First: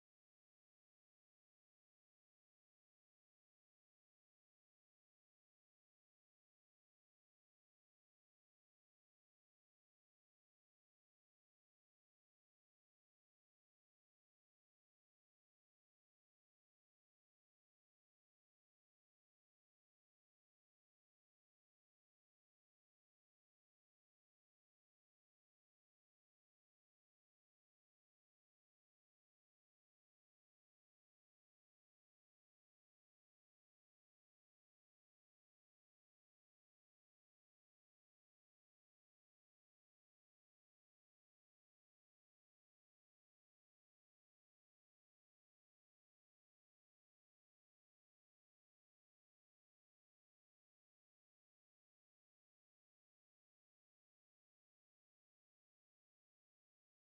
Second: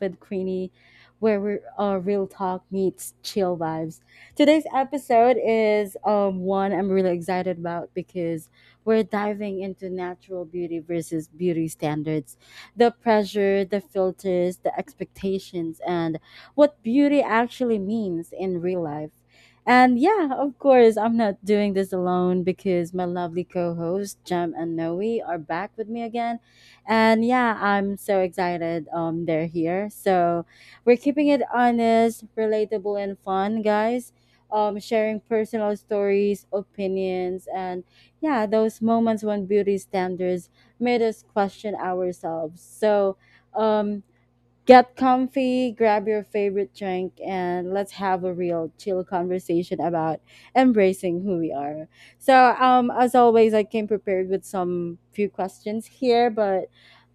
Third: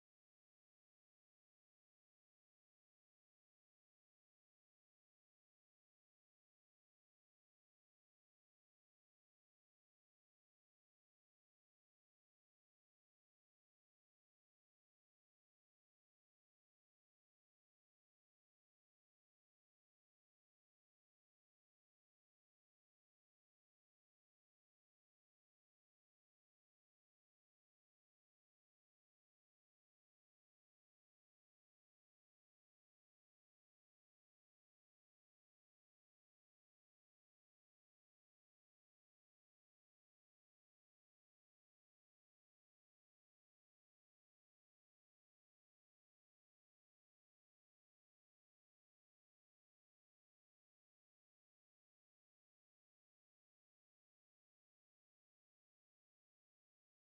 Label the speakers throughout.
Speaker 1: with Queenie, where we real talk meets chill vibes. Today's episode is one I'm really excited about because we're diving into natural beauty versus beauty standards, the pressure, the filters, the expectations, and what beauty actually means in real life. And yeah, of course, I'm not doing this alone because my lovely co hosts, Jem and Noe, are back with me again and yeah, I'm so excited they're here. So we're keeping it honest, relatable and fun, guys. Sharing personal stories, opinions and yeah, those moments when beauty standards made us question ourselves. So um get comfy, grab your favorite drink, and let's have a real chill conversation about embracing who we are. So, as always, I came prepared with some few questions here, but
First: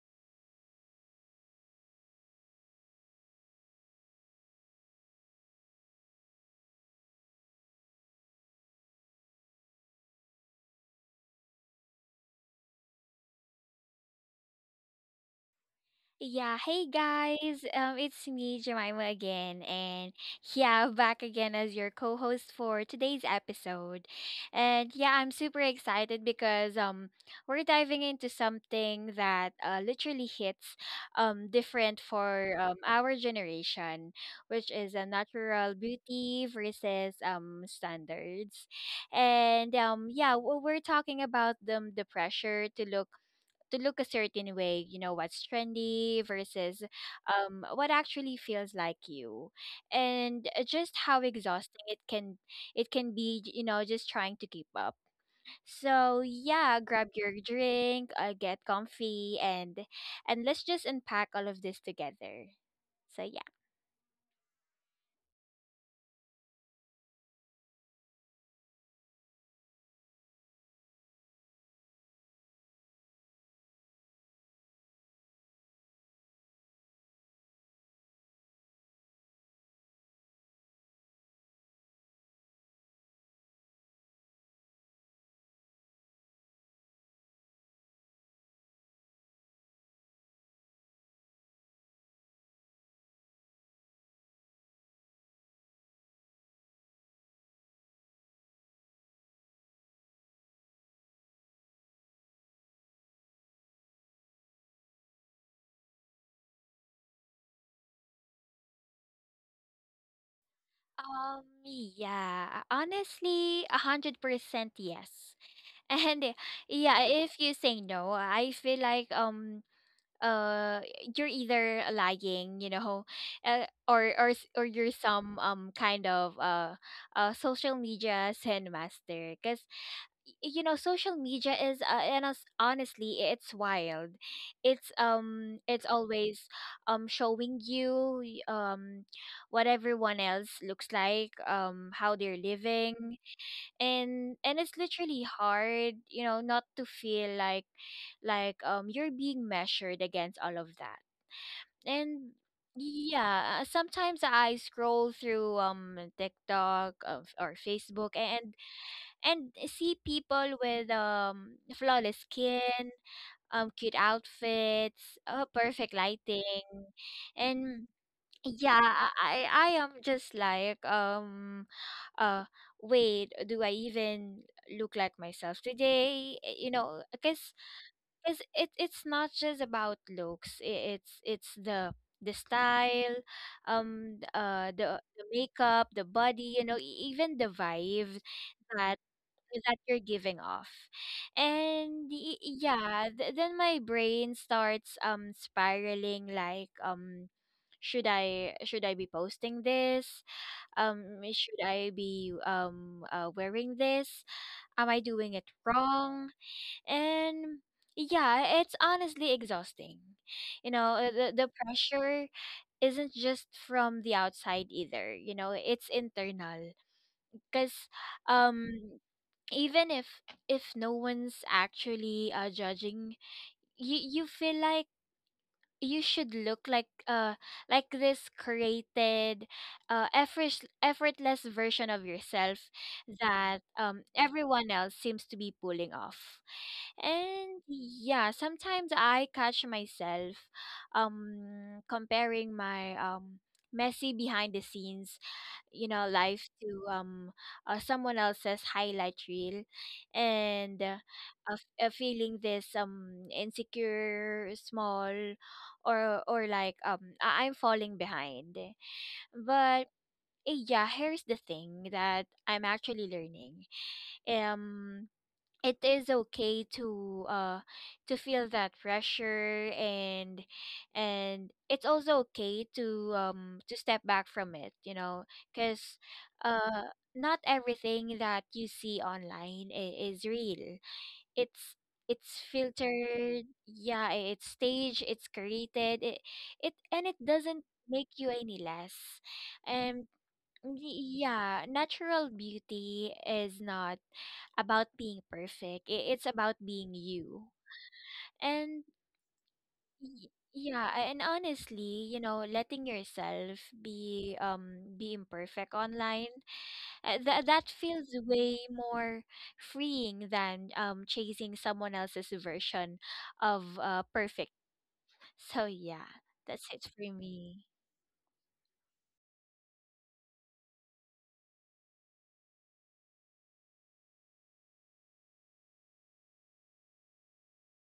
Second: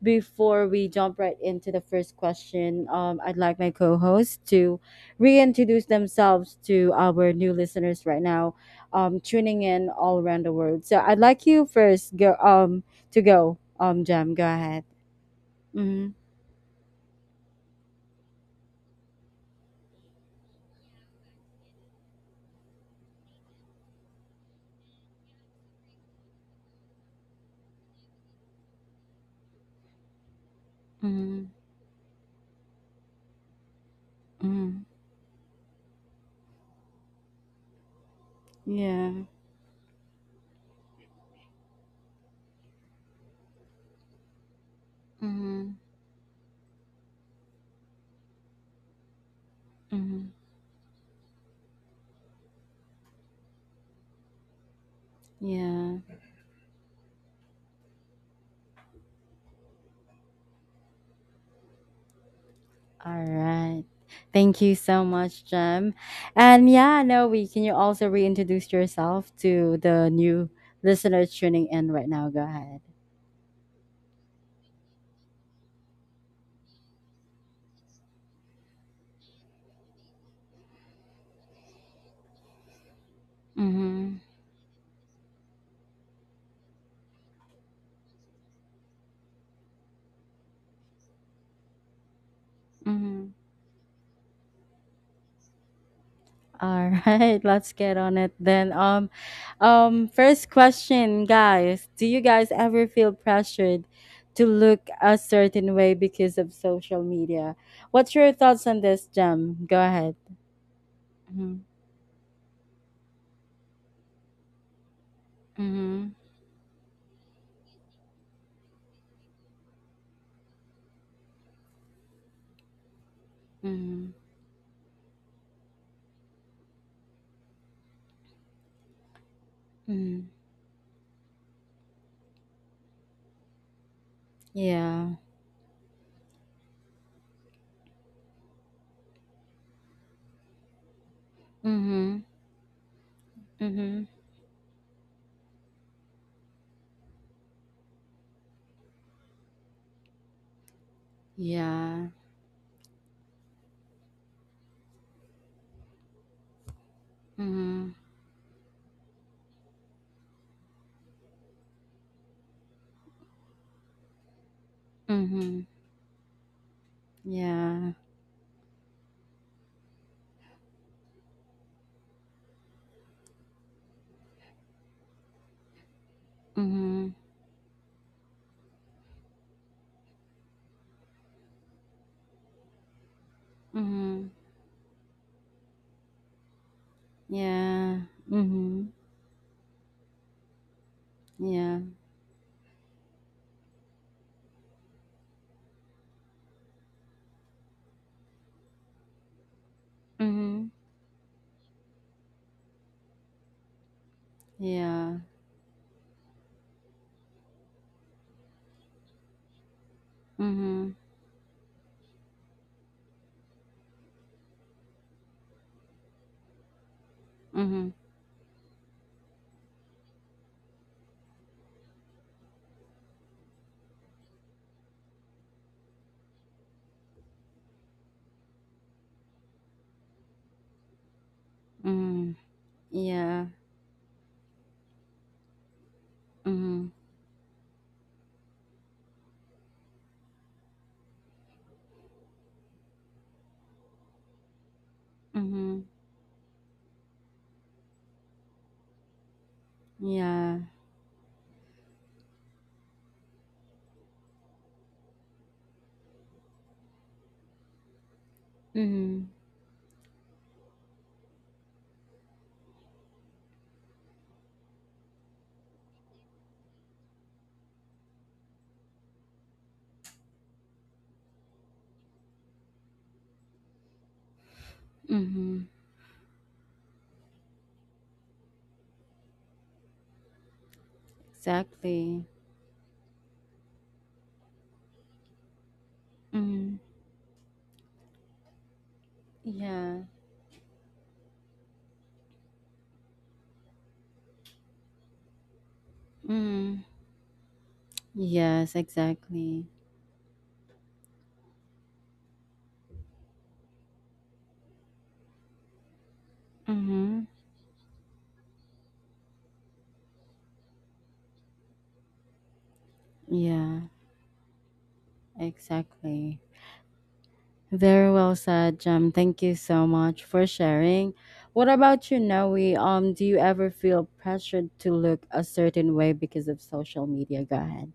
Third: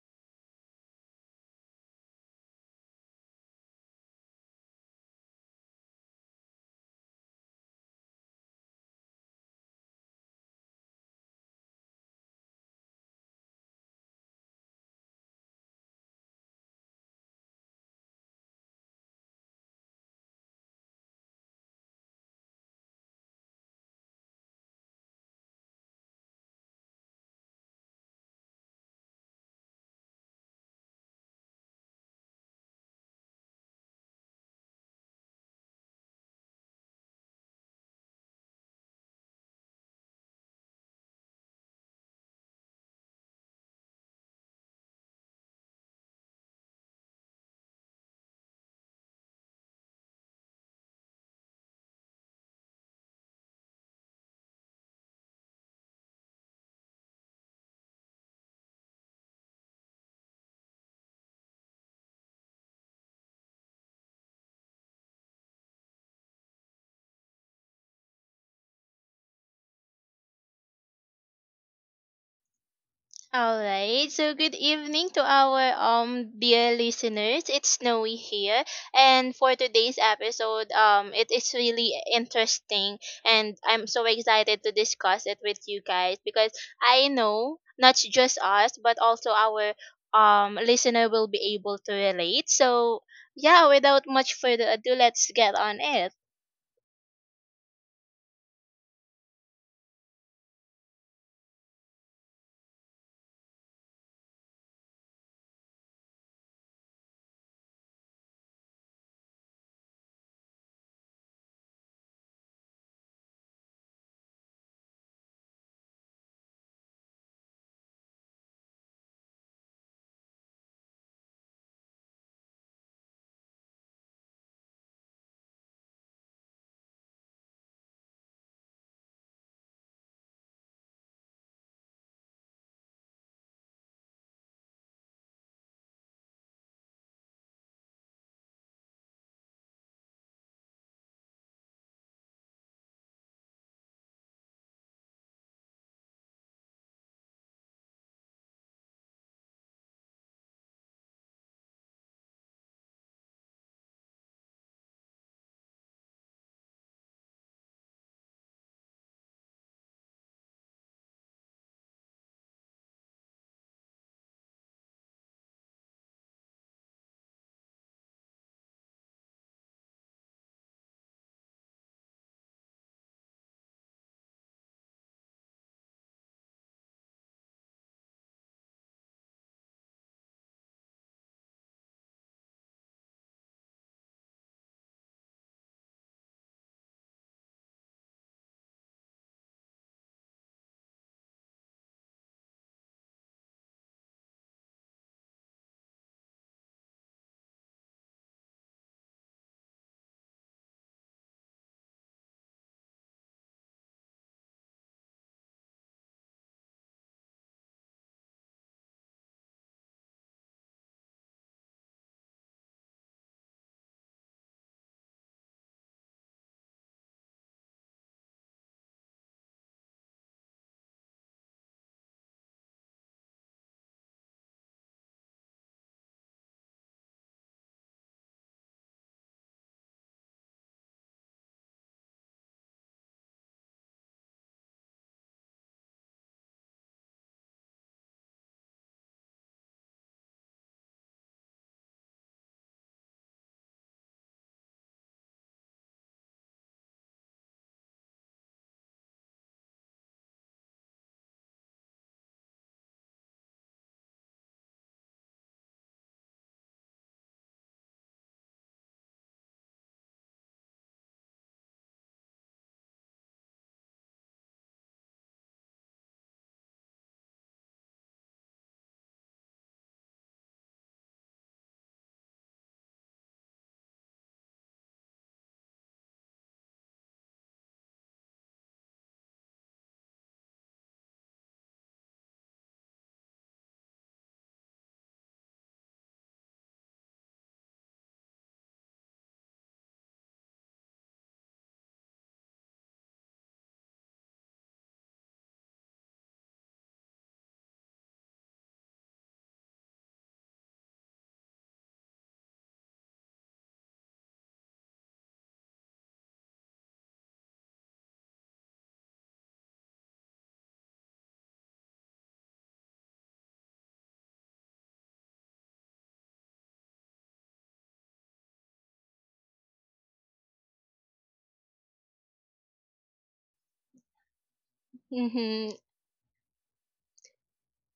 Speaker 1: before we jump right into the first question, I'd like my co host to reintroduce themselves to our new listeners right now, tuning in all around the world. So, I'd like you first go, to go, Jam, go ahead. Mm-hmm,
Speaker 2: Yeah, hey guys. It's me Jemima again and yeah, back again as your co-host for today's episode. And yeah, I'm super excited because we're diving into something that literally hits
Speaker 1: mm-hmm,
Speaker 2: different for our generation, which
Speaker 1: mm-hmm.
Speaker 2: is a natural beauty versus standards.
Speaker 1: Yeah.
Speaker 2: And yeah, we're talking about the pressure to look a certain way, you know, what's
Speaker 1: Mm-hmm.
Speaker 2: trendy versus what actually feels like you.
Speaker 1: Mm-hmm.
Speaker 2: And just how exhausting it can be, you know, just trying to keep up.
Speaker 1: Yeah.
Speaker 2: So yeah, grab your drink, get comfy and let's just unpack all of this together.
Speaker 1: All
Speaker 2: So yeah.
Speaker 1: right. Thank you so much, Jem. And yeah, Noe, can you also reintroduce yourself to the new listeners tuning in right now? Go ahead.
Speaker 3: All right. So good evening to our dear listeners. It's Snowy here, and for today's episode, it is really interesting, and I'm so
Speaker 1: Mm-hmm.
Speaker 3: excited to discuss it with you guys because I know not just us, but also our listener will be able to relate. So
Speaker 1: Mm-hmm.
Speaker 3: yeah, without much further ado, let's get on it.
Speaker 1: All right, let's get on it then. First question, guys. Do you guys ever feel pressured to look a certain way because of social media? What's your thoughts on this, Jem? Go ahead.
Speaker 2: Yeah, honestly, 100% yes.
Speaker 1: Mm-hmm.
Speaker 2: And yeah, if you say no, I feel like uh you're either lying, or
Speaker 1: Mhm.
Speaker 2: or s- or you're some kind of social media sin master, because
Speaker 1: Mhm.
Speaker 2: social media is, honestly, it's wild. it's
Speaker 1: Yeah.
Speaker 2: um it's always showing you what everyone else looks like, how
Speaker 1: Mhm.
Speaker 2: they're living,
Speaker 1: Mhm.
Speaker 2: and it's literally hard, not to feel like you're being measured against all of that.
Speaker 1: Yeah.
Speaker 2: And yeah, sometimes I scroll through TikTok, or
Speaker 1: Mhm.
Speaker 2: Facebook, and see people with flawless skin, cute outfits,
Speaker 1: Mhm.
Speaker 2: perfect lighting, and
Speaker 1: Yeah.
Speaker 2: yeah, I am just like, uh wait, do I even look like myself today? Uh, you know
Speaker 1: Mhm.
Speaker 2: because because it's not just about looks, it's the style, um
Speaker 1: Mhm.
Speaker 2: th- uh the, the makeup, the body, even the
Speaker 1: Yeah.
Speaker 2: vibe
Speaker 1: Mhm.
Speaker 2: that that you're giving off.
Speaker 1: Yeah.
Speaker 2: And yeah, then my brain starts spiraling, like, should I be posting this,
Speaker 1: Mhm.
Speaker 2: should I be wearing this, am I
Speaker 1: Yeah.
Speaker 2: doing it wrong? And yeah, it's honestly exhausting, you
Speaker 1: Mhm.
Speaker 2: know uh, the, the pressure isn't just from the outside either, it's internal.
Speaker 1: Mhm.
Speaker 2: Because um even if no one's actually judging you feel like you should look like this created, effortless version of
Speaker 1: Mhm.
Speaker 2: yourself
Speaker 1: Yeah.
Speaker 2: that everyone else seems to be pulling off.
Speaker 1: Mhm.
Speaker 2: And yeah, sometimes I catch myself comparing my messy behind the scenes
Speaker 1: Mhm.
Speaker 2: life to, someone else's highlight reel,
Speaker 1: Yeah.
Speaker 2: and feeling this insecure, small, or like, I'm falling behind.
Speaker 1: Mhm.
Speaker 2: But yeah, here's the thing that I'm actually learning. Um it is okay to feel that pressure, and it's also okay to step back from it,
Speaker 1: Mhm.
Speaker 2: cuz uh not everything that you see online, is real. it's
Speaker 1: Exactly.
Speaker 2: it's filtered, yeah, it's staged, it's created, it, it
Speaker 1: Mhm.
Speaker 2: and it doesn't make you any less.
Speaker 1: Yeah.
Speaker 2: um yeah, natural beauty is not about being perfect, it's about
Speaker 1: Mhm.
Speaker 2: being you.
Speaker 1: Yes,
Speaker 2: and
Speaker 1: exactly.
Speaker 2: Y- Yeah, a- and honestly, letting yourself be imperfect online, uh,
Speaker 1: Mhm.
Speaker 2: that that feels way more freeing than chasing someone else's version of
Speaker 1: Yeah.
Speaker 2: perfect. So yeah,
Speaker 1: Exactly.
Speaker 2: that's it for me.
Speaker 1: Very well said, Jem. Thank you so much for sharing. What about you, Noe? Do you ever feel pressured to look a
Speaker 3: Mm-hmm.
Speaker 1: certain way because of social media? Go ahead.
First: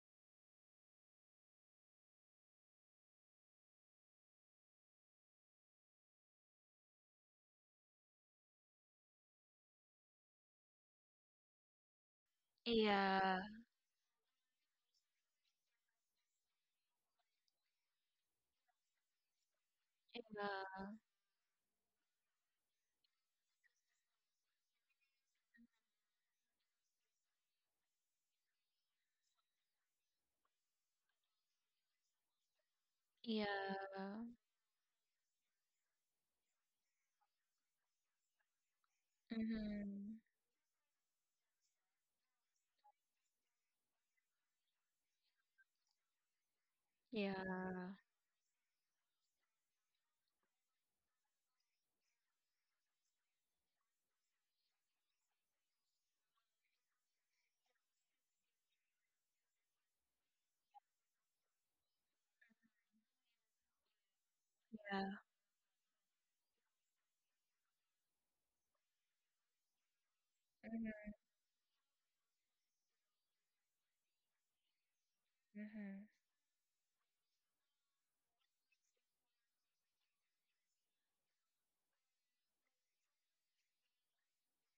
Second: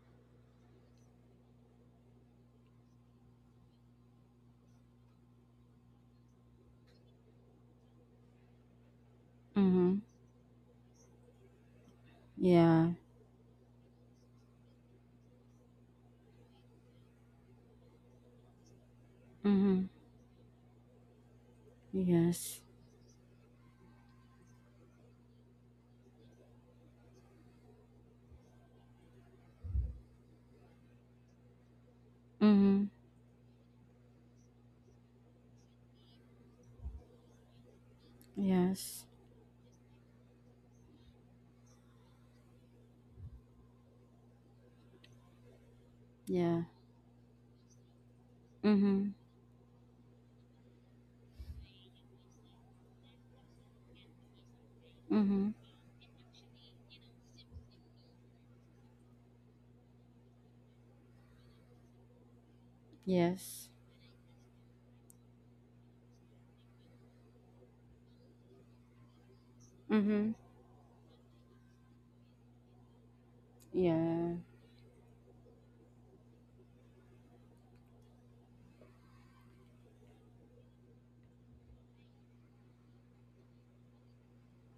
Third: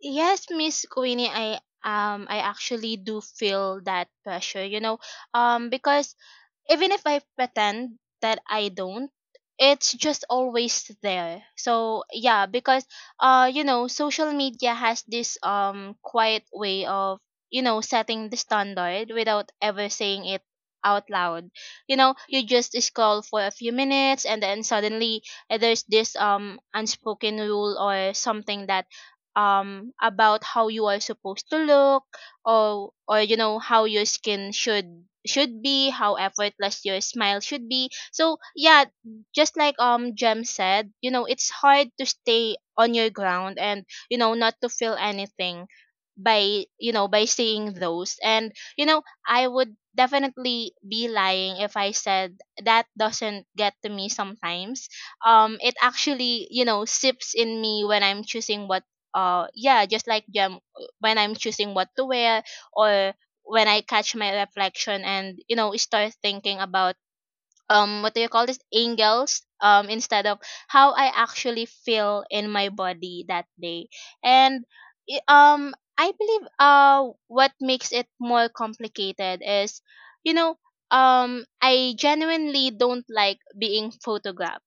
Speaker 3: Yes, Miss Queenie, I actually do feel that pressure, you know, because even if I pretend that I don't, it's
Speaker 1: Mm-hmm.
Speaker 3: just always there. So yeah, because
Speaker 1: Yeah.
Speaker 2: Yeah.
Speaker 3: you know social media has this quiet way of setting the standard without
Speaker 1: Mm-hmm.
Speaker 3: ever saying it out loud. You know, you
Speaker 1: Yes.
Speaker 3: just scroll for a few minutes and then suddenly there's this unspoken rule or something that about how you are supposed to look
Speaker 1: Mm-hmm.
Speaker 3: or you know how
Speaker 2: Yeah.
Speaker 3: your skin should be how effortless your smile should be. So yeah,
Speaker 1: Yes.
Speaker 3: just like
Speaker 2: Mm-hmm.
Speaker 3: Jem said, you know it's hard to stay on your ground and you know not to feel anything
Speaker 1: Yeah.
Speaker 3: by
Speaker 2: Yeah.
Speaker 3: by seeing those. And you
Speaker 1: Mm-hmm.
Speaker 3: know I would definitely be lying if I said that doesn't get to me sometimes.
Speaker 1: Mm-hmm.
Speaker 3: It actually you know sips in me when I'm choosing what yeah just like Jem, when I'm choosing what to wear, or
Speaker 1: Yes.
Speaker 3: when I catch my
Speaker 2: Yeah.
Speaker 3: reflection and you know start thinking about what do you call this, angles,
Speaker 1: Mm-hmm.
Speaker 3: instead of how
Speaker 2: Mm-hmm.
Speaker 3: I actually feel in my body that day.
Speaker 1: Yeah.
Speaker 3: And
Speaker 2: Mm-hmm.
Speaker 3: I believe what makes it more complicated is you know I genuinely don't like being photographed.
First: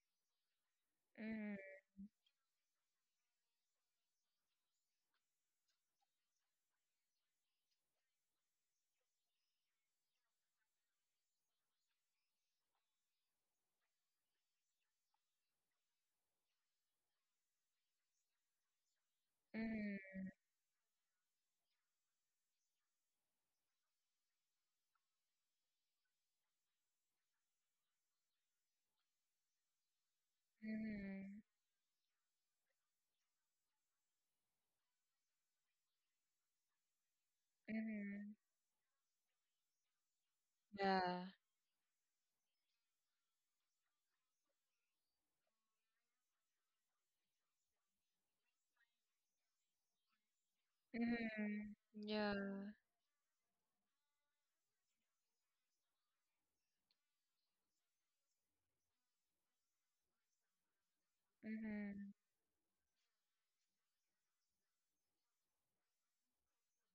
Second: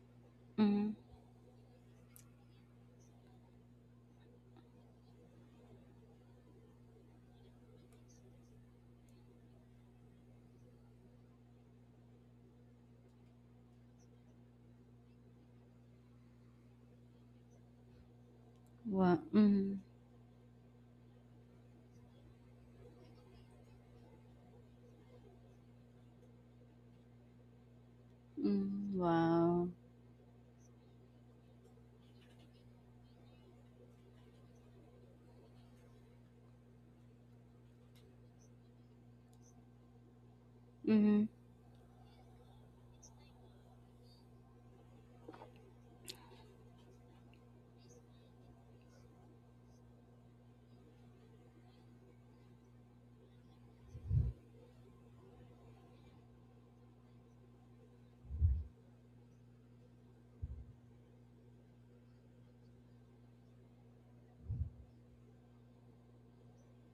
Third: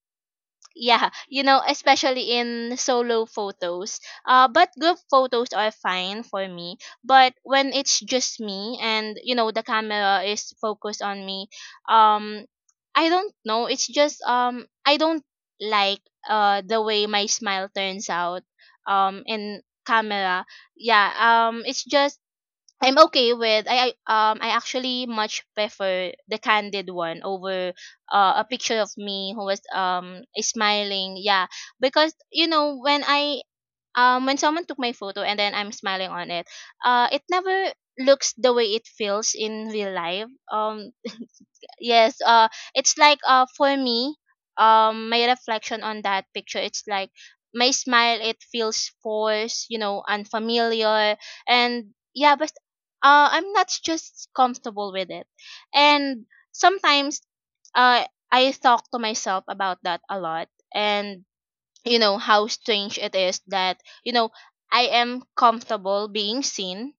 Speaker 1: Mm-hmm.
Speaker 3: Yeah, you know especially in solo photos. But group photos are fine for me, but when it's just me and you know the camera is focused on me, um I don't know, it's just I don't like the way my smile turns out
Speaker 1: Wow.
Speaker 3: in
Speaker 1: Mm,
Speaker 2: Mm-hmm.
Speaker 3: camera. Yeah, it's just I'm okay with I actually much prefer the candid one over a picture of
Speaker 1: mm,
Speaker 3: me who was
Speaker 1: wow.
Speaker 3: smiling.
Speaker 2: Mm-hmm.
Speaker 3: Yeah, because you know when someone took my photo and then I'm smiling on it, it never looks
Speaker 2: Mm-hmm.
Speaker 3: the way it feels in real life.
Speaker 1: Mm-hmm.
Speaker 2: Yeah.
Speaker 3: Yes, it's like for me, my reflection on that picture, it's like my smile, it feels forced, you know, unfamiliar.
Speaker 2: Mm-hmm.
Speaker 3: And yeah, but
Speaker 2: Yeah.
Speaker 3: I'm not just comfortable with it. And sometimes uh I talk to myself about that a lot, and you
Speaker 2: Mhm.
Speaker 3: know how strange it is that you know I am comfortable being seen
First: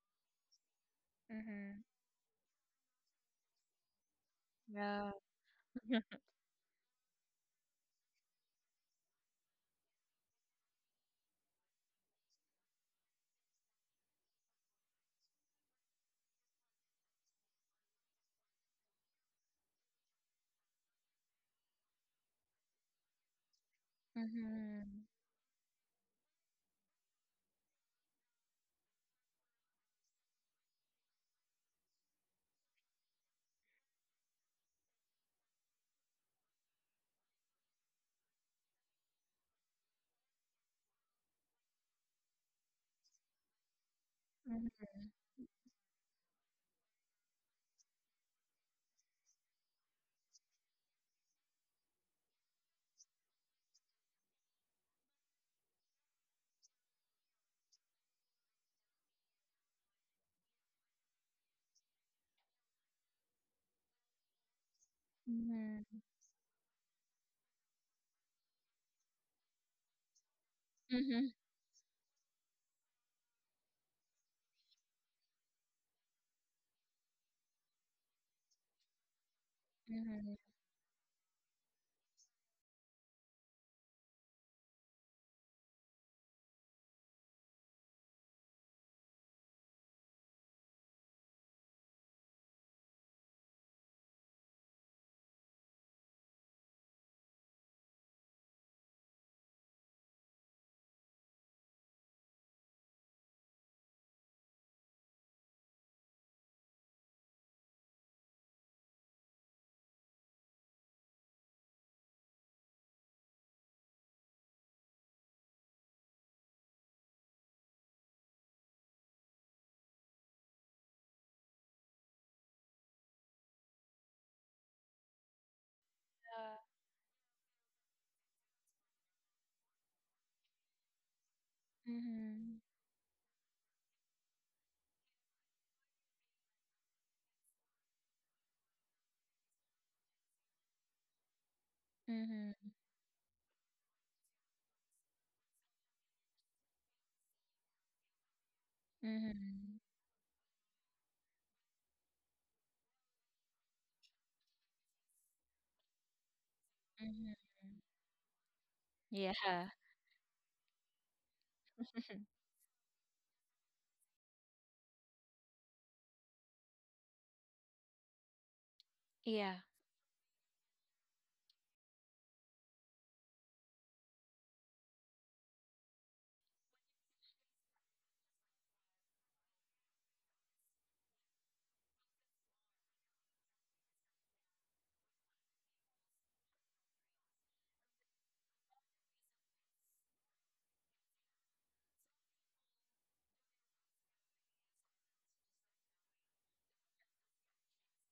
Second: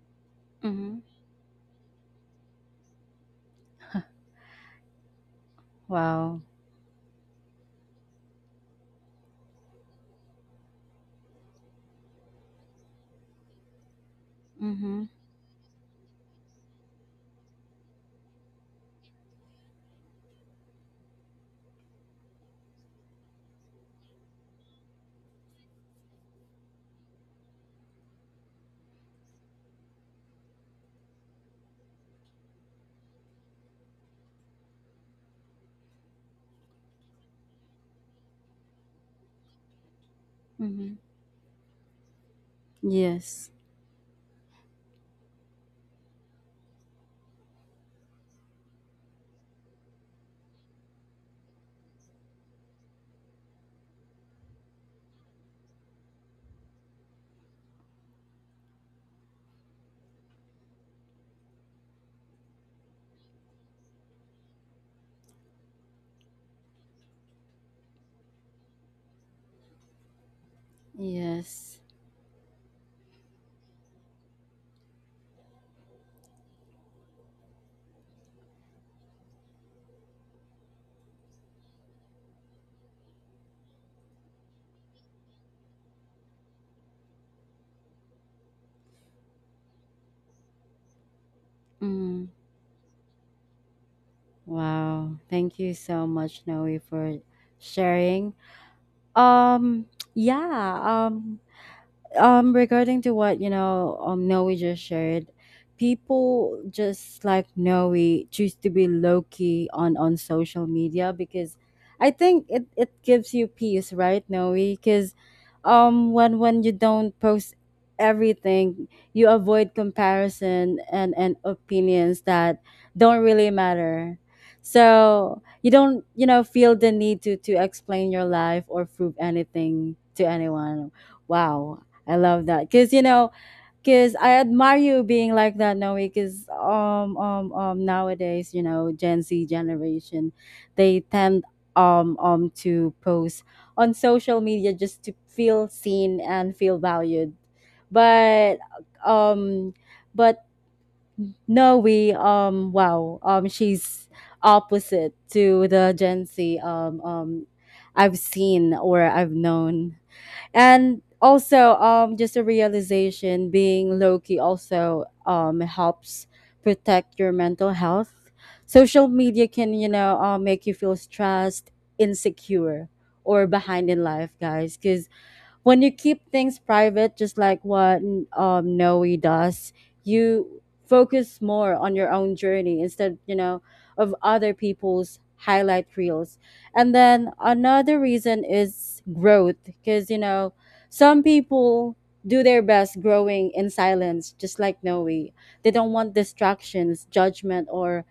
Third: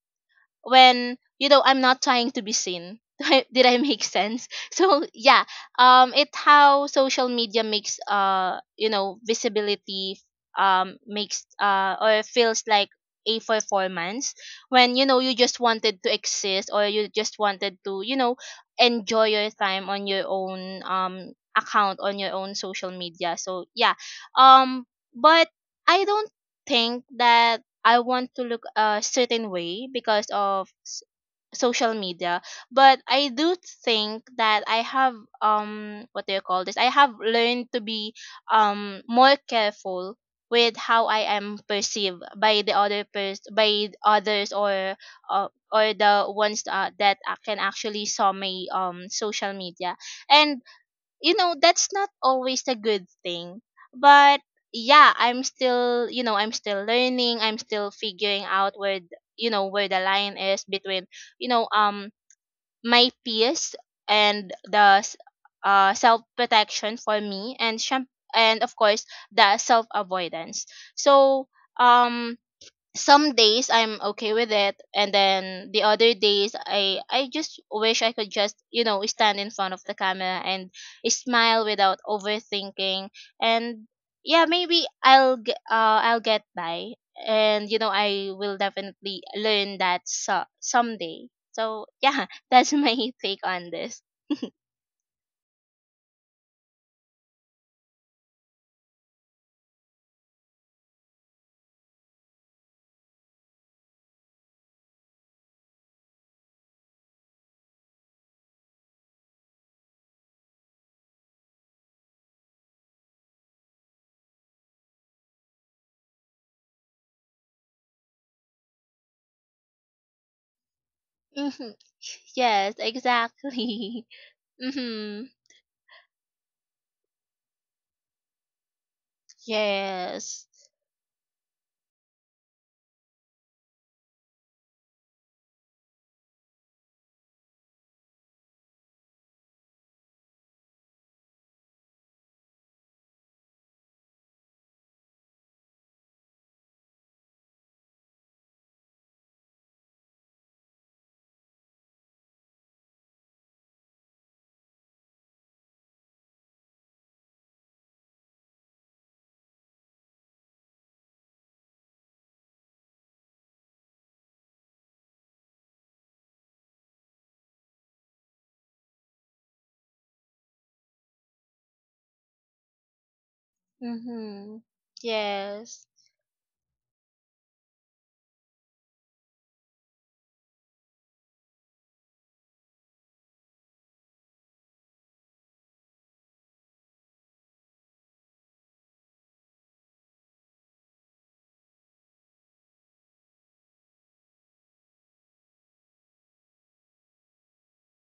Speaker 1: Mm-hmm.
Speaker 3: when you know
Speaker 2: Mhm.
Speaker 3: I'm not trying to be seen. Did I make sense? So
Speaker 2: Yeah.
Speaker 3: yeah,
Speaker 2: Mhm.
Speaker 3: it
Speaker 1: Wow.
Speaker 3: how social media makes you know visibility makes or feels like a performance when
Speaker 1: Mm-hmm.
Speaker 3: you know you just wanted to exist, or you just wanted to you know enjoy your time on your own account on your own social media. So yeah, um, but I don't think that I want to look a certain way because of social media. But I do think that I have what do you call this? I have learned to be more careful with
Speaker 1: Mm-hmm.
Speaker 3: how I am perceived by the
Speaker 1: Yes.
Speaker 3: by others,
Speaker 2: Mhm.
Speaker 3: or the ones that can actually saw my social media. And you know that's not always a good thing, but yeah, I'm still you know I'm still learning, I'm still figuring out you know where the line is between you know um my peace and
Speaker 2: Mhm.
Speaker 3: self protection for me and and of course the self avoidance.
Speaker 2: Mhm.
Speaker 3: So
Speaker 1: Yes.
Speaker 3: um some days I'm okay with it, and then the other days I just wish I could just you know stand in front of the
Speaker 2: Mhm.
Speaker 3: camera and smile without overthinking. And yeah, maybe I'll get by, and you know I will definitely learn that someday. So yeah, that's my take on this.
Speaker 1: Wow. Thank you so much, Noe, for sharing. Um, yeah, um, regarding to what you know Noe just shared, people just like Noe choose to be low key on social media because I think it gives you peace, right, Noe? Because when you don't post everything, you avoid comparison and
Speaker 3: Hmm.
Speaker 1: opinions that
Speaker 3: Yes,
Speaker 1: don't really
Speaker 3: exactly.
Speaker 1: matter.
Speaker 3: Hmm.
Speaker 1: So you don't you know
Speaker 2: Yeah.
Speaker 1: feel the need to explain your life or prove anything to
Speaker 3: Yes.
Speaker 1: anyone. Wow. I love
Speaker 2: Mhm.
Speaker 1: that because you know because I admire you being like that, Noe. Because nowadays you know Gen Z generation, they tend
Speaker 2: Mhm.
Speaker 1: to post on social media just to feel seen and feel valued, but um
Speaker 2: Mhm.
Speaker 1: but Noe wow she's opposite to the Gen Z
Speaker 2: Mhm.
Speaker 1: I've seen or I've
Speaker 2: Yeah.
Speaker 1: known and also just a realization being low key also helps protect your mental health social media
Speaker 2: Yeah.
Speaker 1: can you know make you feel stressed insecure or behind in life
Speaker 3: Hmm.
Speaker 1: guys because when
Speaker 3: Yes.
Speaker 1: you keep things private, just like what Noe does, you focus more on your own journey instead, you know, of other people's highlight reels. And then another reason is growth, because you know, some people do their best growing in silence, just like Noe. They don't want distractions, judgment, or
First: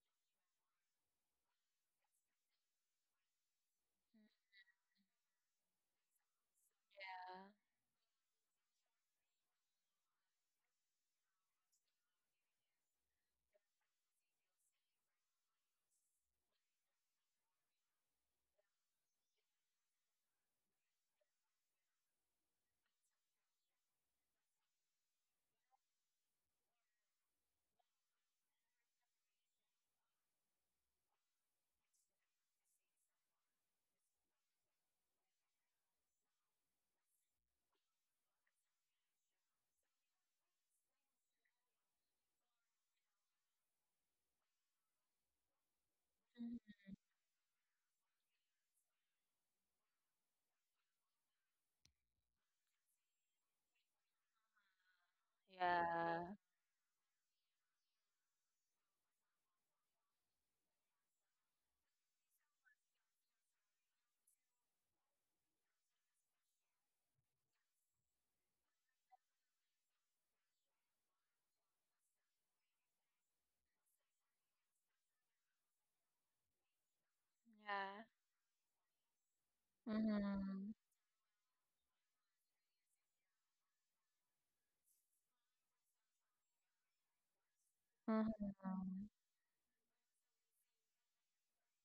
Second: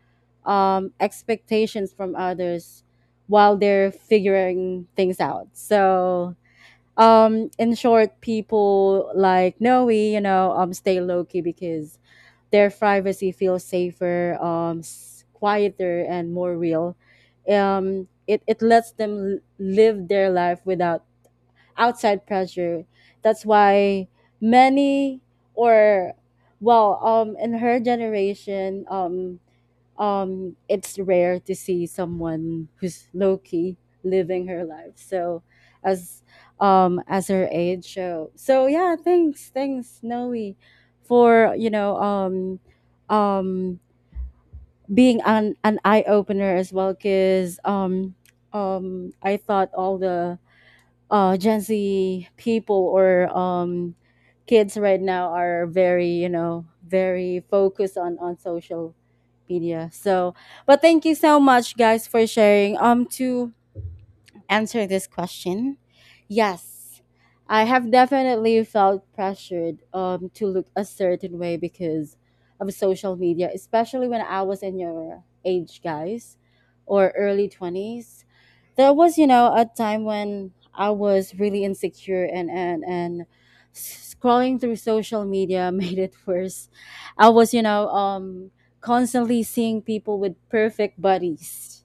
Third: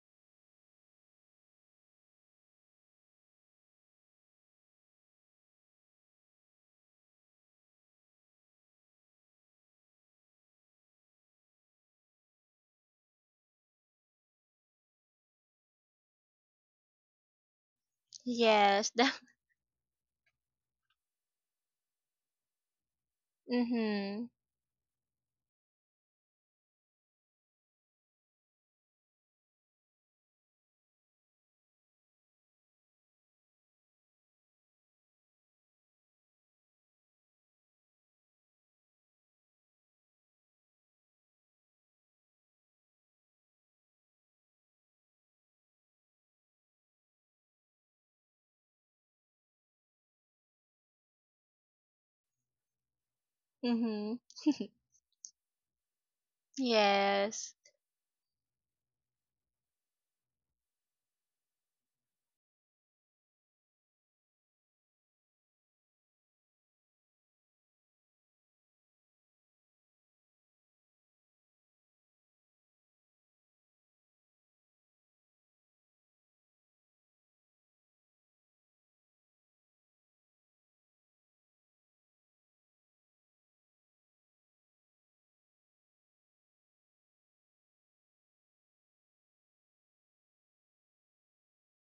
Speaker 1: expectations from others while they're figuring things out. So in short people like noe you know stay low key because their privacy feels safer quieter and more real it lets
Speaker 3: Yes,
Speaker 1: them live their life without outside pressure that's why
Speaker 3: mhm.
Speaker 1: many or well in her generation it's rare to see someone who's low key living her life so as as her age show so yeah thanks Noe for you know um being an eye opener as
Speaker 2: Mhm.
Speaker 1: well cuz I thought all the Gen Z people or
Speaker 3: Mhm.
Speaker 1: kids right now are very, you
Speaker 2: Yeah.
Speaker 1: know, very
Speaker 3: Yes.
Speaker 1: focused on social media. So, but thank you so much, guys, for sharing. To answer this question. Yes, I have definitely felt pressured to look a certain way because of social media, especially when I was in your age, guys, or early
Speaker 2: Yeah.
Speaker 1: 20s. There was, you know, a time when
Speaker 2: Mhm.
Speaker 1: I was really insecure and scrolling through social media made it worse. I was, you know,
Speaker 2: Mhm.
Speaker 1: constantly seeing people with perfect bodies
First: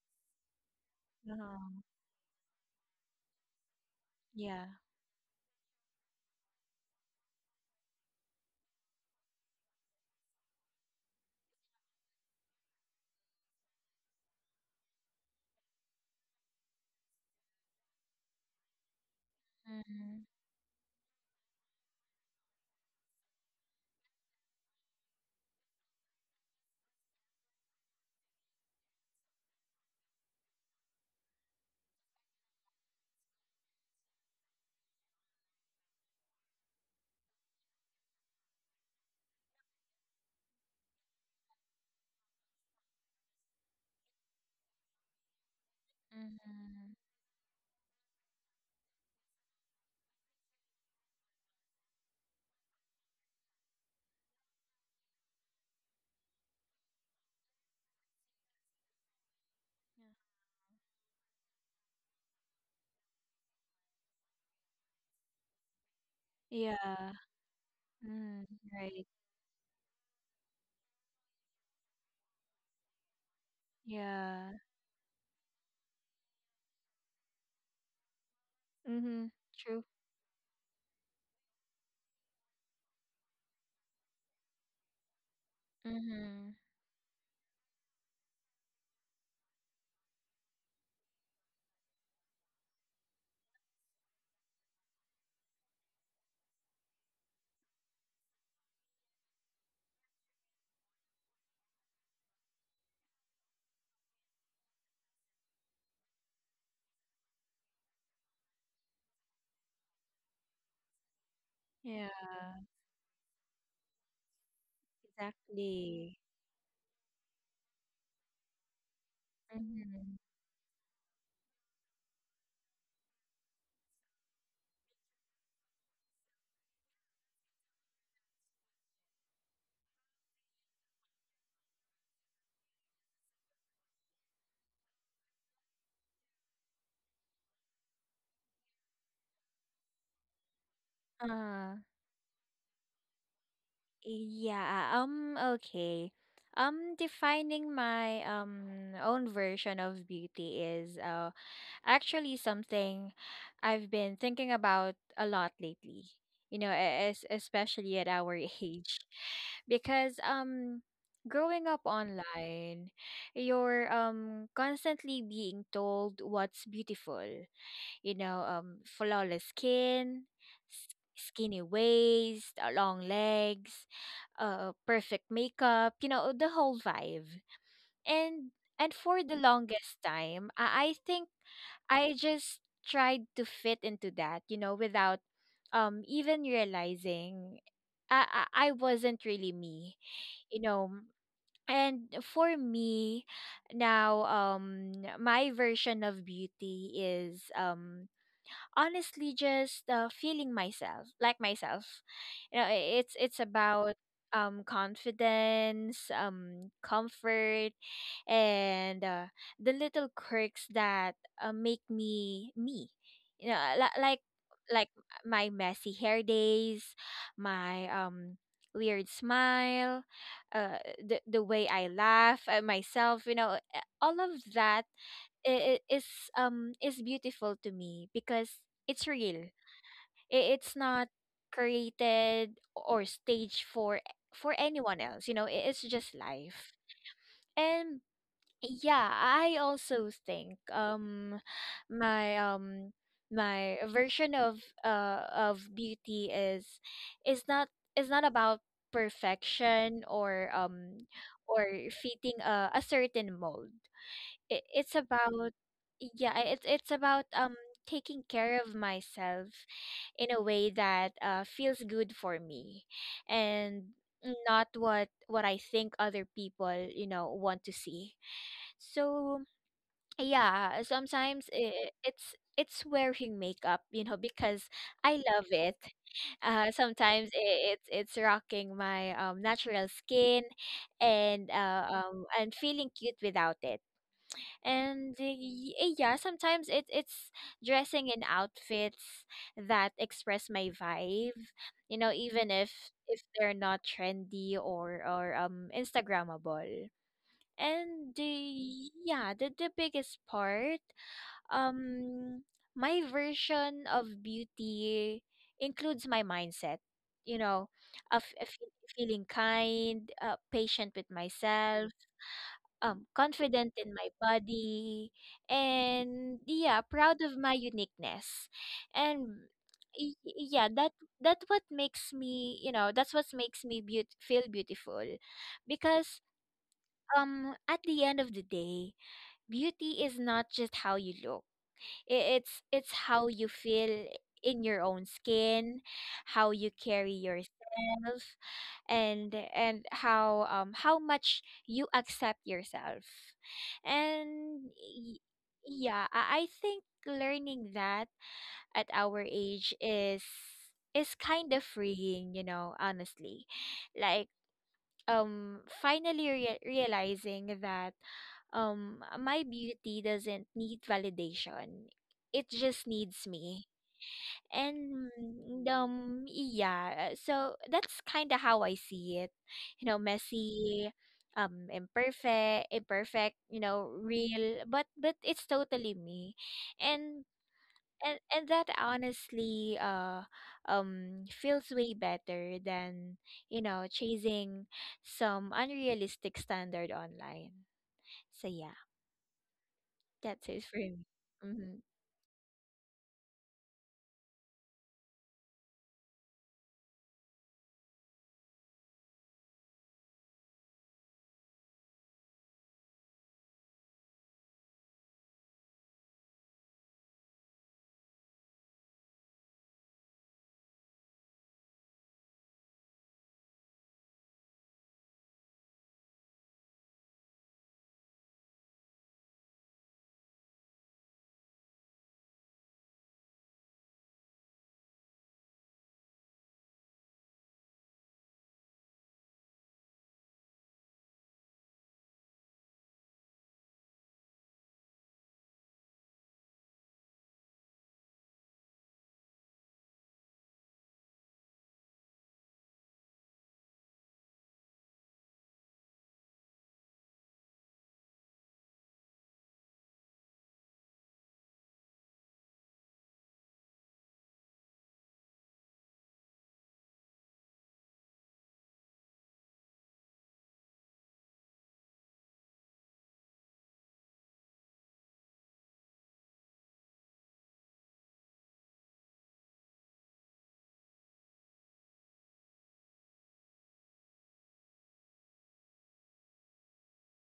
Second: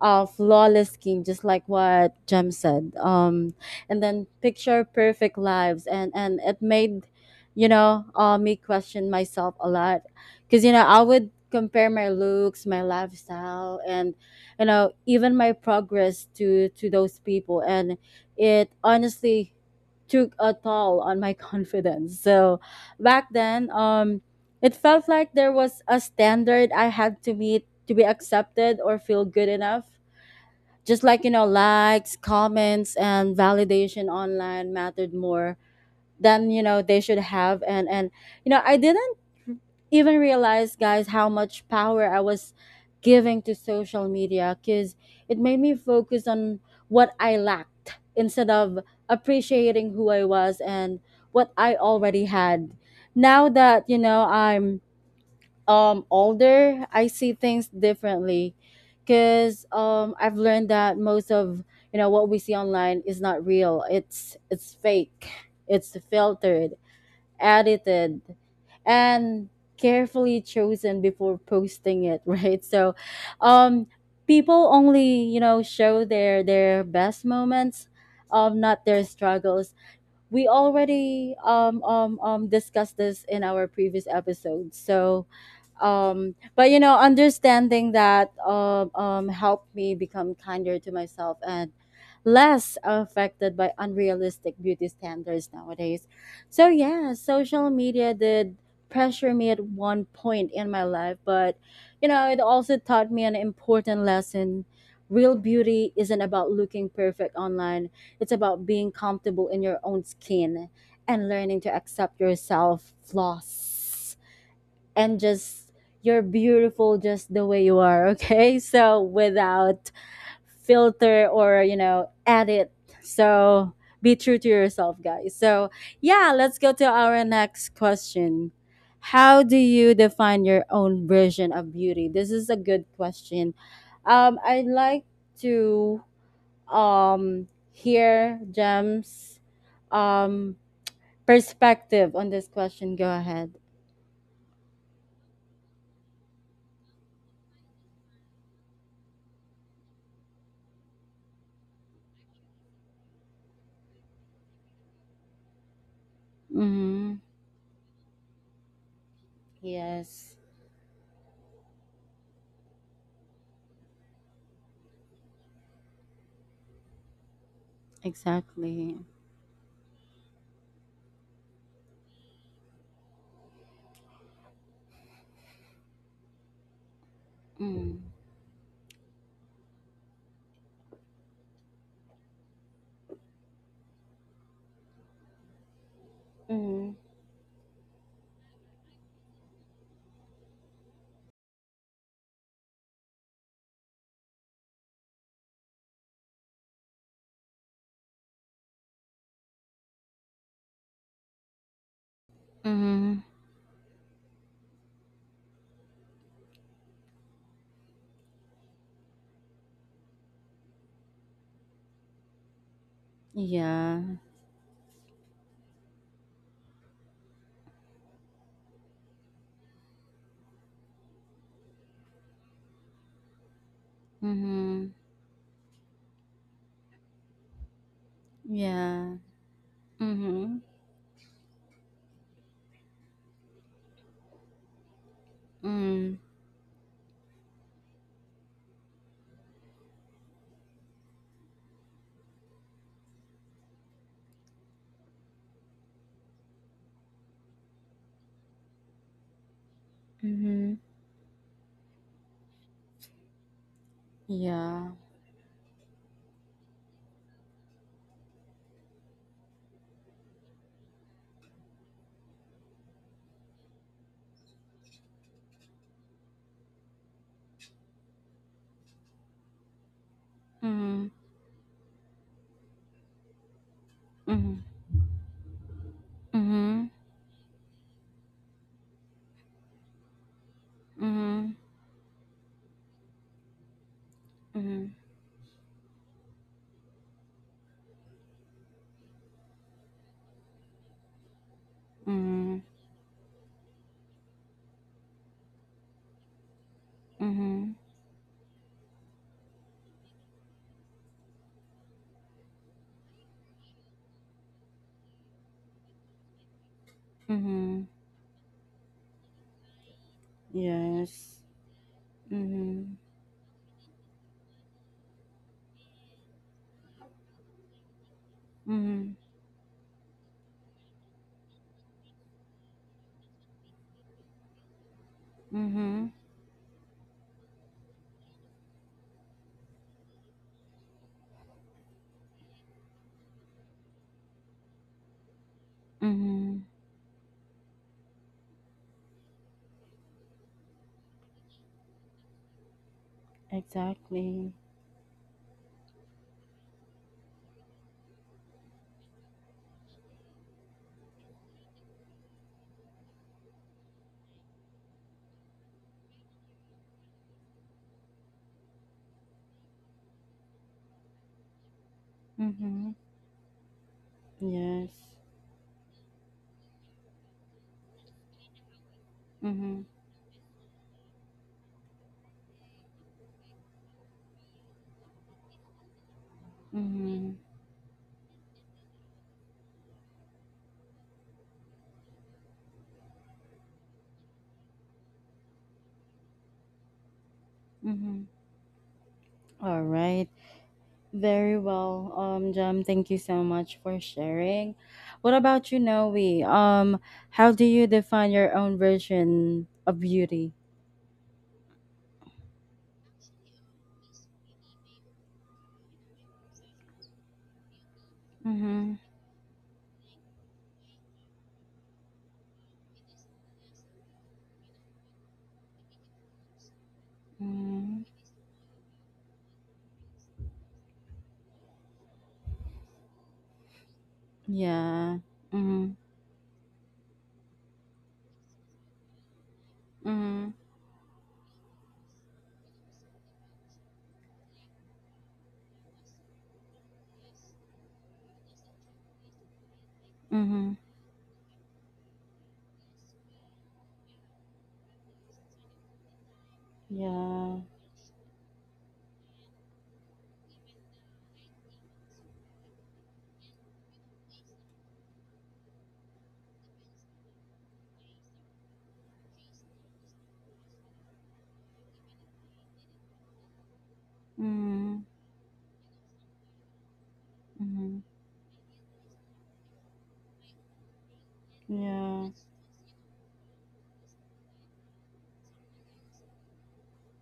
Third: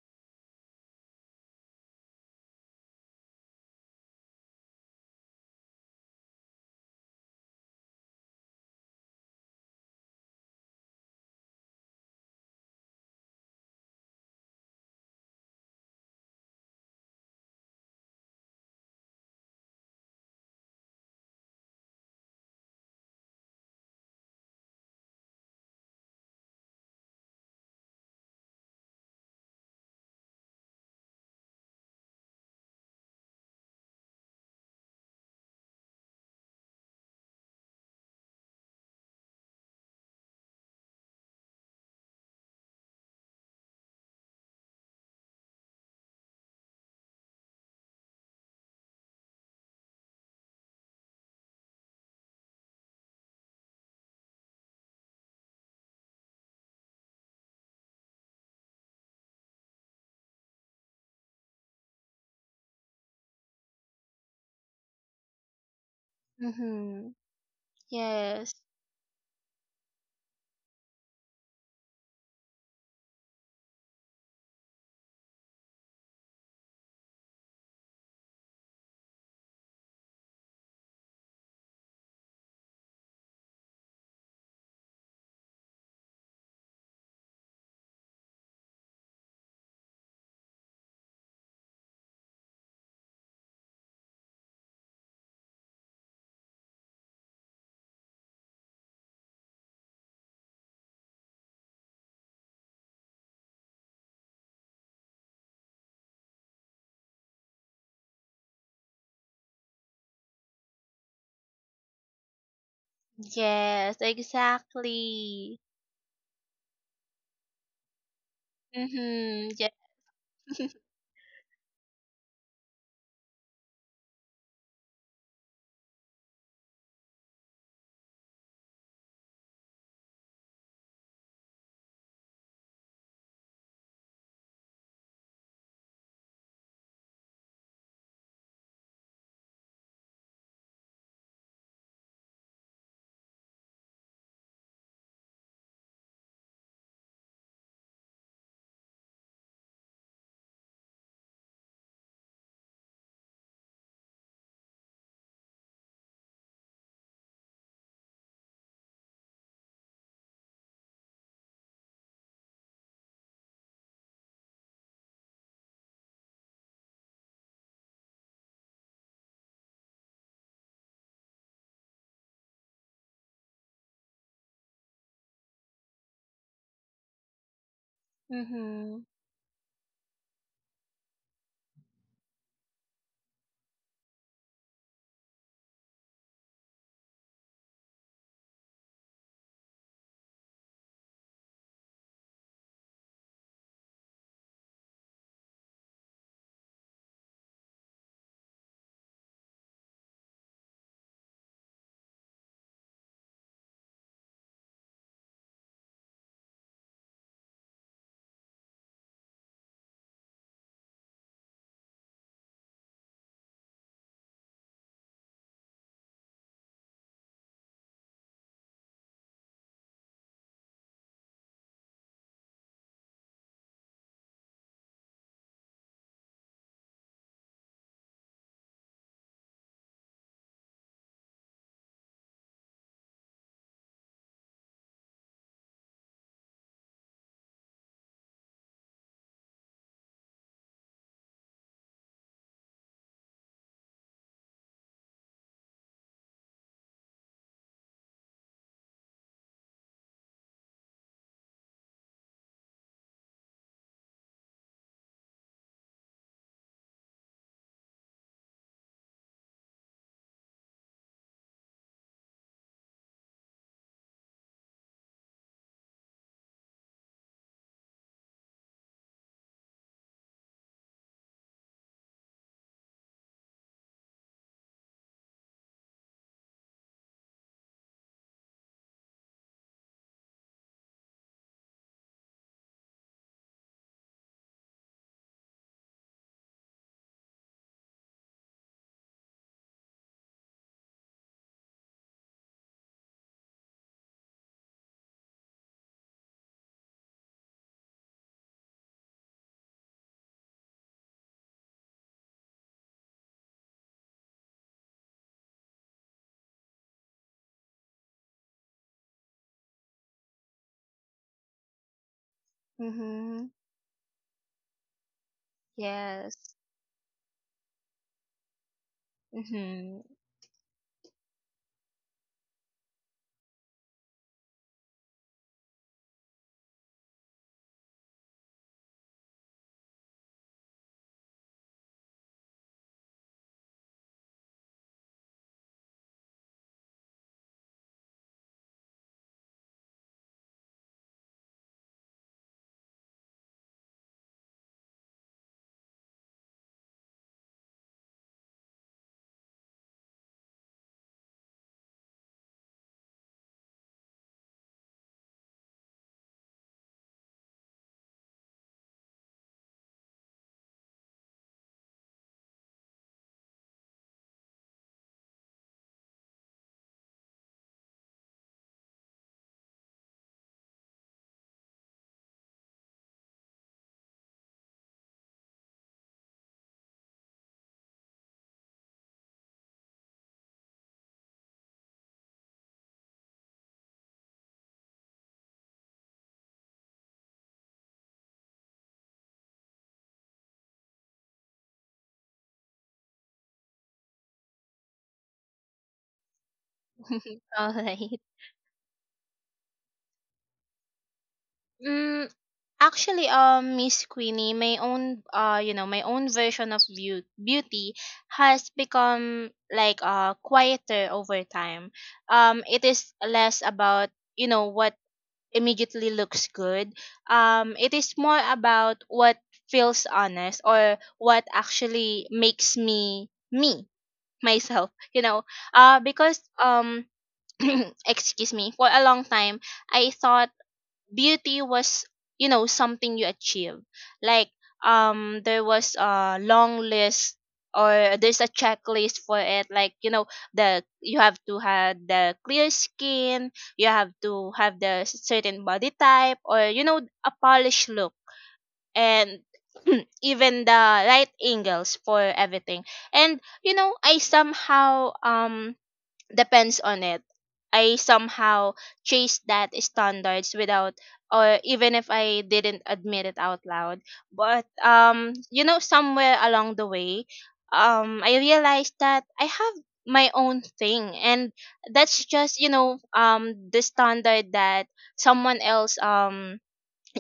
Speaker 1: flawless skin,
Speaker 2: Mhm.
Speaker 1: just like
Speaker 2: Mhm.
Speaker 1: what Jem said. And then
Speaker 2: Yeah.
Speaker 1: picture perfect lives, and it made, you know, me question myself a lot, because you know I would compare my looks, my lifestyle, and you know even my progress to those people, and it honestly
Speaker 2: Mhm.
Speaker 1: took a toll on my confidence. So back then, it felt like there was a standard I had to meet to be accepted or feel good enough just like you know likes comments and validation online mattered more than you know they should have and you know I didn't even realize guys how much power I was giving to social media because it made me focus on
Speaker 2: Mhm.
Speaker 1: what I lacked instead of appreciating who I was and what I already had now that you know I'm older I see things differently because I've learned that most of you know what we see online is not real it's fake it's filtered
Speaker 2: Yeah.
Speaker 3: Mhm.
Speaker 1: edited
Speaker 2: Mm,
Speaker 3: Yes.
Speaker 2: right.
Speaker 1: and carefully chosen before posting it right so um
Speaker 2: Yeah.
Speaker 1: people only you know show their best moments not their
Speaker 2: Mm-hmm.
Speaker 1: struggles
Speaker 2: True.
Speaker 1: we already discussed this in our previous episode. So,
Speaker 2: Mm-hmm.
Speaker 1: but you know, understanding that helped me become kinder to myself and less affected by unrealistic beauty standards nowadays. So, yeah, social media did pressure me at one point in my life, but you know, it also taught me an important lesson. Real beauty isn't about looking perfect online it's about being comfortable in your own skin and learning to
Speaker 2: Yeah.
Speaker 1: accept yourself,
Speaker 3: Yes,
Speaker 1: flaws, and
Speaker 3: exactly.
Speaker 1: just
Speaker 2: Exactly.
Speaker 1: you're beautiful just the way you are, okay? So
Speaker 3: Mhm. Yeah.
Speaker 1: without
Speaker 2: Mm-hmm.
Speaker 1: filter or, you know, edit. So be true to yourself, guys. So, yeah, let's go to our next question. How do you define your own version of beauty? This is a good question. I'd like to hear Jem's um
Speaker 2: Uh,
Speaker 1: perspective on this question. Go ahead.
Speaker 2: yeah. Okay. Defining my own version of beauty is actually something I've been thinking about a lot lately. You know, e-,
Speaker 1: Mm-hmm.
Speaker 2: es especially at our age, because
Speaker 1: Yes,
Speaker 2: growing up online, you're constantly being told what's beautiful,
Speaker 1: exactly.
Speaker 2: flawless skin, skinny waist, long legs, perfect makeup, the whole vibe.
Speaker 1: Mm.
Speaker 2: And and
Speaker 3: Mhm.
Speaker 2: for the longest time, I think I just tried to fit into that, without even
Speaker 1: Mm-hmm.
Speaker 2: realizing I wasn't really me, you know. And for me now, my version of beauty is, honestly, just feeling myself, like myself,
Speaker 1: Mm-hmm.
Speaker 2: it's about confidence, comfort, and the little quirks that make me me, you know
Speaker 1: Yeah.
Speaker 2: li- like like my messy hair days, my weird smile, the way I laugh at myself, all of that
Speaker 1: Mm-hmm.
Speaker 2: i- i- is is beautiful to me because it's
Speaker 1: Yeah.
Speaker 2: real.
Speaker 1: Mm-hmm.
Speaker 2: It's not created or staged for anyone else. It's just
Speaker 1: Mm.
Speaker 2: life. And yeah, I also think my um my version of beauty is not is not about perfection or
Speaker 1: Mm-hmm.
Speaker 2: fitting a certain mold. it,
Speaker 1: Yeah.
Speaker 2: it's about yeah I- it's it's about taking care of myself in a way that feels good for me, and not what I think other people, want to see. So yeah,
Speaker 1: Mm-hmm.
Speaker 2: sometimes it's wearing makeup,
Speaker 1: Mm-hmm.
Speaker 2: because I love it.
Speaker 1: Mm-hmm.
Speaker 2: Sometimes it's rocking my natural skin,
Speaker 1: Mm-hmm.
Speaker 2: and and feeling cute without it.
Speaker 1: Mm-hmm.
Speaker 2: And yeah, sometimes it's dressing in outfits that express my vibe, even
Speaker 1: Mm-hmm.
Speaker 2: if they're not trendy or Instagrammable.
Speaker 1: Mm-hmm.
Speaker 2: And the yeah, the biggest part, um, my version of beauty includes my mindset, you know,
Speaker 1: Mm-hmm.
Speaker 2: of feeling kind, patient with
Speaker 1: Yes.
Speaker 2: myself,
Speaker 1: Mm-hmm.
Speaker 3: Mhm.
Speaker 2: confident in my body,
Speaker 3: Yes.
Speaker 2: and yeah, proud of my uniqueness.
Speaker 1: Mm-hmm.
Speaker 2: And
Speaker 3: Mhm.
Speaker 2: y- yeah, that's what makes me feel beautiful,
Speaker 1: Mm-hmm.
Speaker 2: because at the end of the day, beauty is not just how you look. It's how you feel in your own skin, how
Speaker 1: Mm-hmm.
Speaker 2: you carry yourself, and how much you accept yourself.
Speaker 1: Exactly.
Speaker 2: And I think learning that at our age is kind of freeing, honestly. Like, finally realizing that my beauty doesn't need validation, it just
Speaker 1: Mm-hmm.
Speaker 2: needs me.
Speaker 1: Yes.
Speaker 2: And so that's kind of how I see it,
Speaker 1: Mm-hmm.
Speaker 2: messy, imperfect, real, but it's totally me. and
Speaker 1: Mm-hmm.
Speaker 2: and and that, honestly, feels way better than chasing some unrealistic standard online.
Speaker 1: Mm-hmm.
Speaker 2: So yeah,
Speaker 1: All right.
Speaker 2: that's it for me.
Speaker 1: Very
Speaker 2: Mm-hmm.
Speaker 1: well. Jam, thank you so much for sharing. What about you, Noe? Um, how do
Speaker 3: All
Speaker 1: you
Speaker 3: right.
Speaker 1: define your own version of beauty?
Speaker 3: Mm, actually, Miss Queenie, my own, you know, my own version of beauty has
Speaker 1: Mm-hmm.
Speaker 3: become like quieter over time. It is less about you know what immediately looks good. It
Speaker 1: Mm-hmm.
Speaker 3: is more about what feels honest, or what actually makes me me myself.
Speaker 1: Yeah.
Speaker 3: You know,
Speaker 1: Mm-hmm.
Speaker 3: because excuse me, for a long time, I
Speaker 1: Mm-hmm.
Speaker 3: thought beauty was, you know, something you achieve. Like, there was a long list, or there's a checklist for it, like you know
Speaker 1: Mm-hmm.
Speaker 3: the you have to have the clear skin, you have to have the certain body type, or you know a
Speaker 1: Yeah.
Speaker 3: polished look. And even the right angles for everything. And you know I somehow depends on it. I somehow chased that standards without, or even if I didn't admit it out loud. But
Speaker 1: Mm-hmm.
Speaker 3: you know somewhere along the way,
Speaker 1: Mm-hmm.
Speaker 3: I realized that I have my own thing, and that's
Speaker 1: Yeah.
Speaker 3: just you know the standard that someone else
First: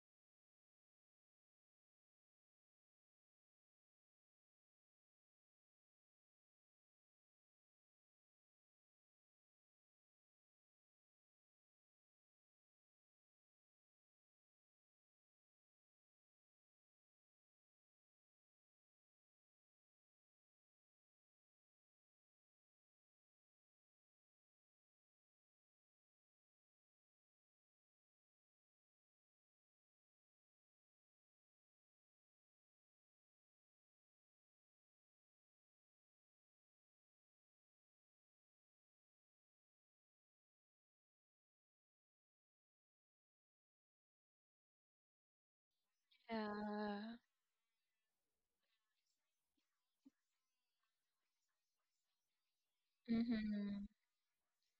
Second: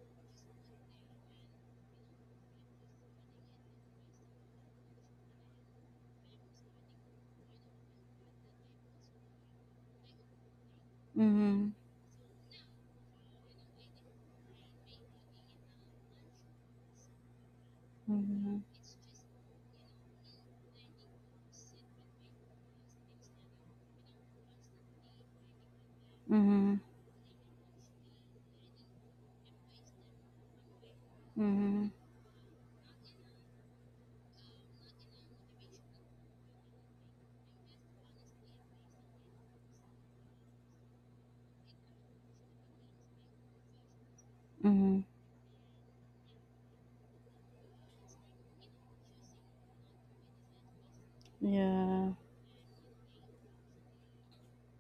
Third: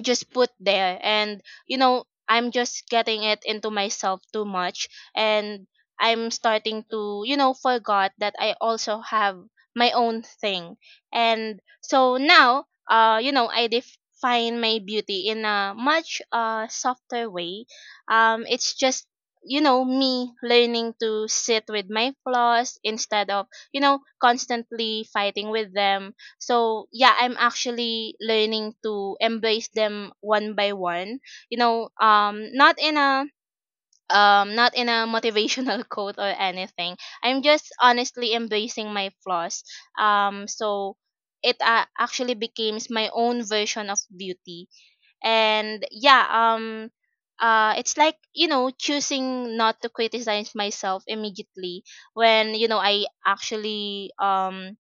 Speaker 3: just put there. And you know I'm just getting it into myself too much, and I'm starting to you know forgot that I also have my own thing. And
Speaker 1: Mm-hmm.
Speaker 3: so now you know I define my beauty in a much softer way.
Speaker 1: Mm-hmm.
Speaker 3: It's just you know me learning to sit with my flaws instead of you know constantly fighting with them.
Speaker 1: Mm-hmm.
Speaker 3: So yeah, I'm actually learning to embrace them one by one. You
Speaker 1: Mm-hmm.
Speaker 3: know, not in a not in a motivational quote or anything. I'm just honestly embracing my flaws. So it actually becomes my own version of beauty.
Speaker 1: Mm-hmm.
Speaker 3: And yeah,
Speaker 2: Yeah.
Speaker 3: it's like you know choosing not to criticize myself immediately
Speaker 1: Yeah.
Speaker 3: when you know I
Speaker 2: Mm-hmm.
Speaker 3: actually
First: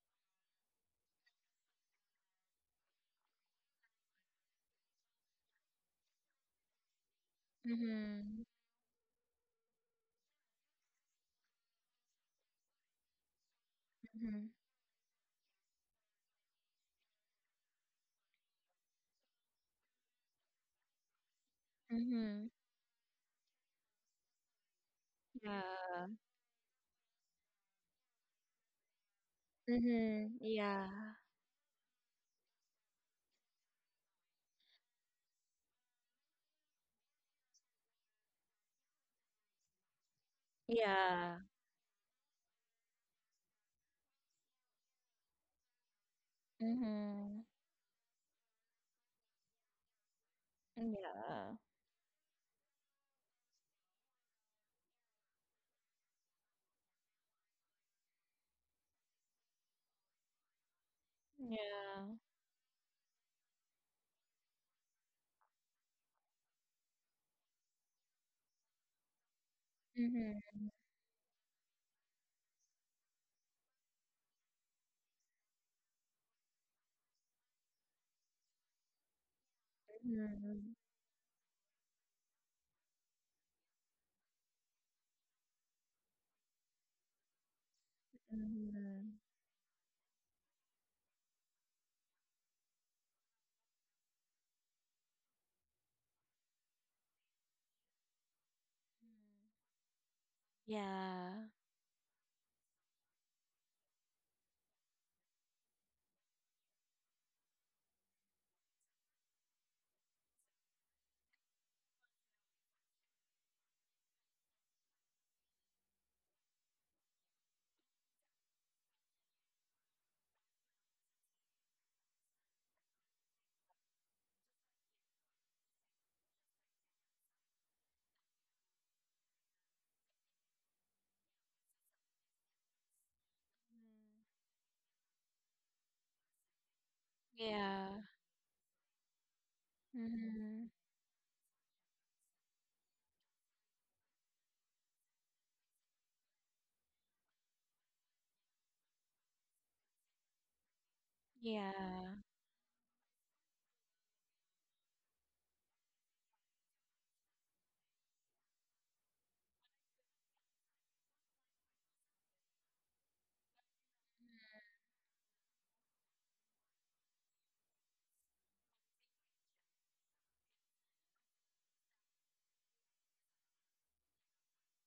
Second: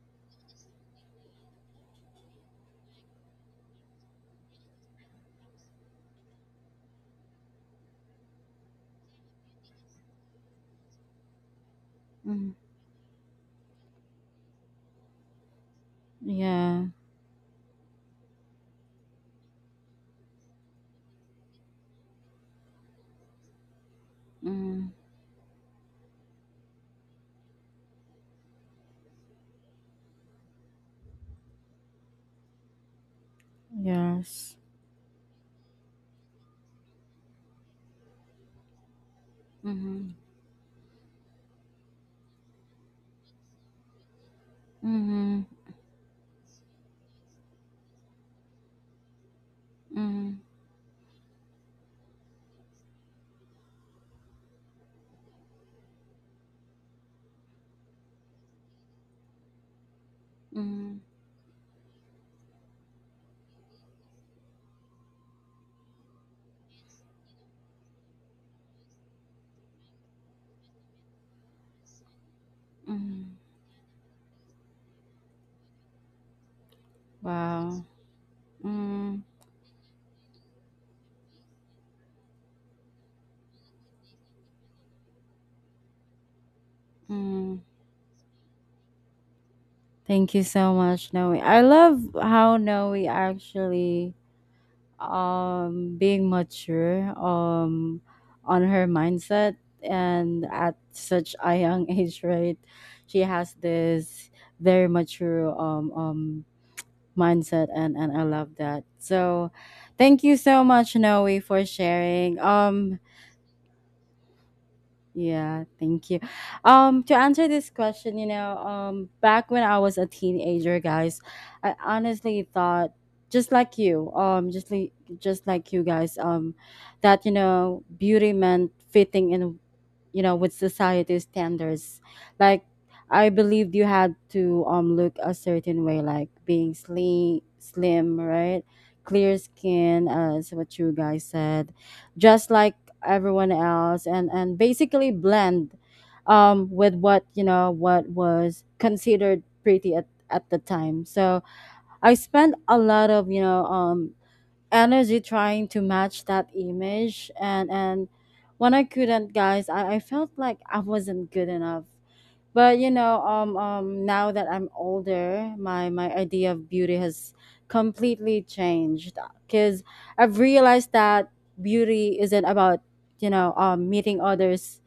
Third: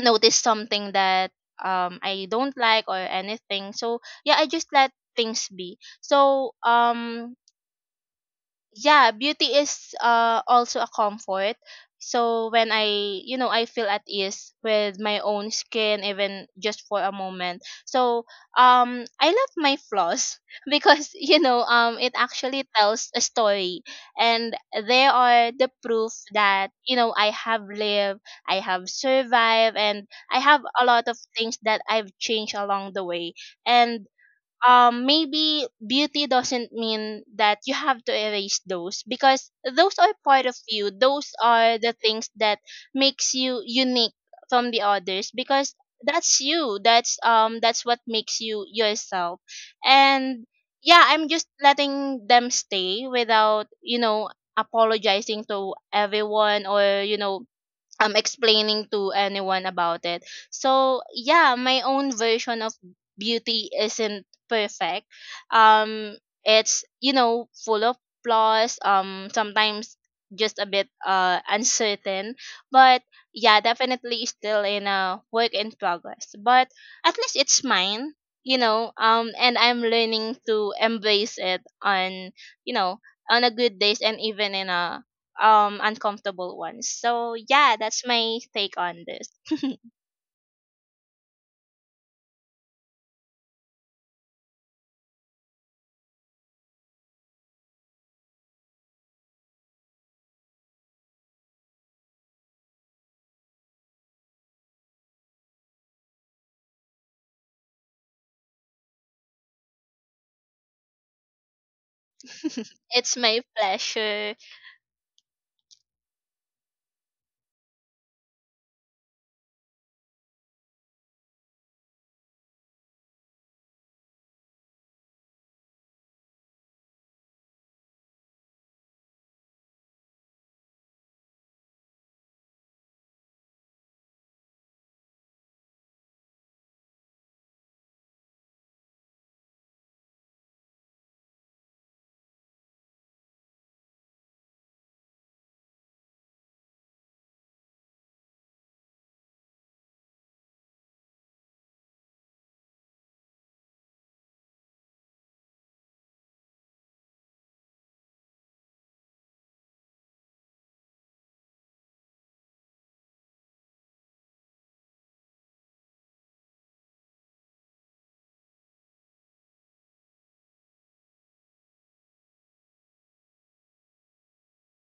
Speaker 3: notice something that I don't like or anything. So yeah, I just let things be. So
Speaker 2: Mm-hmm.
Speaker 3: yeah, beauty is also a comfort, so when I you know I feel at
Speaker 2: Mm-hmm.
Speaker 3: ease with my own skin even just
Speaker 1: Yeah.
Speaker 3: for a moment. So I love my flaws because you know it
Speaker 2: Mm-hmm.
Speaker 3: actually tells a story, and
Speaker 1: Mm.
Speaker 3: they are the
Speaker 2: Yeah.
Speaker 3: proof that you know I have lived, I have survived, and
Speaker 2: Mhm.
Speaker 3: I have a lot
Speaker 2: Yeah.
Speaker 3: of things that I've changed along the way. And
Speaker 1: Yes.
Speaker 3: maybe beauty doesn't mean that you have to erase those, because those are
Speaker 1: Mhm.
Speaker 3: part of you, those
Speaker 2: Yeah.
Speaker 3: are the things that makes you unique from the others,
Speaker 1: Mhm.
Speaker 3: because that's you,
Speaker 2: Mhm.
Speaker 3: that's what makes you yourself.
Speaker 1: Mhm.
Speaker 3: And yeah, I'm just
Speaker 2: Yeah.
Speaker 3: letting them stay without you know apologizing to everyone, or you know explaining to anyone about it.
Speaker 1: Mhm.
Speaker 3: So yeah, my
Speaker 2: Yeah.
Speaker 3: own version of beauty isn't perfect. Um it's you know full of flaws, sometimes just
Speaker 2: Mhm.
Speaker 3: a bit uncertain. But
Speaker 1: Mhm.
Speaker 3: yeah, definitely still in a work in progress. But at least it's
Speaker 1: Wow.
Speaker 3: mine, you know,
Speaker 1: Mm.
Speaker 3: and I'm learning to
Speaker 2: Mhm.
Speaker 3: embrace it on you know on a good days and even in a uncomfortable ones. So
Speaker 1: Mm.
Speaker 3: yeah, that's my take on
Speaker 2: Mhm.
Speaker 3: this.
Speaker 1: Thank you so much, Noe. I love how Noe actually being mature on her mindset and at such
Speaker 2: Yeah.
Speaker 1: a young age, right? She has this very mature mindset and I love that. So thank you so much Noe for sharing.
Speaker 3: It's my pleasure.
Speaker 1: Yeah, thank you. To answer this question, you know, back when I was a teenager, guys, I honestly thought just like you, um just like just like you guys, that you know, beauty meant fitting in you know with society standards like I believed you had to look a certain way like being slim
Speaker 2: Yeah.
Speaker 1: slim right clear skin as
Speaker 2: Mhm.
Speaker 1: what you guys said just like everyone else and basically blend with what you know what was considered pretty at the time so
Speaker 2: Yeah.
Speaker 1: I spent a lot of you know energy trying to match that image and when I couldn't guys I felt like I wasn't good enough but you know now that I'm older my idea of beauty has completely changed because I've realized that beauty isn't about you know meeting others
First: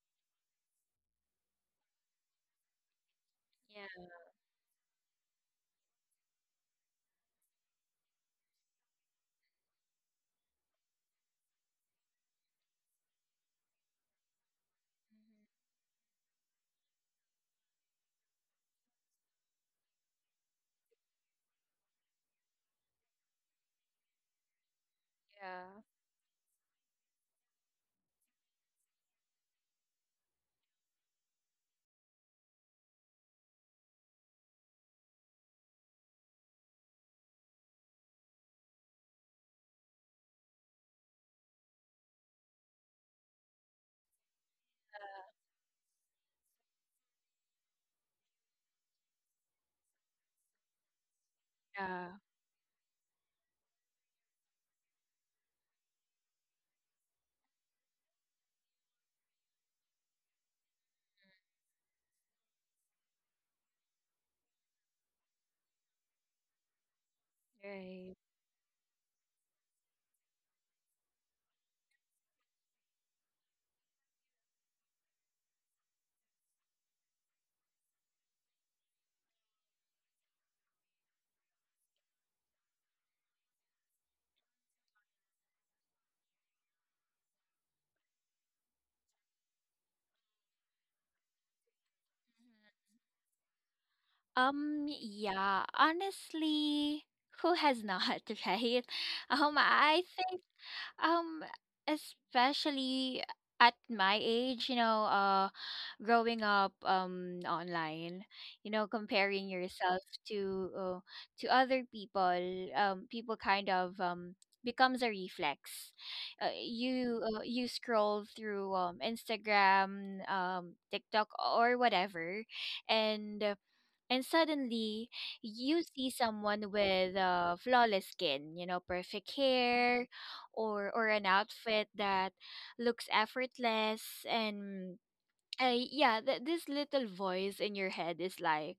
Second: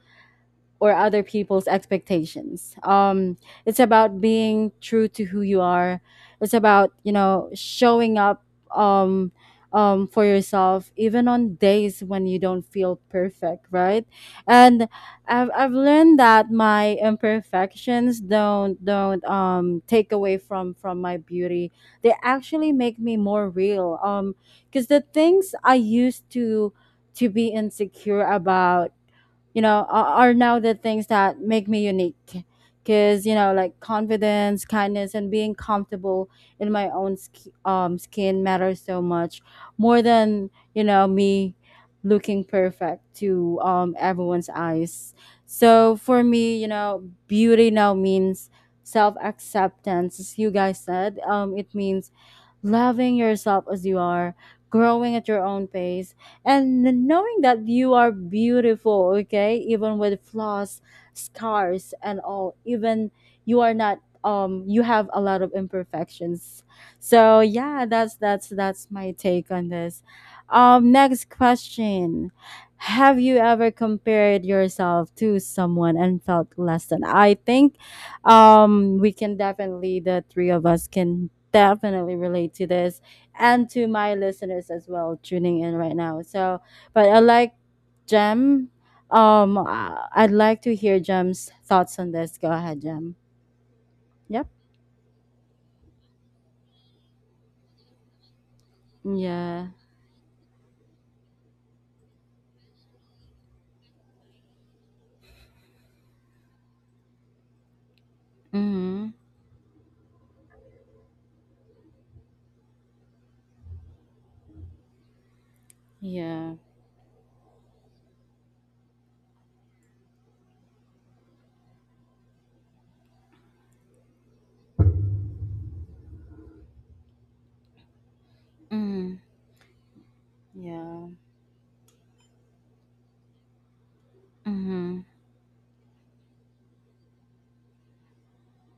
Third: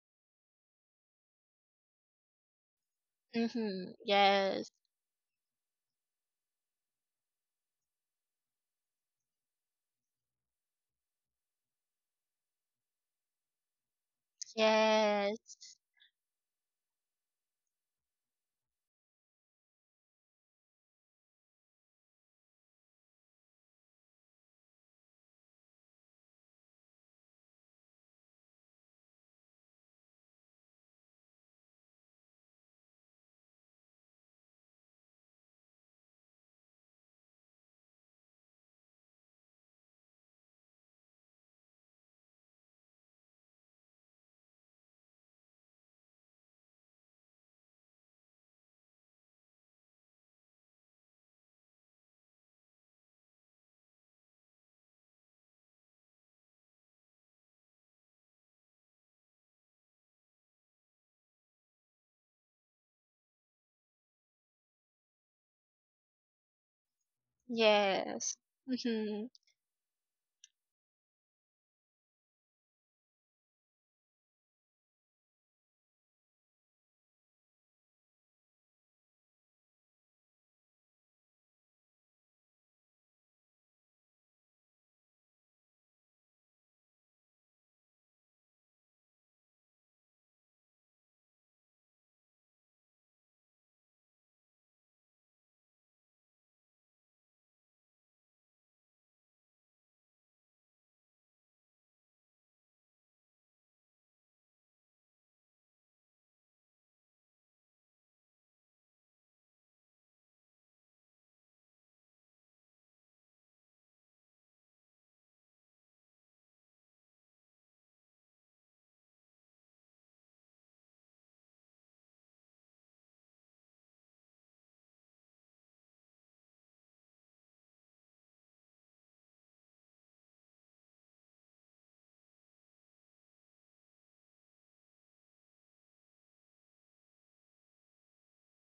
Speaker 1: or other people's expectations. It's
Speaker 3: Mm-hmm.
Speaker 2: Yeah.
Speaker 1: about being
Speaker 3: Yes.
Speaker 1: true to who you are. It's about you know showing up um, for yourself even on days when you don't feel perfect, right? And I've
Speaker 3: Yes.
Speaker 1: I've learned that my imperfections don't take away from my beauty. They actually make me more real. Because the things I
Speaker 2: Yeah.
Speaker 1: used to be insecure about, you know, are, now the things that make me unique, because, you know, like confidence, kindness and being comfortable in my own skin matters so much more than, you know, me looking perfect to, everyone's eyes. So for me, you know, beauty now means self-acceptance. As you guys said, it
Speaker 2: Yeah.
Speaker 1: means loving yourself as you are, growing at your own pace, and knowing that you are beautiful, okay, even with flaws, scars and all. Even you are not you have a lot of imperfections. So yeah, that's
Speaker 2: Right.
Speaker 3: Yes.
Speaker 1: that's that's my
Speaker 3: Mm-hmm.
Speaker 1: take on this. Next question: have you ever compared yourself to someone and felt less than? I think we can definitely— the three of us can definitely relate to this, and to my listeners as well tuning in right now. So, but I like Jem. I'd like to hear Jem's thoughts on this. Go ahead, Jem. Yep.
Speaker 2: Yeah, honestly, who has not, right?
Speaker 1: Yeah.
Speaker 2: I think um especially at my age, you know, growing up online,
Speaker 1: Mm-hmm.
Speaker 2: comparing yourself to, to other people, people kind of becomes a reflex. Uh,
Speaker 1: Yeah.
Speaker 2: you uh, you scroll through Instagram, TikTok, or whatever, and and suddenly you see someone with flawless skin,
Speaker 1: Mm-hmm.
Speaker 2: perfect hair, or
Speaker 1: Yeah.
Speaker 2: an outfit that looks effortless, and
Speaker 1: Mm-hmm.
Speaker 2: this little voice in your head is like,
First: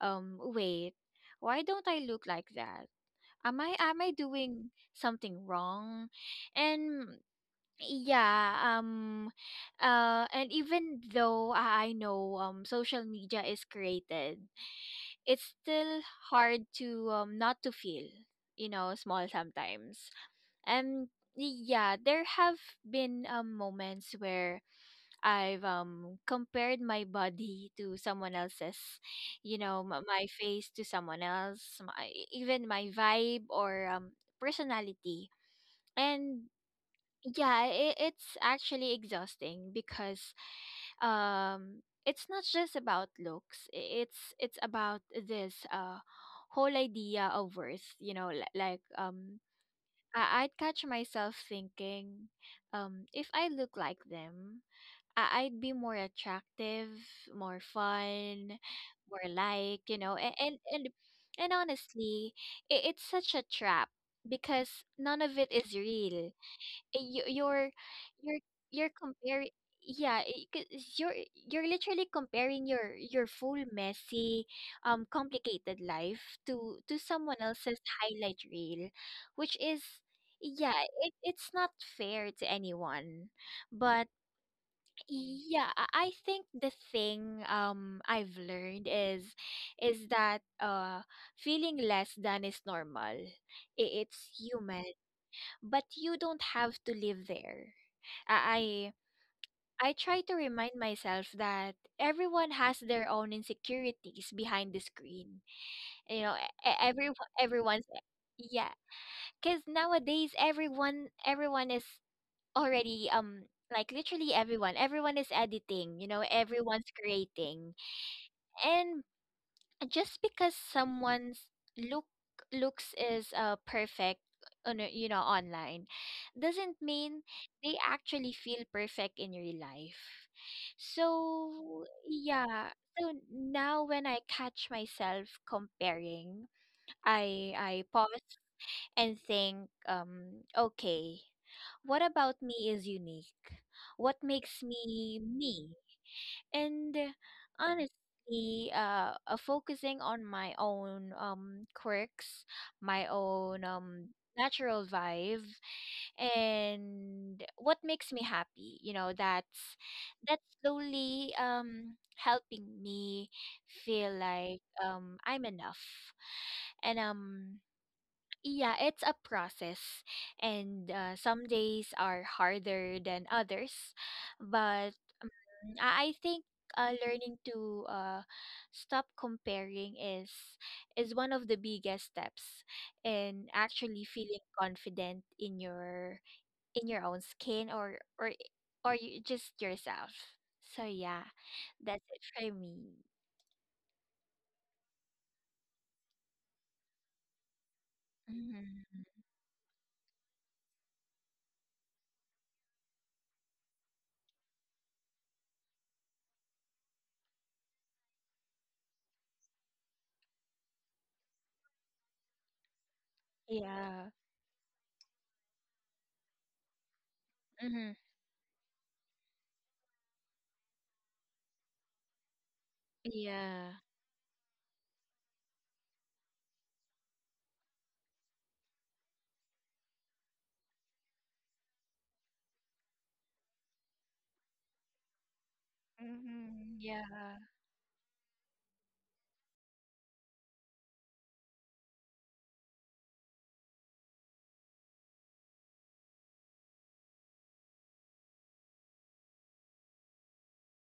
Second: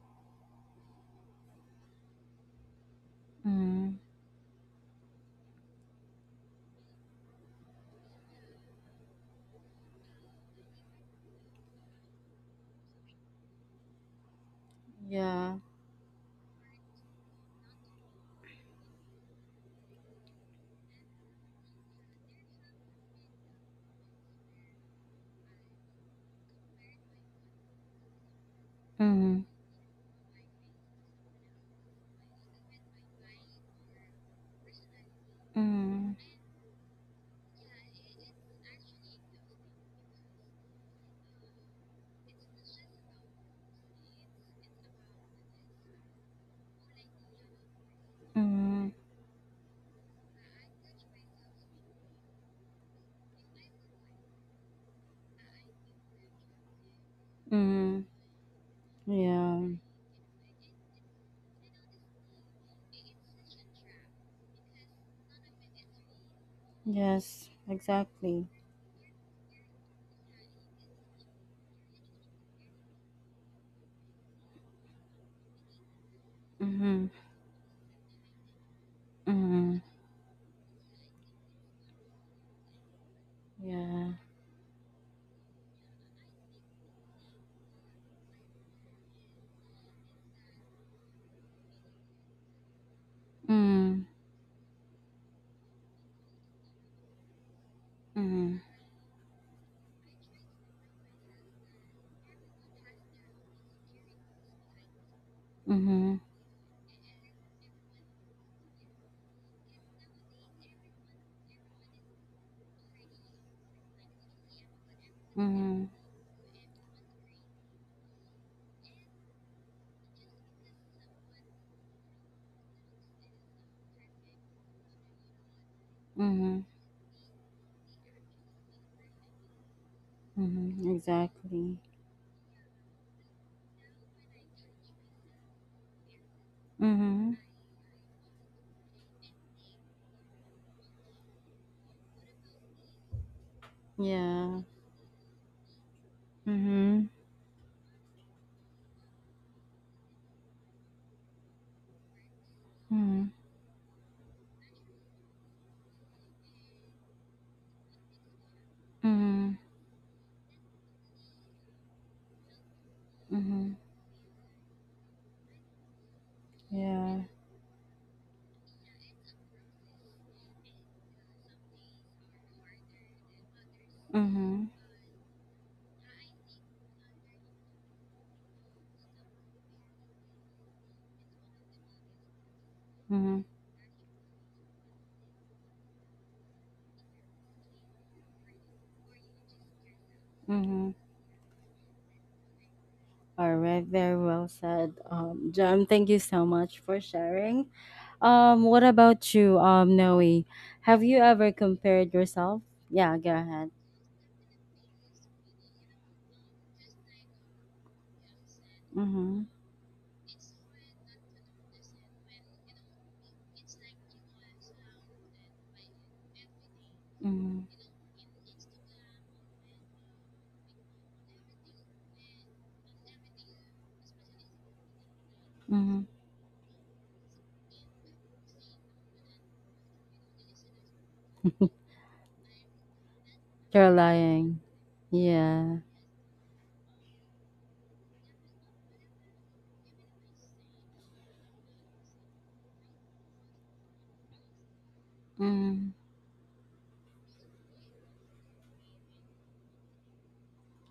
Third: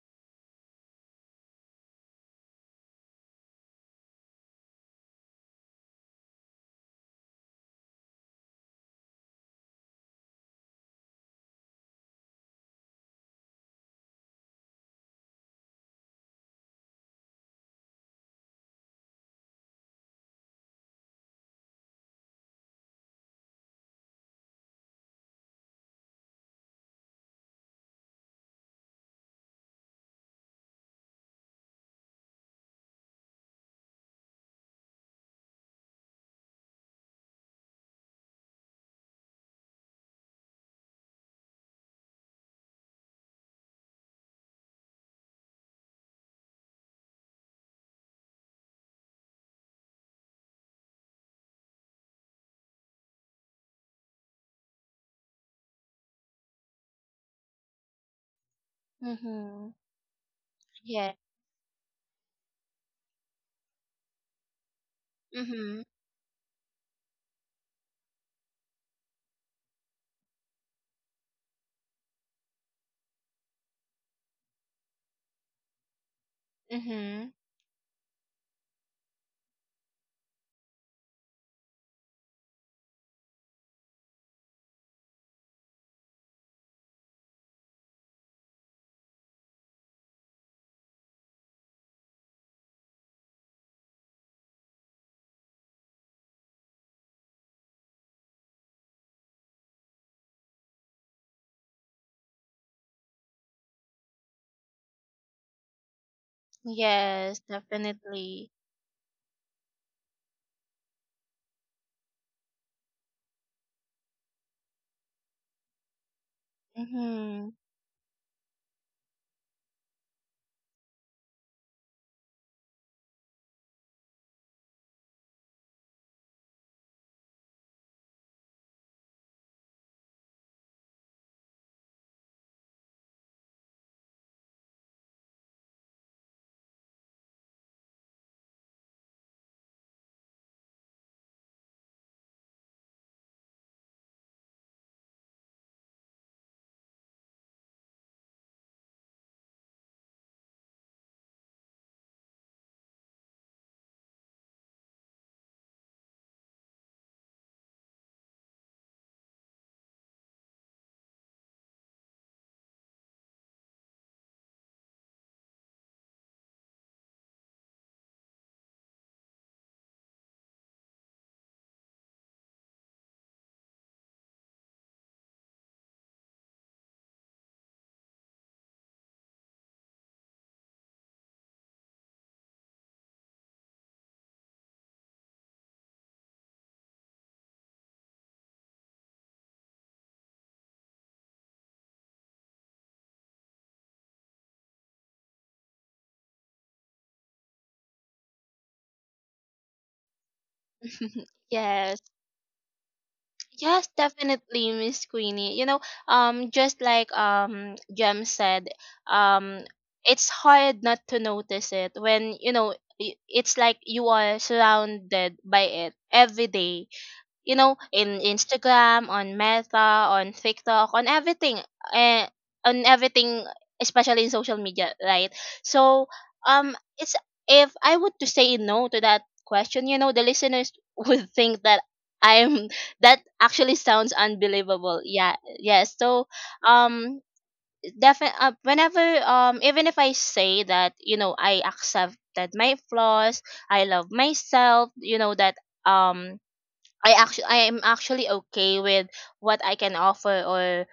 Speaker 2: wait, why don't I look like that? am i
Speaker 1: Mm-hmm.
Speaker 2: am i doing something wrong? And yeah, and even though I know social media is created, it's
Speaker 1: Yeah.
Speaker 2: still hard to, not to feel, small, sometimes. And yeah, there have been, moments where I've compared my body to someone else's,
Speaker 1: Mm-hmm.
Speaker 2: my face to someone else, even my vibe or, personality.
Speaker 1: Mm-hmm.
Speaker 2: And yeah, it's actually exhausting because it's not just about looks, it's about this whole idea of worth, like,
Speaker 1: Mm-hmm.
Speaker 2: I'd catch myself thinking, if I look like them, I'd be more attractive, more
Speaker 1: Mm-hmm.
Speaker 2: fun, more
Speaker 3: Mm-hmm.
Speaker 1: Yeah.
Speaker 2: like,
Speaker 3: Yeah.
Speaker 2: and honestly, it's such a trap, because none of it is
Speaker 3: Mm-hmm.
Speaker 2: real. uh, you-
Speaker 1: Yes.
Speaker 2: you're you're
Speaker 1: Exactly.
Speaker 2: you're comparing, 'cause you're you're literally comparing your full, messy, complicated life to
Speaker 1: Mm-hmm.
Speaker 3: Mm-hmm.
Speaker 2: someone else's highlight reel, which
Speaker 1: Mm-hmm.
Speaker 2: is, it's not fair to anyone. But
Speaker 1: Yeah.
Speaker 2: yeah, I think the thing I've learned is that, feeling less than is normal.
Speaker 1: Mm-hmm.
Speaker 2: It's human, but you don't have to live there.
Speaker 1: Mm-hmm.
Speaker 2: I I try to remind myself that everyone has their own insecurities behind the screen.
Speaker 1: Mm-hmm.
Speaker 2: You know, e- e, every
Speaker 3: Yes,
Speaker 2: everyone's
Speaker 3: definitely.
Speaker 2: yeah, cuz nowadays, everyone is already, like, literally, everyone is editing, everyone's
Speaker 3: Mm-hmm.
Speaker 2: creating, and just because someone's look looks is perfect on a- you know online,
Speaker 1: Mm-hmm.
Speaker 2: doesn't mean they actually feel perfect in real life.
Speaker 1: Mhm, exactly.
Speaker 2: So yeah so now when I catch myself comparing,
Speaker 1: Mhm.
Speaker 2: I pause and think, okay, what about me is unique? What
Speaker 1: Yeah.
Speaker 2: makes me me? And
Speaker 1: Mhm.
Speaker 2: honestly, focusing on my own quirks, my
Speaker 1: Mhm.
Speaker 2: own natural vibe, and what makes me happy,
Speaker 1: Mhm.
Speaker 2: that's slowly helping me
Speaker 1: Mhm.
Speaker 2: feel like I'm enough. And
Speaker 1: Yeah.
Speaker 2: um yeah, it's a process, and some days are harder than others,
Speaker 1: Mhm.
Speaker 2: but I think, learning to, stop comparing is one of the biggest steps
Speaker 1: Mhm.
Speaker 2: in actually feeling confident in your own skin, or you, just yourself. So
Speaker 1: Mhm.
Speaker 2: yeah, that's it for me.
Speaker 1: All right. Very well said, John. Thank you so much for sharing. What
Speaker 2: Hmm,
Speaker 1: about you, Noe? Have you ever
Speaker 3: Yes.
Speaker 1: compared yourself? Yeah. Go ahead.
Speaker 3: Yes, definitely, Miss Queenie. You know, just like Jem said,
Speaker 1: Mhm.
Speaker 3: um, it's hard not to notice it when you know it's like
Speaker 2: yeah.
Speaker 3: you are surrounded by it every day, you
Speaker 1: Mhm.
Speaker 3: know,
Speaker 2: Hmm,
Speaker 3: in Instagram, on Meta, on TikTok, on everything, eh, on everything,
Speaker 2: yeah.
Speaker 3: especially in social media, right? So,
Speaker 1: Mhm.
Speaker 3: it's if I would to say no to that question, you know, the listeners would think that I'm that actually
Speaker 1: You're
Speaker 3: sounds
Speaker 1: lying.
Speaker 3: unbelievable. Yeah,
Speaker 1: Yeah.
Speaker 3: yes. So,
Speaker 2: Hmm,
Speaker 3: um,
Speaker 2: yeah.
Speaker 3: definitely, whenever, even if I say that, you know, I accept that my flaws, I love myself, you know, that
Speaker 1: Mhm.
Speaker 3: um I am actually okay with what I can offer, or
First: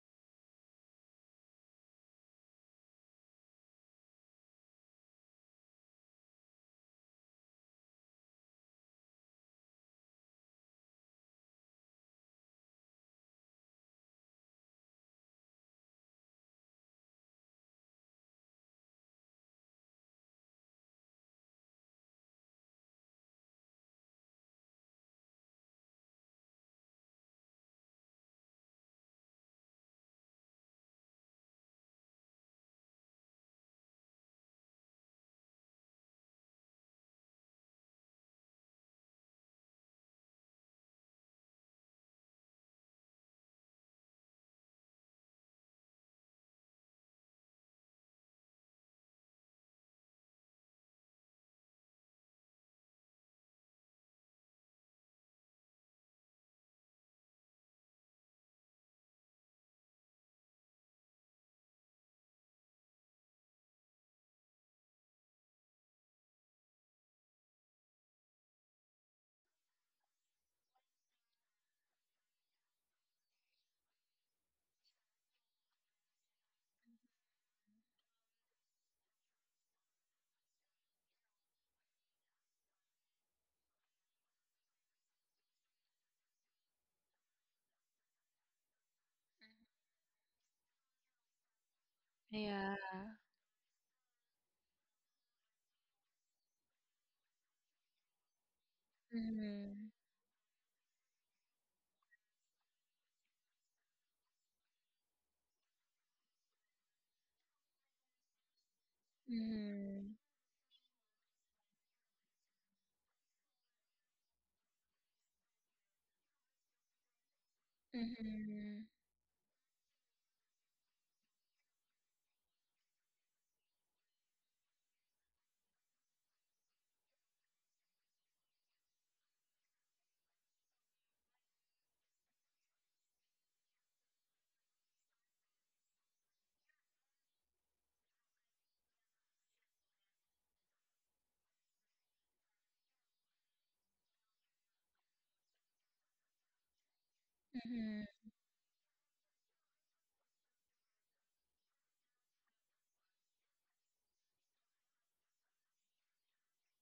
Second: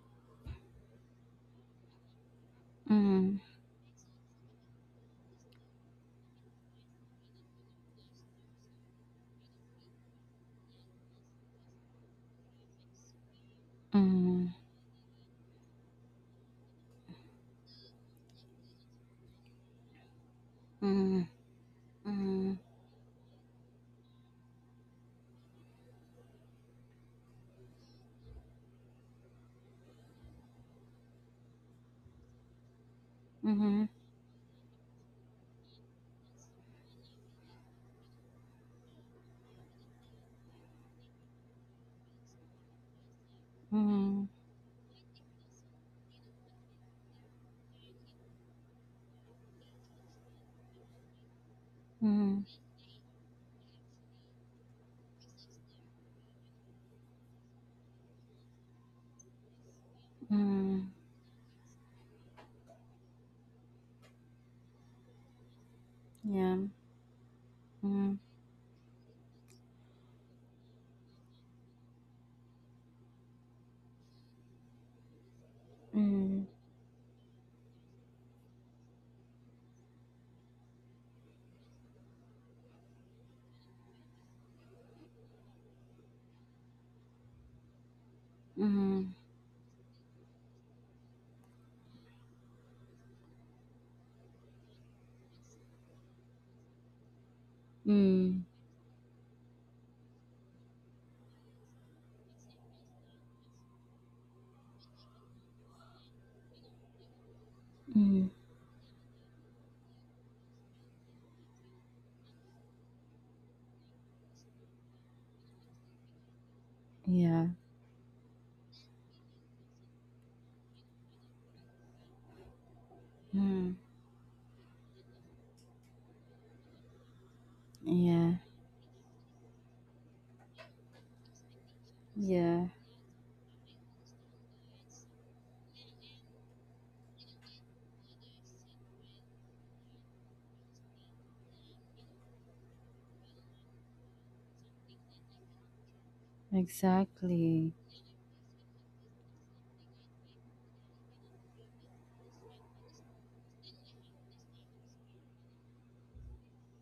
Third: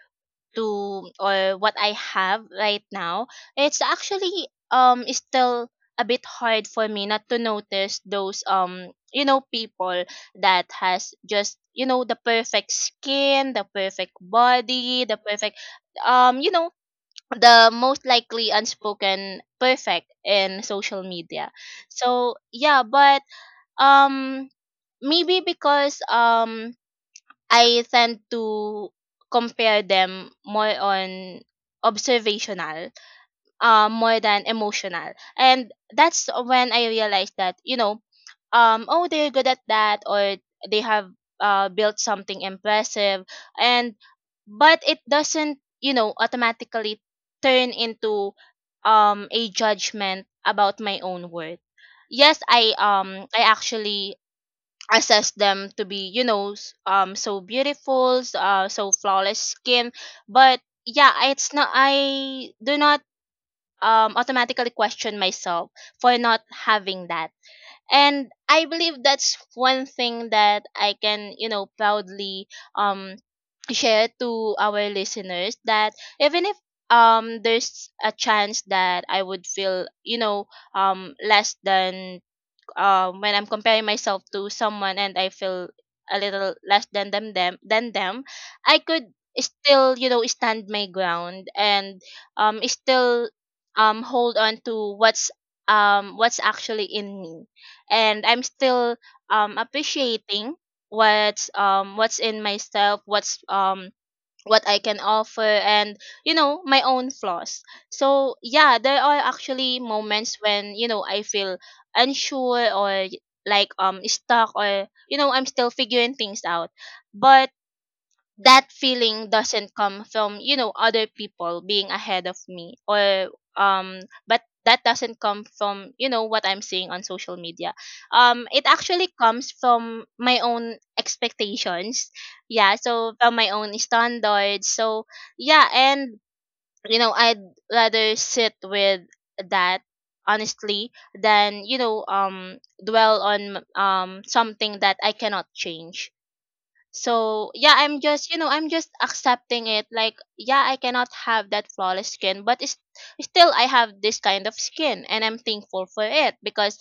Speaker 3: to, or what I have right now.
Speaker 1: Mhm.
Speaker 3: It's actually still a bit hard for me not to notice those you know people that has just you know the perfect skin, the perfect
Speaker 1: Mhm.
Speaker 3: body, the perfect you know the most likely unspoken perfect in social
Speaker 1: Mhm.
Speaker 3: media. So
Speaker 1: Mhm.
Speaker 3: yeah, but um maybe because I tend to compare them more on observational,
Speaker 1: Mhm.
Speaker 3: more than emotional. And that's when I realized that, you know, oh, they're good at that, or they have built something impressive. And,
Speaker 1: Mhm.
Speaker 3: but it doesn't, you know, automatically turn into a judgment about my own worth. Yes,
Speaker 1: Mhm.
Speaker 3: I actually assess them to be so beautiful, so flawless skin, but
Speaker 1: Mm,
Speaker 3: yeah, it's not, I do not automatically question myself for not
Speaker 1: yeah.
Speaker 3: having that.
Speaker 1: Mm,
Speaker 3: And I believe that's one thing that I can, proudly um share to our listeners, that
Speaker 1: mm,
Speaker 3: even if there's a chance that I would feel, less than, when I'm comparing myself to someone and I feel a little less than them, I
Speaker 1: mm,
Speaker 3: could still, stand my ground and
Speaker 2: Yeah.
Speaker 3: still hold on to what's actually in me, and I'm
Speaker 1: mm,
Speaker 3: still
Speaker 2: Mm-hmm.
Speaker 3: appreciating what's in myself, what I can offer, and you know, my own flaws.
Speaker 1: mm,
Speaker 3: So yeah, there are actually
Speaker 2: Mm-hmm.
Speaker 3: moments when, you know, I feel unsure or like, stuck, or you know, I'm still figuring things out.
Speaker 1: yeah.
Speaker 3: But that
Speaker 2: Mm-hmm.
Speaker 3: feeling doesn't come from, you know, other people being ahead of me, or
Speaker 1: Mm,
Speaker 3: um but that doesn't come from, you know, what I'm seeing on social media.
Speaker 1: yeah.
Speaker 3: It actually comes from my own expectations,
Speaker 1: Yeah.
Speaker 3: yeah, so from my own standards. So yeah, and you know, I'd rather sit with that honestly than, dwell on something that I cannot change. So
Speaker 1: Exactly.
Speaker 3: yeah, I'm
Speaker 2: Mm-hmm.
Speaker 3: just, you know, I'm just accepting it. Like yeah, I cannot have that flawless skin, but it's, still I have this kind of skin, and I'm thankful for it because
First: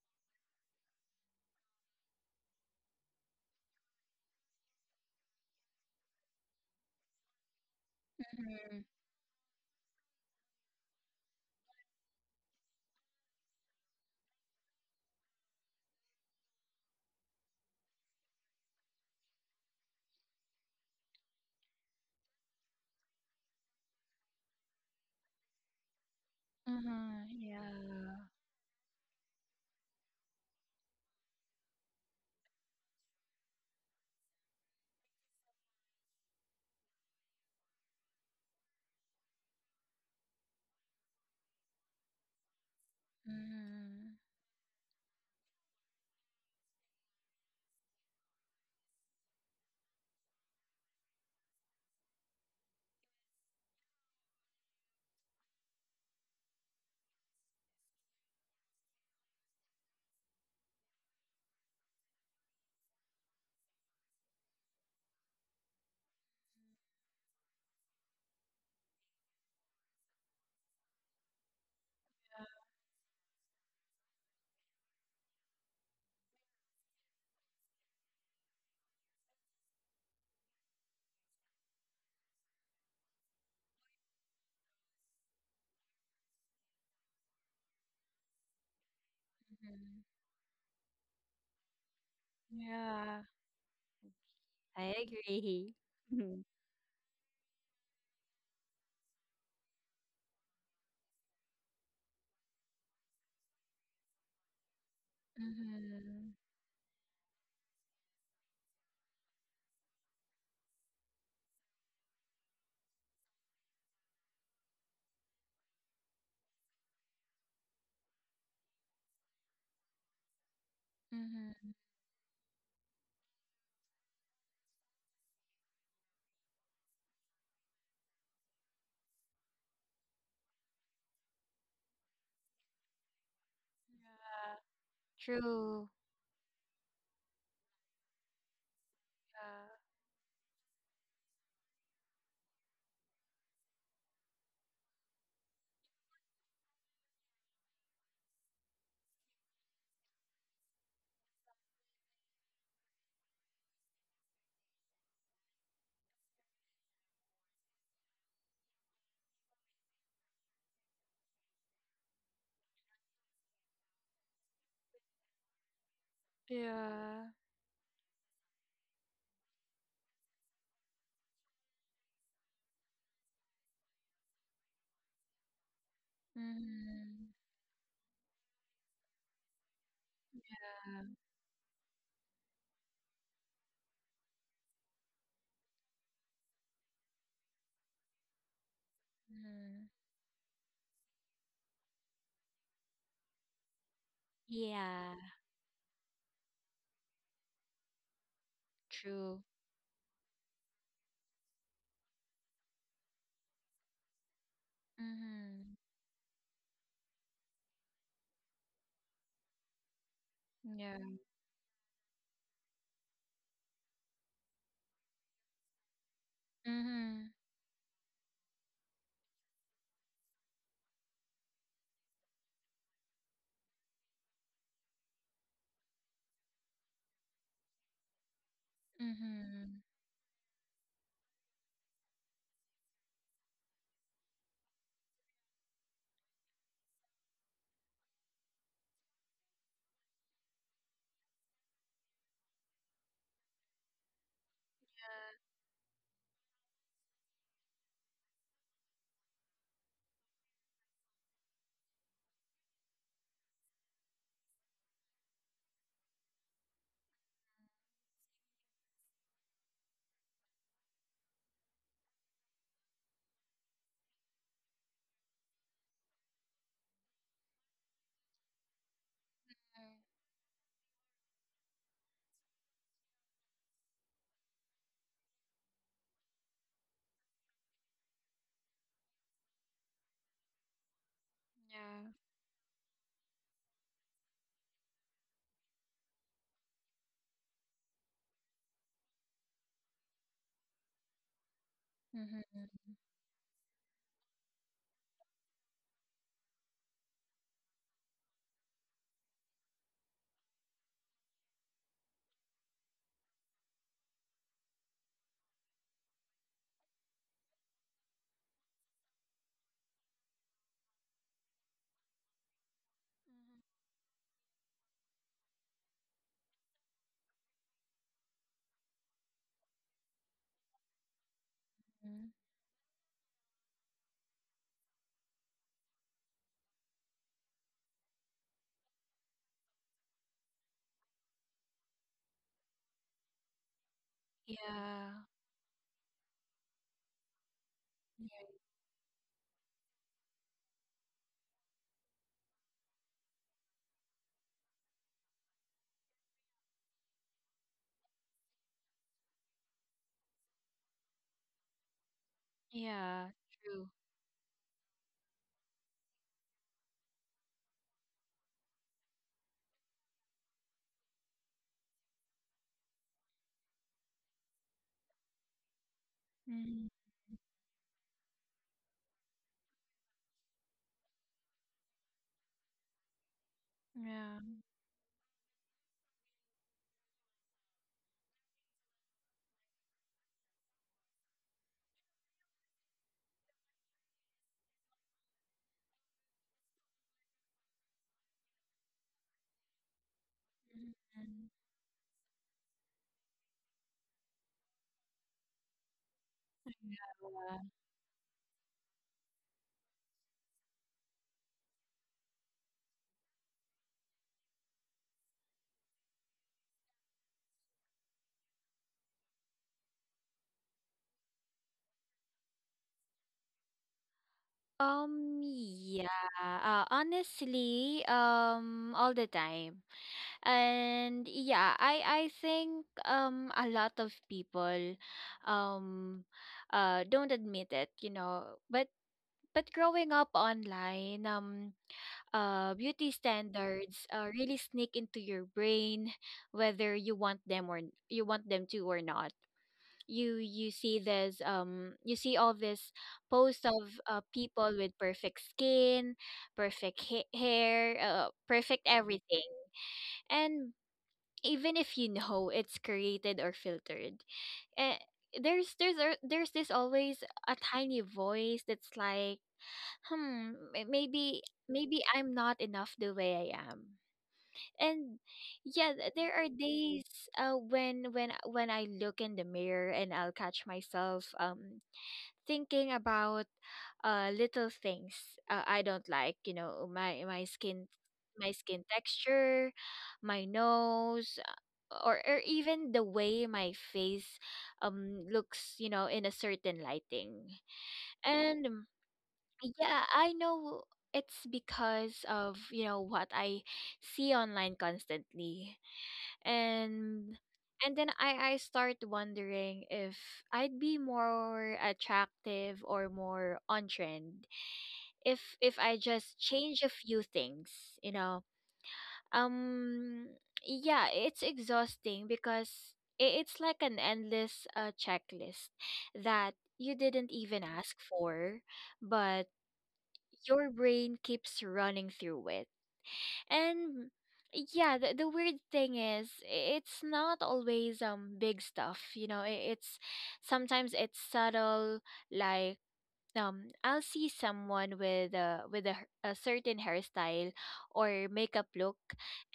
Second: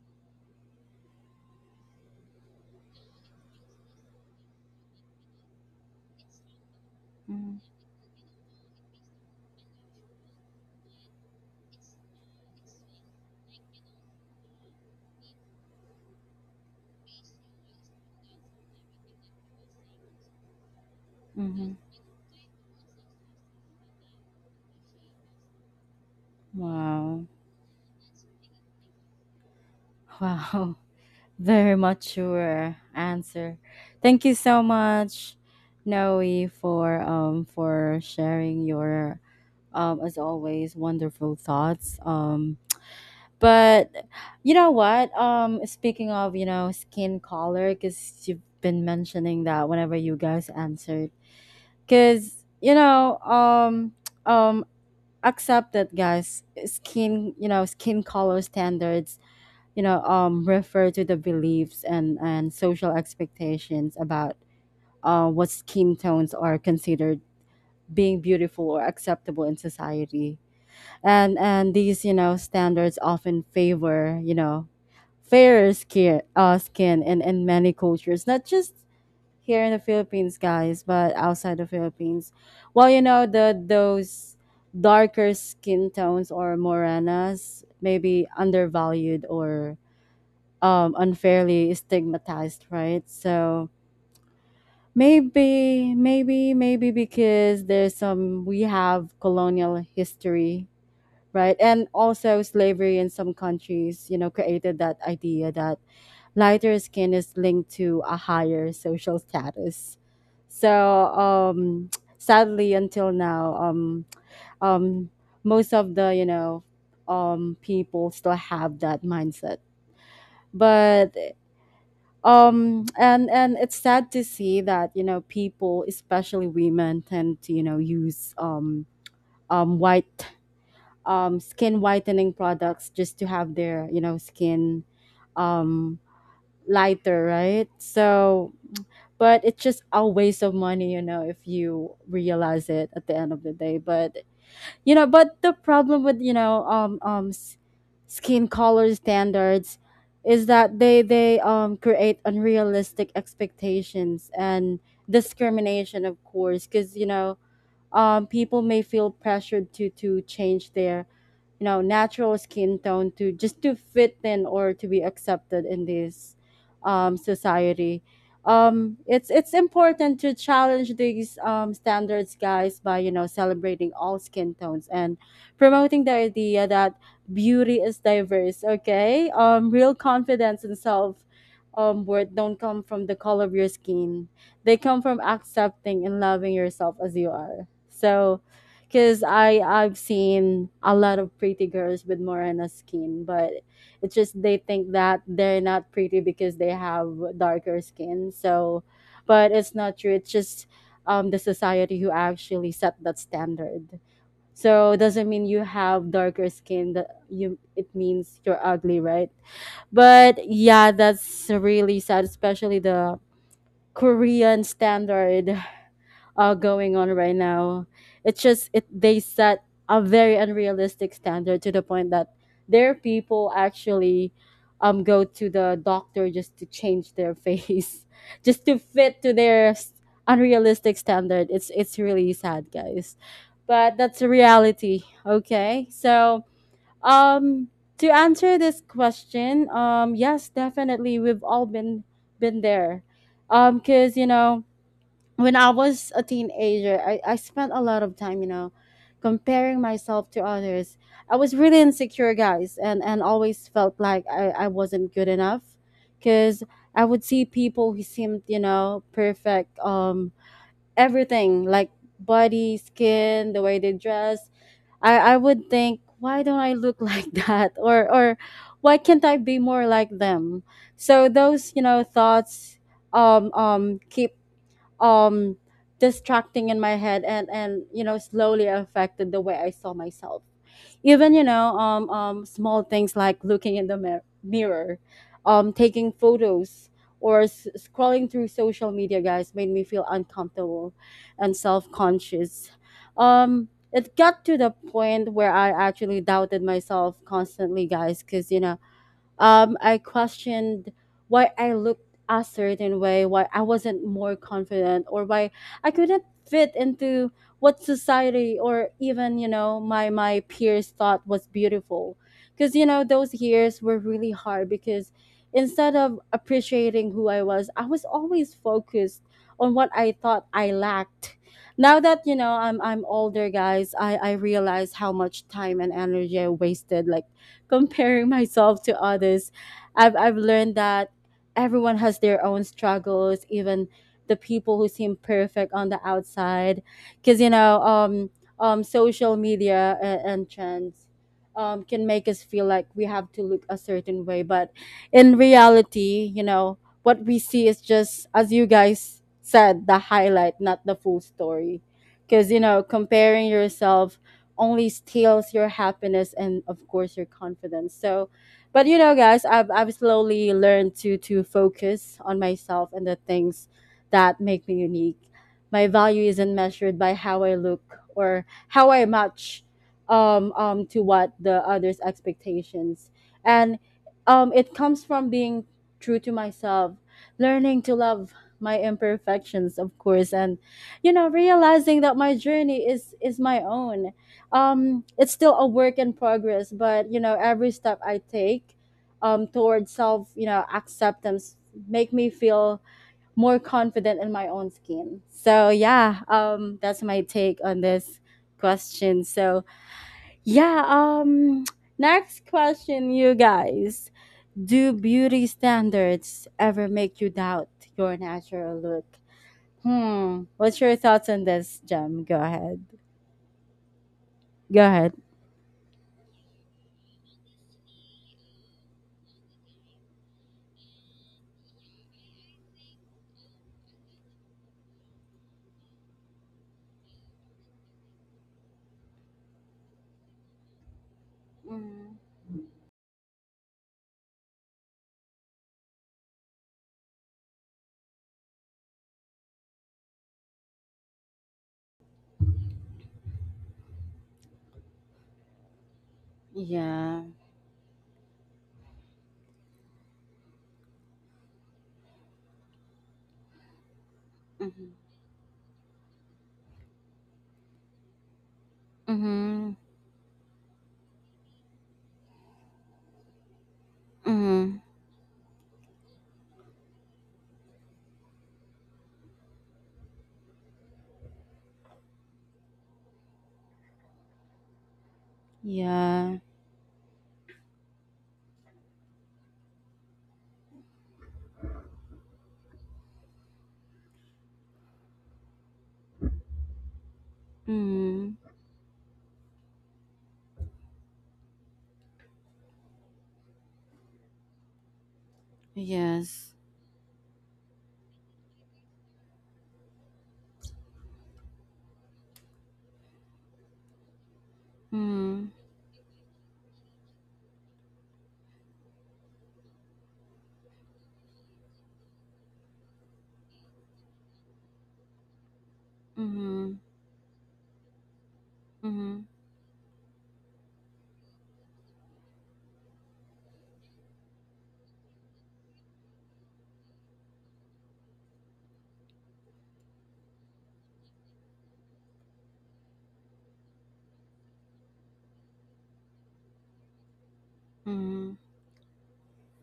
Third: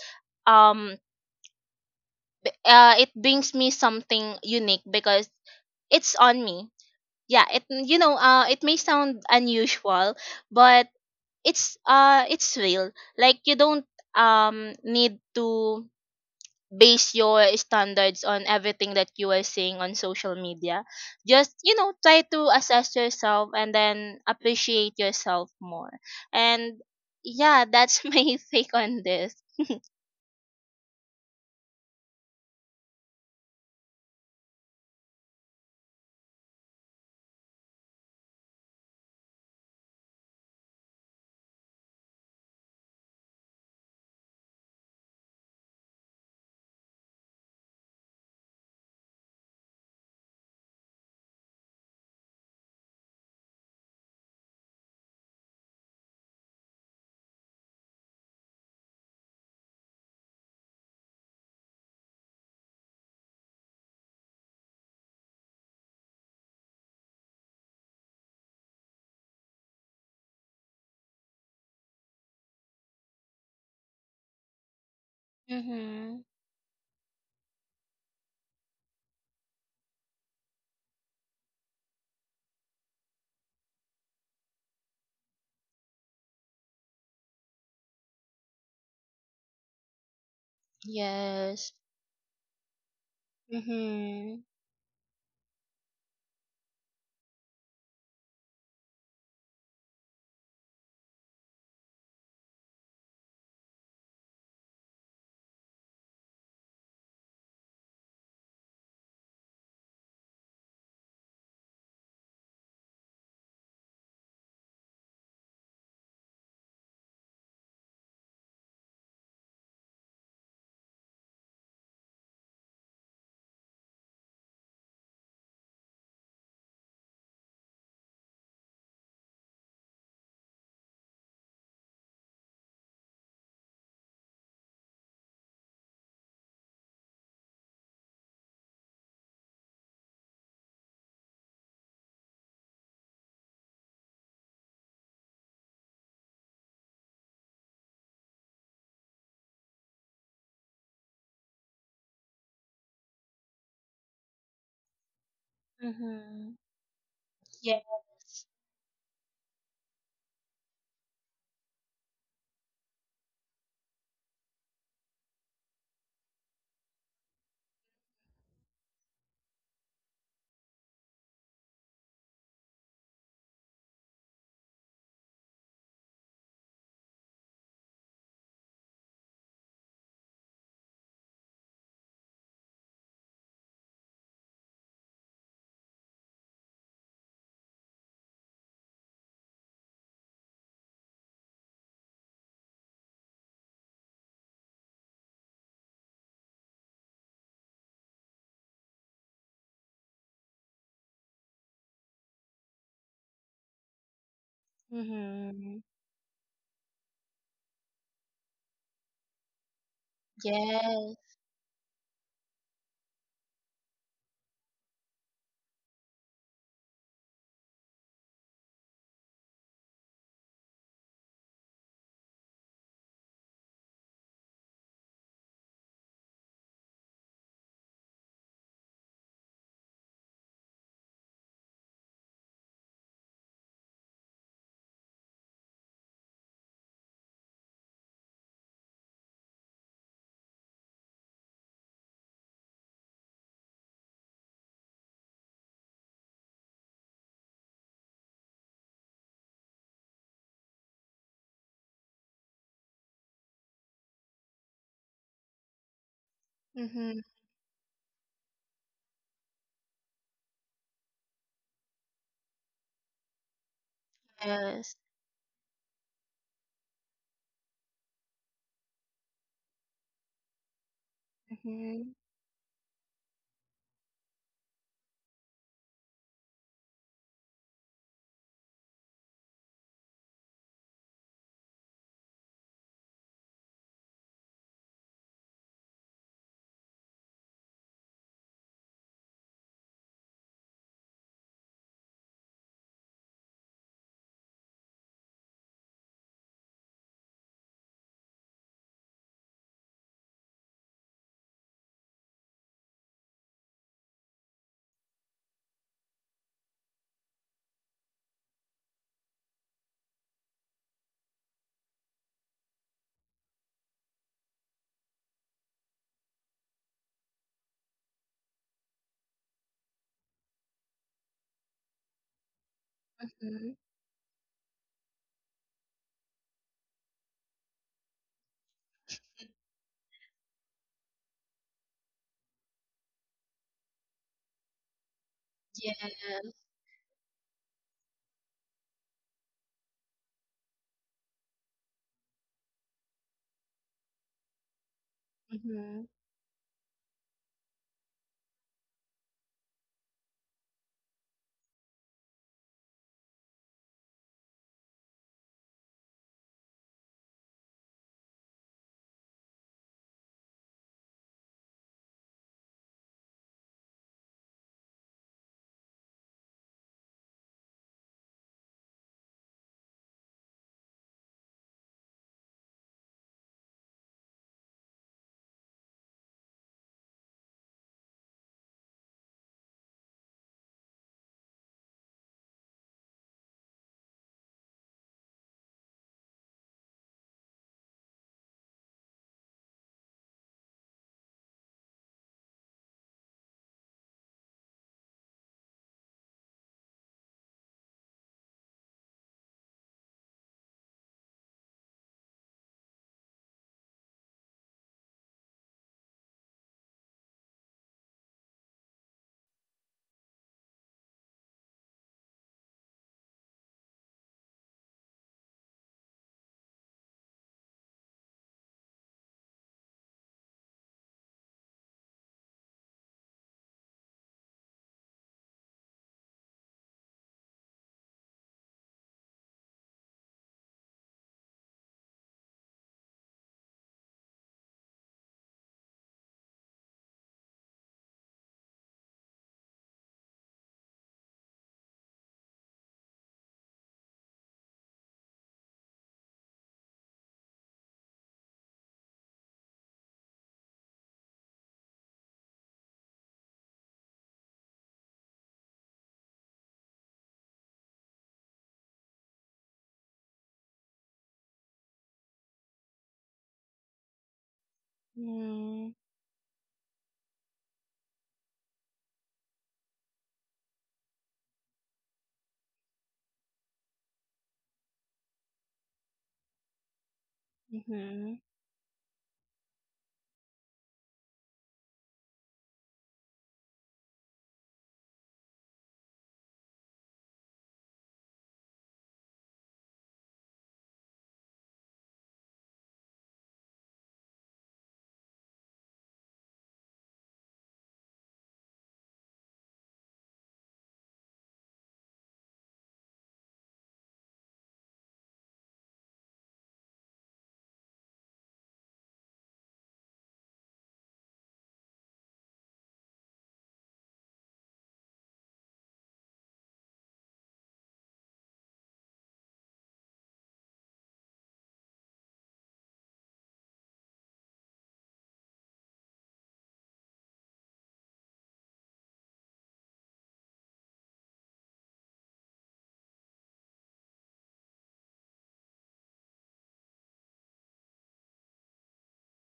Speaker 3: um it brings me something unique because it's on me. Yeah,
Speaker 1: Mm,
Speaker 3: it, it may sound unusual, but it's, it's real. Like you don't need to base your standards on everything that you are seeing on social media. Just,
Speaker 1: mm-hmm.
Speaker 3: you know, try to assess yourself and then appreciate yourself more. And
Speaker 1: Wow.
Speaker 2: Mm-hmm.
Speaker 3: yeah, that's
Speaker 2: Yeah.
Speaker 3: my take on this.
Speaker 1: Wow. Very mature answer. Thank you so much, Noe, for sharing your as always wonderful thoughts. But
Speaker 2: Mhm,
Speaker 1: you know what? Speaking of, you know, skin color, because you've been mentioning that whenever you guys answered, because you know, um, accept that, guys. Skin, you know, skin color standards, you know, refer to the beliefs and social expectations about what skin tones are considered being beautiful or acceptable in society. And these, you know, standards often favor, you know, fairer
Speaker 3: Mm-hmm.
Speaker 1: skin, skin in, many cultures, not just here in the Philippines, guys, but outside the Philippines. Well, you know, the those darker skin tones or morenas may be undervalued or
Speaker 2: mhm.
Speaker 3: Yes.
Speaker 1: unfairly stigmatized, right?
Speaker 2: Yeah.
Speaker 1: So
Speaker 3: Mm-hmm.
Speaker 2: I agree.
Speaker 1: maybe, maybe, maybe because there's some— we have colonial history, right? And also slavery in some countries, you know, created that idea
Speaker 2: Mhm.
Speaker 1: that
Speaker 2: Mhm,
Speaker 1: lighter skin is linked to a higher social status. So um, sadly, until now, um, most of the, you know, people still have that mindset. But
Speaker 2: mhm.
Speaker 1: and it's sad to see that, you know, people, especially women, tend to, you know, use white skin whitening products just to have their, you know,
Speaker 2: Yeah.
Speaker 1: skin
Speaker 2: True.
Speaker 1: um, lighter, right? So but it's
Speaker 2: Yeah.
Speaker 1: just a waste of money, you know, if you realize it at the end of the day. But you know, but the problem with, you know, skin color standards is that they create unrealistic expectations and discrimination, of
Speaker 3: Mm-hmm.
Speaker 1: course, because you know,
Speaker 3: Yes.
Speaker 1: people may feel pressured to change their, you know, natural skin tone to just to fit in or to be accepted in this
Speaker 2: Yeah.
Speaker 1: society. It's important to challenge these, standards, guys, by, you know, celebrating all skin tones and promoting the idea that
Speaker 2: Mhm.
Speaker 1: beauty is diverse, okay? Real confidence and self worth don't come from the color of your skin. They come from accepting and loving yourself as you are. So, because
Speaker 2: Yeah.
Speaker 1: I
Speaker 2: Mhm.
Speaker 1: I've seen a lot of pretty girls with morena skin, but it's just they think that
Speaker 2: Yeah.
Speaker 1: they're not pretty because they have darker skin. So,
Speaker 2: True.
Speaker 1: but it's not true. It's just the society who actually set that standard. So it doesn't mean you
Speaker 2: Mhm.
Speaker 3: Mm-hmm.
Speaker 1: have darker skin that you— it means you're ugly, right? But yeah,
Speaker 2: Yeah.
Speaker 3: Yes.
Speaker 1: that's really sad, especially the Korean standard going on
Speaker 2: Mhm.
Speaker 1: right now. It's just it— they set a very unrealistic standard to the point that their people actually go to the doctor just to change their face, just to fit to their
Speaker 2: Mhm.
Speaker 1: unrealistic standard. It's really sad, guys, but that's a reality. Okay, so um. To answer this question, yes, definitely, we've all been there, cause you know, when I was a teenager, I spent a lot of time, you know, comparing myself to others. I was really insecure, guys, and, always felt like I wasn't good enough, because I
Speaker 3: Mm-hmm.
Speaker 1: would see people who seemed, you know, perfect, everything like body, skin, the way they dress.
Speaker 3: Yes.
Speaker 1: I would think, why don't I look like that? Or, why can't I be more like them? So those, you know,
Speaker 3: Mm-hmm.
Speaker 1: thoughts keep um distracting in my head and you know slowly affected the way I saw myself. Even, you
Speaker 2: Mm,
Speaker 1: know,
Speaker 2: Yeah.
Speaker 1: small things like looking in the mirror, taking photos or scrolling through social media, guys, made me feel uncomfortable and
Speaker 2: Mhm.
Speaker 1: self-conscious. It got to the point where I actually doubted myself constantly, guys, because you know, I questioned why I looked a certain way, why I wasn't more confident, or why I couldn't fit into what society or even, you know, my peers thought was beautiful. Because you know those years were really hard because instead of appreciating who I was always focused on what I thought I lacked. Now that,
Speaker 2: Mhm.
Speaker 1: you know, I'm older,
Speaker 3: Mhm.
Speaker 1: guys, I realize how much time and energy I wasted, like comparing myself to others. I've learned that everyone has their own struggles, even the people who seem
Speaker 2: Yeah.
Speaker 1: perfect on
Speaker 3: Yes.
Speaker 1: the outside, because you know,
Speaker 2: Yeah.
Speaker 1: social media and, trends can make us feel like we have to look a certain way, but in
Speaker 3: Mm-hmm.
Speaker 1: reality you know what we see is just, as you guys said, the highlight, not the full story. Because, you know,
Speaker 2: Yeah.
Speaker 1: comparing
Speaker 2: True.
Speaker 1: yourself only steals your happiness and of course your confidence. So, but you know, guys, I've slowly learned to focus on myself and the things that make me unique. My value isn't
Speaker 2: Mhm.
Speaker 1: measured by how I look or how I match to what the others expectations, and
Speaker 2: Yeah.
Speaker 1: it comes from being true to myself, learning to love my imperfections, of course, and you know, realizing that my journey is my own. It's still a work in progress, but you know, every step I take towards self, you know, acceptance make me feel more confident in my own skin. So yeah, that's my
Speaker 2: Mhm.
Speaker 1: take on this question. So yeah, next question you guys: do beauty standards ever make you doubt your natural look? Hmm, what's your thoughts on this, gem go ahead. Go ahead.
Speaker 2: Um, yeah, honestly, all the time. And yeah, I think a lot of people um don't admit it. But growing up online,
Speaker 1: Mm.
Speaker 2: beauty standards really sneak into your brain whether you want them to or not. You you see this um you see all this posts of, people with perfect skin, perfect
Speaker 1: Yeah.
Speaker 2: hair, perfect everything. And even if you know it's created or filtered,
Speaker 1: Mhm.
Speaker 2: uh, there's this always a tiny voice that's like,
Speaker 1: Mhm.
Speaker 2: hmm, maybe, maybe I'm not enough the way I am.
Speaker 1: Mhm.
Speaker 2: And
Speaker 3: Mm-hmm.
Speaker 2: yeah, there are days when I look in the mirror and I'll catch myself, thinking about, little things, I don't
Speaker 1: Yeah.
Speaker 2: like, my
Speaker 3: Hmm.
Speaker 2: my skin texture, my nose, or even the way my face looks in a certain lighting.
Speaker 1: Mhm.
Speaker 2: And yeah, I know it's because of, what I see online constantly.
Speaker 1: Yes.
Speaker 2: And and then I start wondering if I'd be more attractive or more on trend if
Speaker 1: Mhm.
Speaker 2: if I just change a few things, you know. Um yeah, it's exhausting because it's like an endless, checklist that
Speaker 1: Mhm.
Speaker 2: you didn't even ask for,
Speaker 1: Mhm.
Speaker 2: but your brain keeps running through it. And yeah, the weird thing is it's not always big stuff. I- It's Sometimes it's subtle, like, I'll see someone a certain hairstyle or
Speaker 1: Mhm.
Speaker 2: makeup look,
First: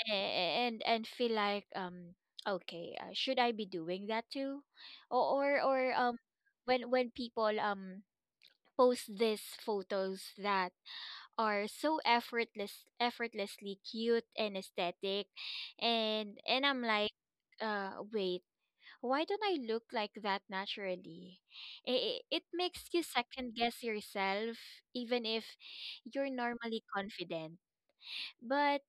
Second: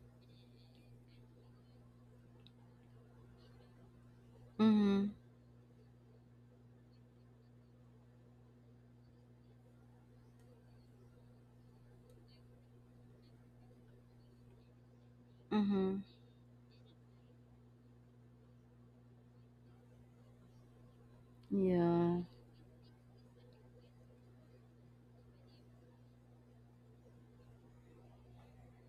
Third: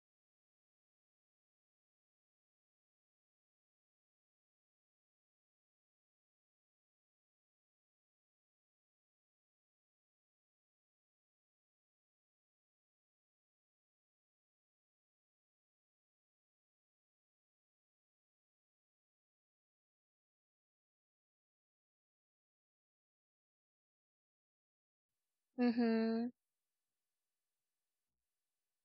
Speaker 2: and feel like, okay, should I be doing that too?
Speaker 1: Mhm.
Speaker 2: Or when people post these photos that are so effortlessly cute and aesthetic,
Speaker 1: Mhm.
Speaker 2: and I'm like, wait, why don't I look like that naturally?
Speaker 1: Yeah.
Speaker 2: It makes you second guess yourself even if you're normally confident. But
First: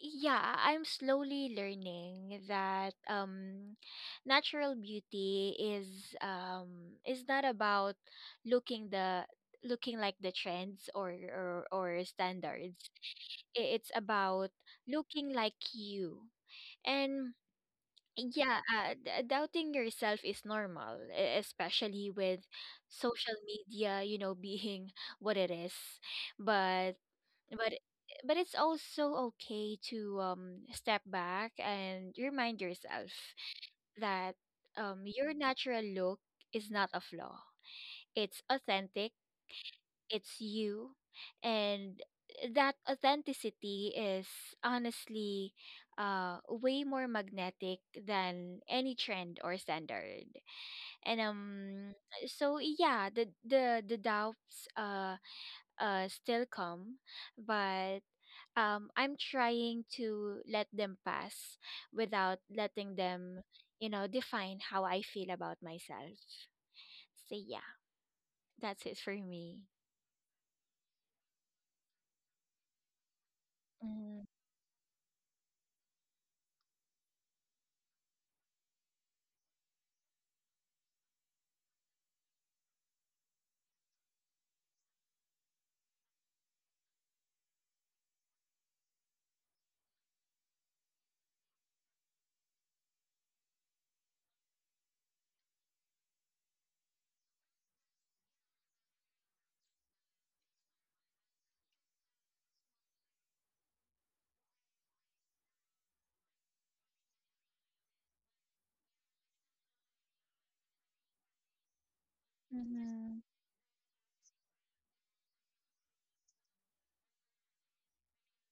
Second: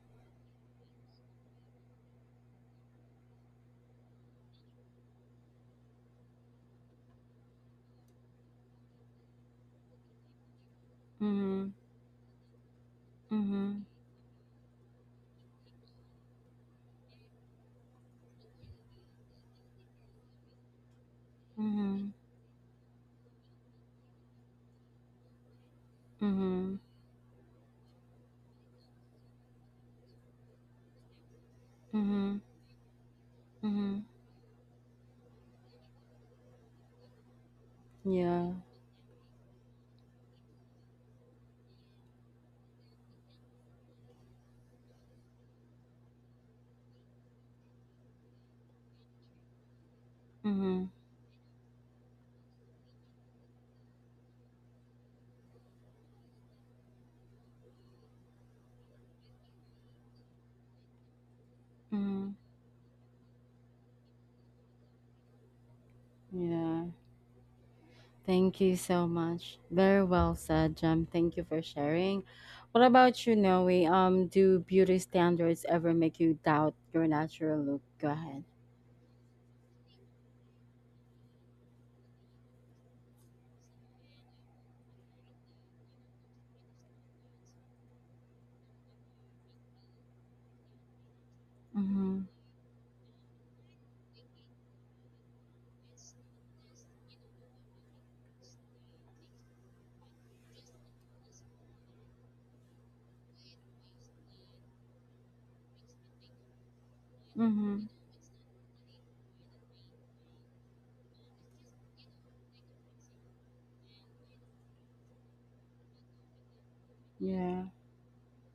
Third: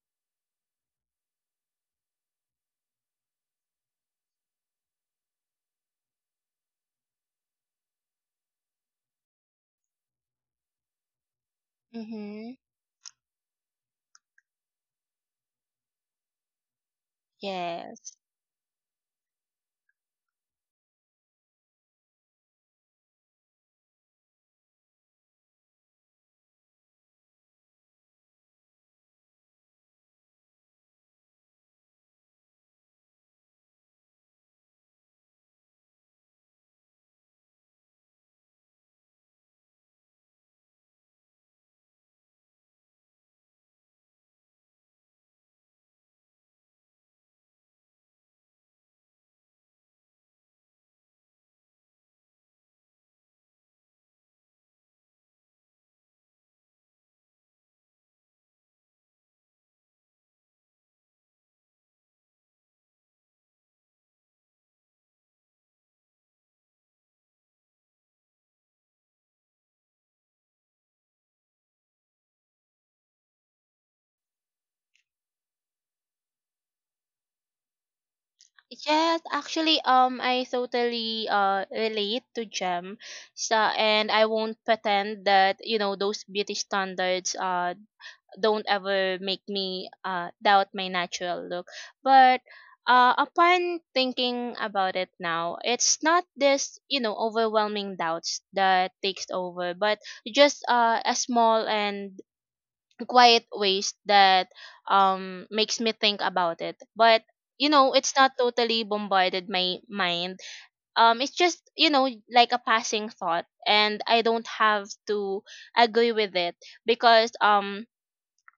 Speaker 2: yeah, I'm slowly learning that natural beauty is, not about looking the looking like the trends or
Speaker 1: Mhm.
Speaker 2: or, or
Speaker 3: Hmm.
Speaker 2: standards.
Speaker 1: Mhm.
Speaker 2: It's about looking like you. And
Speaker 3: Yes.
Speaker 2: yeah, doubting yourself is normal, especially
Speaker 1: Mhm.
Speaker 2: with social media, being what it is.
Speaker 1: Mhm.
Speaker 2: But but but it's also okay to, step back and
Speaker 1: Mhm.
Speaker 2: remind yourself
Speaker 1: Mhm.
Speaker 2: that your natural look is not a flaw. It's
Speaker 1: Yeah.
Speaker 2: authentic, it's you, and that authenticity is honestly, way more magnetic than any trend or standard.
Speaker 1: Mhm.
Speaker 2: And so yeah, the doubts still come, but I'm trying to let them pass
Speaker 1: Mhm.
Speaker 2: without letting them, you know, define how I feel about myself.
Speaker 1: Yeah.
Speaker 2: So yeah,
Speaker 1: Thank you
Speaker 2: that's it
Speaker 1: so
Speaker 2: for
Speaker 1: much.
Speaker 2: me.
Speaker 1: Very well said, Jem. Thank you for sharing. What about you, Noe?
Speaker 2: Mm-hmm.
Speaker 1: Do beauty standards ever make you doubt your natural look? Go ahead.
Speaker 3: Yes, actually, I totally relate to Gem, so, and I won't pretend that, you know, those beauty standards don't ever make me doubt my natural look.
Speaker 1: Mm-hmm.
Speaker 3: But upon thinking about it now, it's not this, you know, overwhelming doubts that takes over, but just a small and quiet ways that makes me think about it. But you
Speaker 1: Mhm.
Speaker 3: know, it's not totally bombarded my mind. It's just, you know, like a passing
Speaker 2: Mm-hmm.
Speaker 3: thought, and I don't have to agree with it because
Speaker 1: Yeah.
Speaker 3: um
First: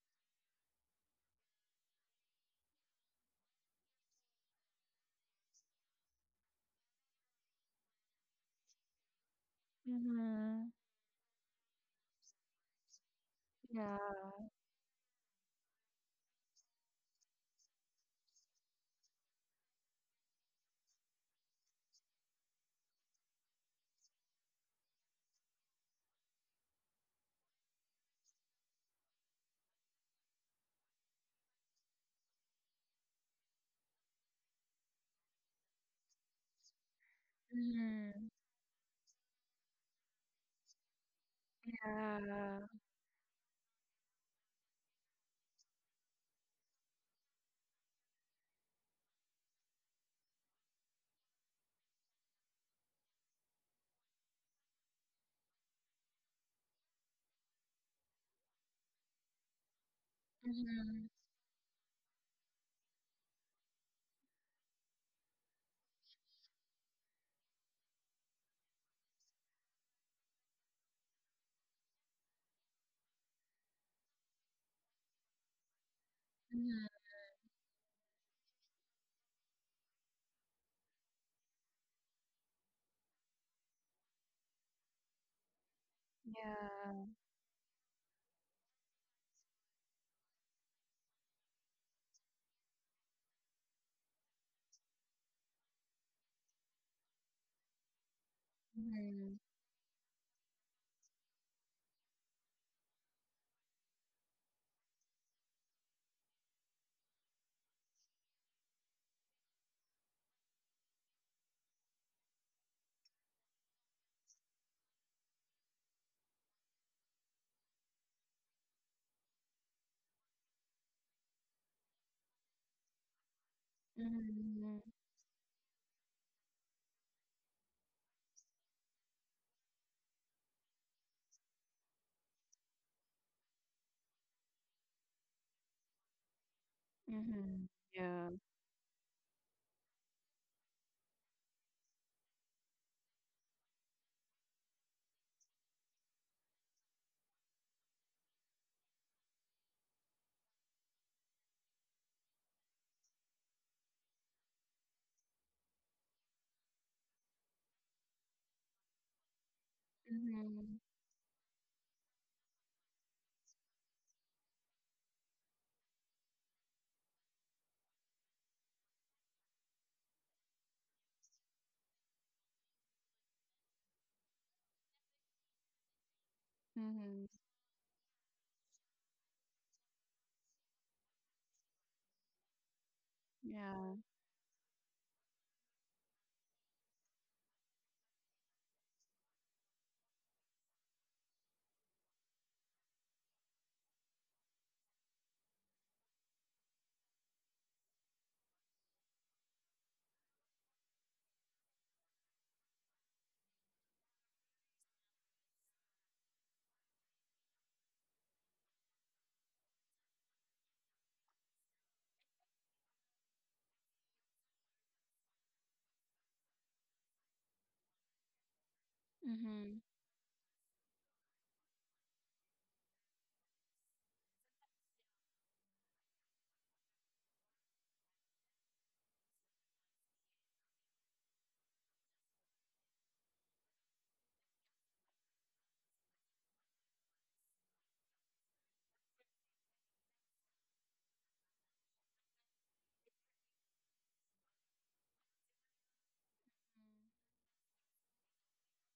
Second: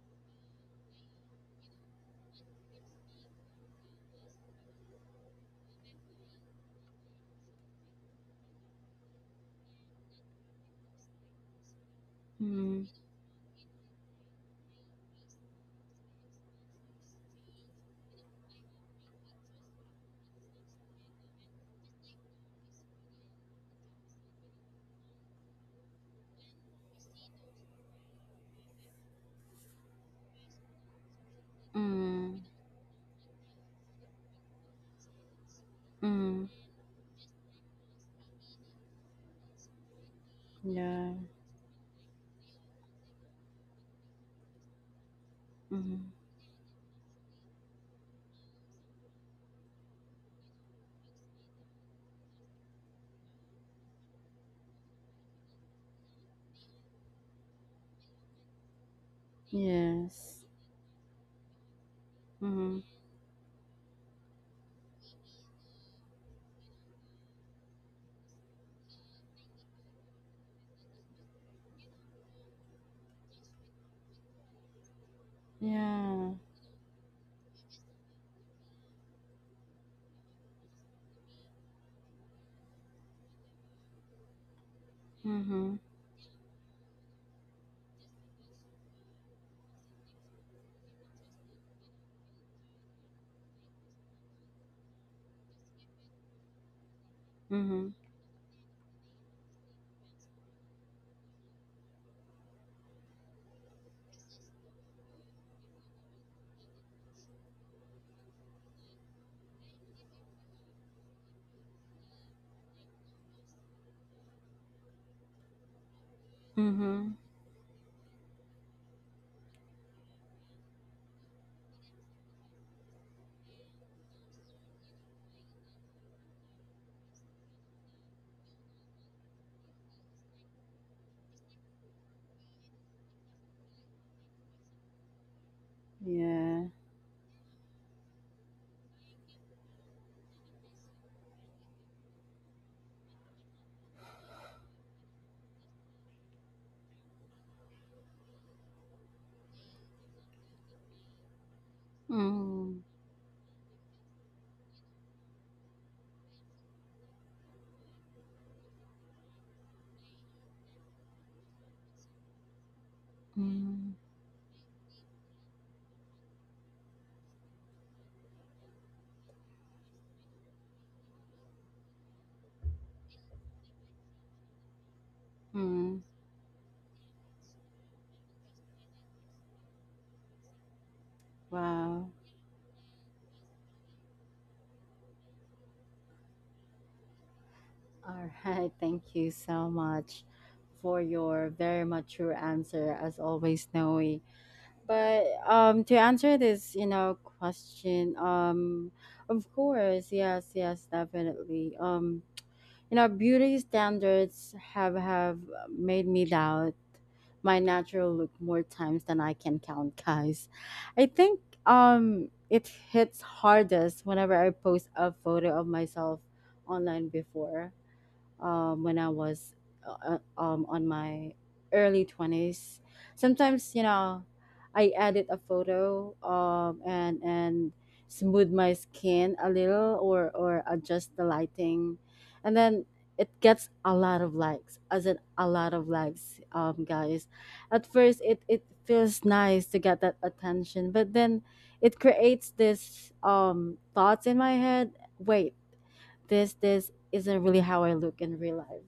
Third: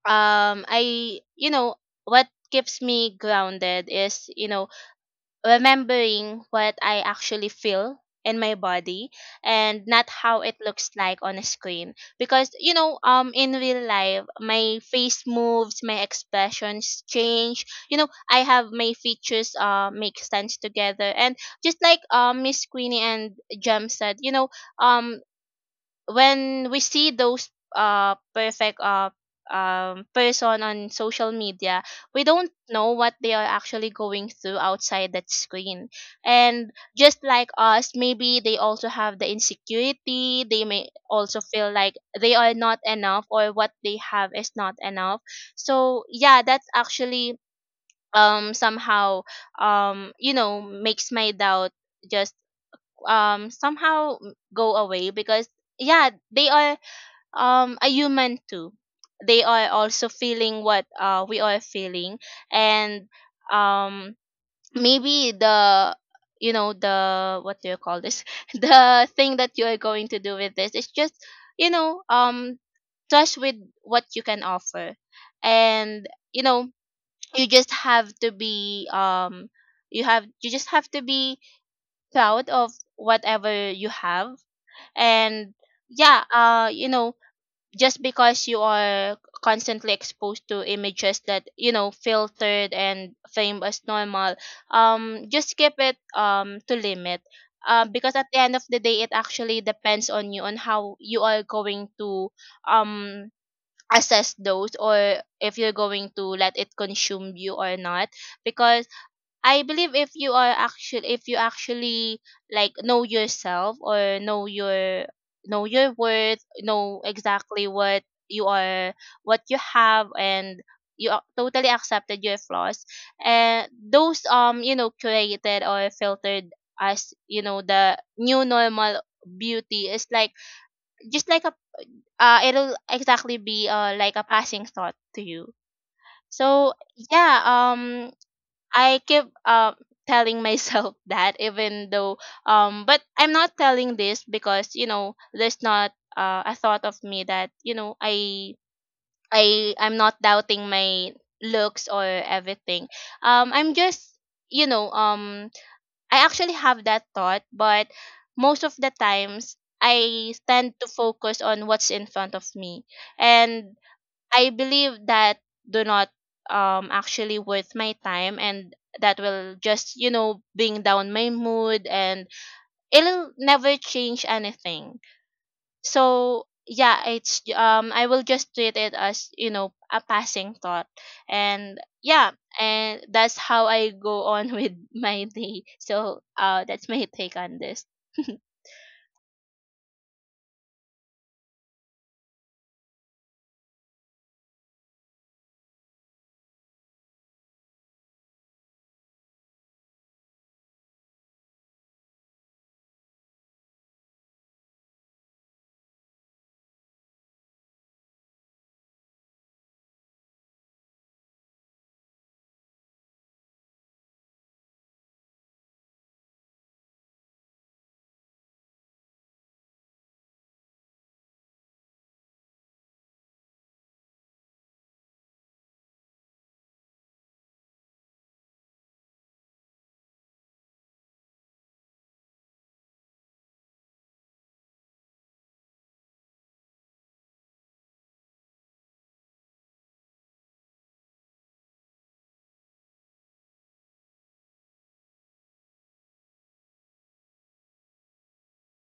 Speaker 3: um i you know, what keeps me grounded is, you know, remembering what I actually feel in my body and not how it
Speaker 2: Mm-hmm.
Speaker 3: looks like on a screen. Because you
Speaker 1: Mhm.
Speaker 3: know, in real life
Speaker 2: Yeah.
Speaker 3: my face moves, my expressions change, you know, I have my features, make sense together. And just like, Miss Queenie and Jem said, you know, um when we see those perfect person on social media, we
Speaker 1: Mm.
Speaker 3: don't know what they are actually going through outside that screen.
Speaker 1: Mm.
Speaker 3: And just like us,
Speaker 2: Mm-hmm.
Speaker 3: maybe they also have the insecurity, they may
Speaker 1: Yeah.
Speaker 3: also feel like they are
Speaker 2: Yeah.
Speaker 3: not enough, or what they have is not enough. So
Speaker 1: Mhm.
Speaker 3: yeah, that's actually somehow, you know, makes my doubt just somehow go away, because yeah, they are a human too. They are also
Speaker 1: Yes.
Speaker 3: feeling what
Speaker 2: Mm-hmm.
Speaker 3: we are feeling.
Speaker 1: Mhm.
Speaker 3: And um maybe the, you know, the what do you call this the thing that you are going to do with this is just, you know um trust with what you can offer. And
Speaker 1: Yeah.
Speaker 3: you know,
Speaker 2: Mm-hmm.
Speaker 3: you just have to be you just have to be proud of whatever you have. And
Speaker 1: Mhm.
Speaker 3: yeah, you
Speaker 2: Yeah.
Speaker 3: know, just because you are constantly exposed to images that, you know, filtered and framed as normal, just keep it to limit,
Speaker 1: Mhm.
Speaker 3: because at the end of the day, it
Speaker 2: Mm-hmm.
Speaker 3: actually depends on you, on how you are going to um assess those, or if you're going to let it consume you or not. Because I believe if you are actually if you actually like know yourself, or know your, know your worth, know
Speaker 1: Mhm.
Speaker 3: exactly what you are, what you have, and you totally accepted your flaws, and those, um, you
Speaker 2: Mm-hmm.
Speaker 3: know, created or filtered as, you know, the new normal beauty is like just like a, it'll exactly be like a passing thought to you.
Speaker 1: Yeah.
Speaker 3: So yeah,
Speaker 2: Mm-hmm. Yeah.
Speaker 3: I keep, telling myself that even though, but I'm not telling this because, you know, there's not a thought of me that, you know, I'm not doubting my looks or
Speaker 1: Mm.
Speaker 3: everything. I'm just, you know, I actually have that thought, but most of the times I
Speaker 2: Mm-hmm.
Speaker 3: tend to focus on what's in front of me. And
Speaker 1: Mm.
Speaker 3: I believe that do not actually worth my time, and that will just, you know, bring down my mood, and it'll never change anything.
Speaker 1: Mm.
Speaker 3: So yeah,
Speaker 2: Mm-hmm.
Speaker 3: it's, I will just treat it as, you know, a passing thought. And
Speaker 1: Wow.
Speaker 3: yeah, and that's how I
Speaker 2: Yeah.
Speaker 3: go on with my day. So that's my take on this.
Speaker 1: All right. Thank you so much for your very mature answer, as always, Noe. But to answer this, you know, question, of course, yes, yes, definitely. You know, beauty standards have made me doubt my natural look more times than I can count, guys. I think it hits hardest whenever I post a photo of myself online before, when I was
Speaker 2: Mm-hmm.
Speaker 1: on my early 20s. Sometimes, you know, I edit a photo, and, smooth my skin a little, or adjust the lighting. And then it gets a lot of likes, as in a lot of likes, guys. At first, it feels nice to get that attention, but then it creates this thoughts in my head: wait, this isn't really how I look in real life.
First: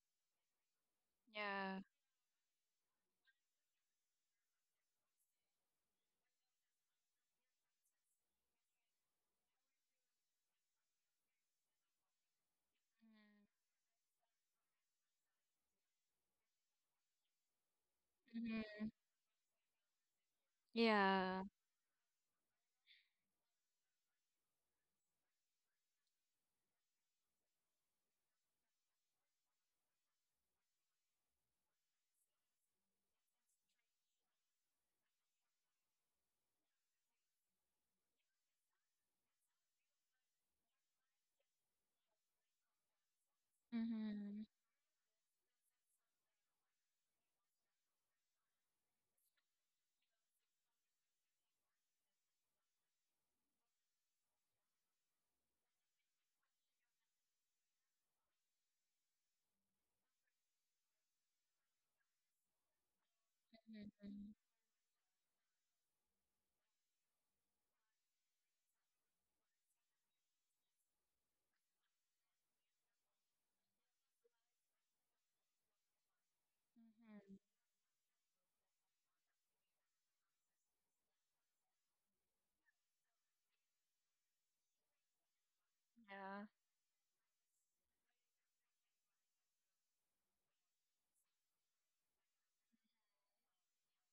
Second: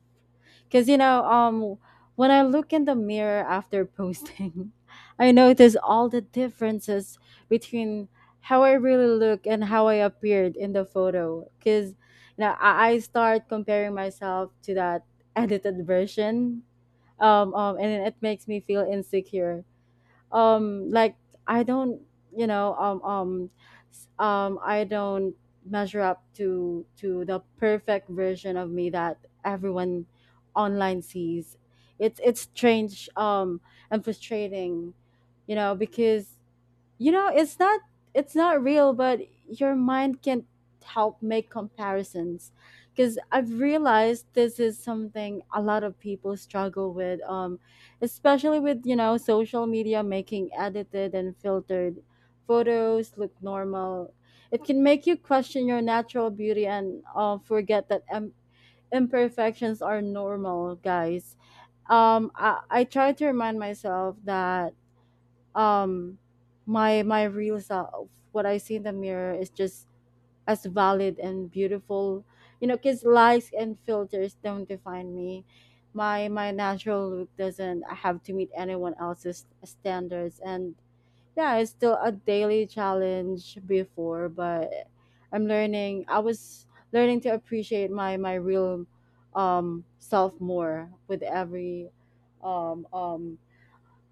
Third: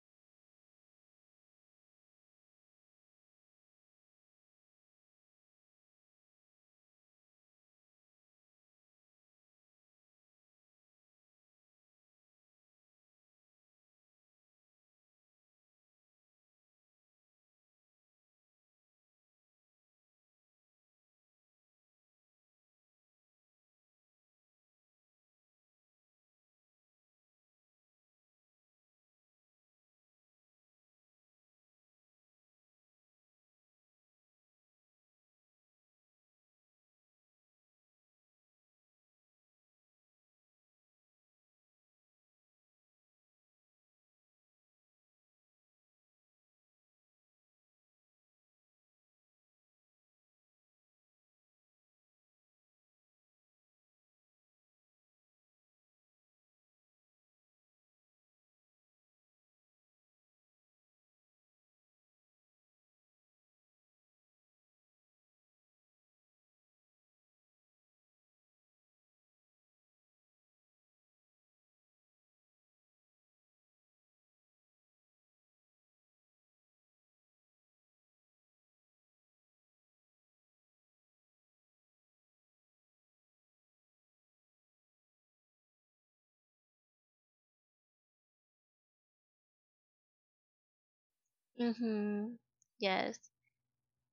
Speaker 1: Cause you know,
Speaker 2: Yeah.
Speaker 1: when I look in the mirror after posting, I notice all the differences between how I really look and how I appeared in the photo. Cause you know, I start comparing myself to that edited version. And it makes me feel
Speaker 2: Mm-hmm.
Speaker 1: insecure like
Speaker 2: Yeah.
Speaker 1: I don't you know s- I don't measure up to the perfect version of me that everyone online sees. It's strange and frustrating, you know, because it's not, it's not real, but your mind can't help make comparisons because I've realized
Speaker 2: Mm-hmm.
Speaker 1: this is something a lot of people struggle with. Um, especially with, you know, social media making edited and filtered photos look normal, it can make you question your natural beauty and forget that imperfections are normal, guys. I try to remind myself that um my real self, what I see in the mirror, is just as valid and beautiful, you know, because likes and filters don't define me. My natural
Speaker 2: Mm-hmm.
Speaker 1: look doesn't have to meet anyone else's standards. And yeah, it's still a daily challenge before, but I'm learning. I
Speaker 2: Yeah.
Speaker 1: was learning to appreciate my real self more with every
Speaker 3: Mhm.
Speaker 1: um
Speaker 3: Yes.
Speaker 1: um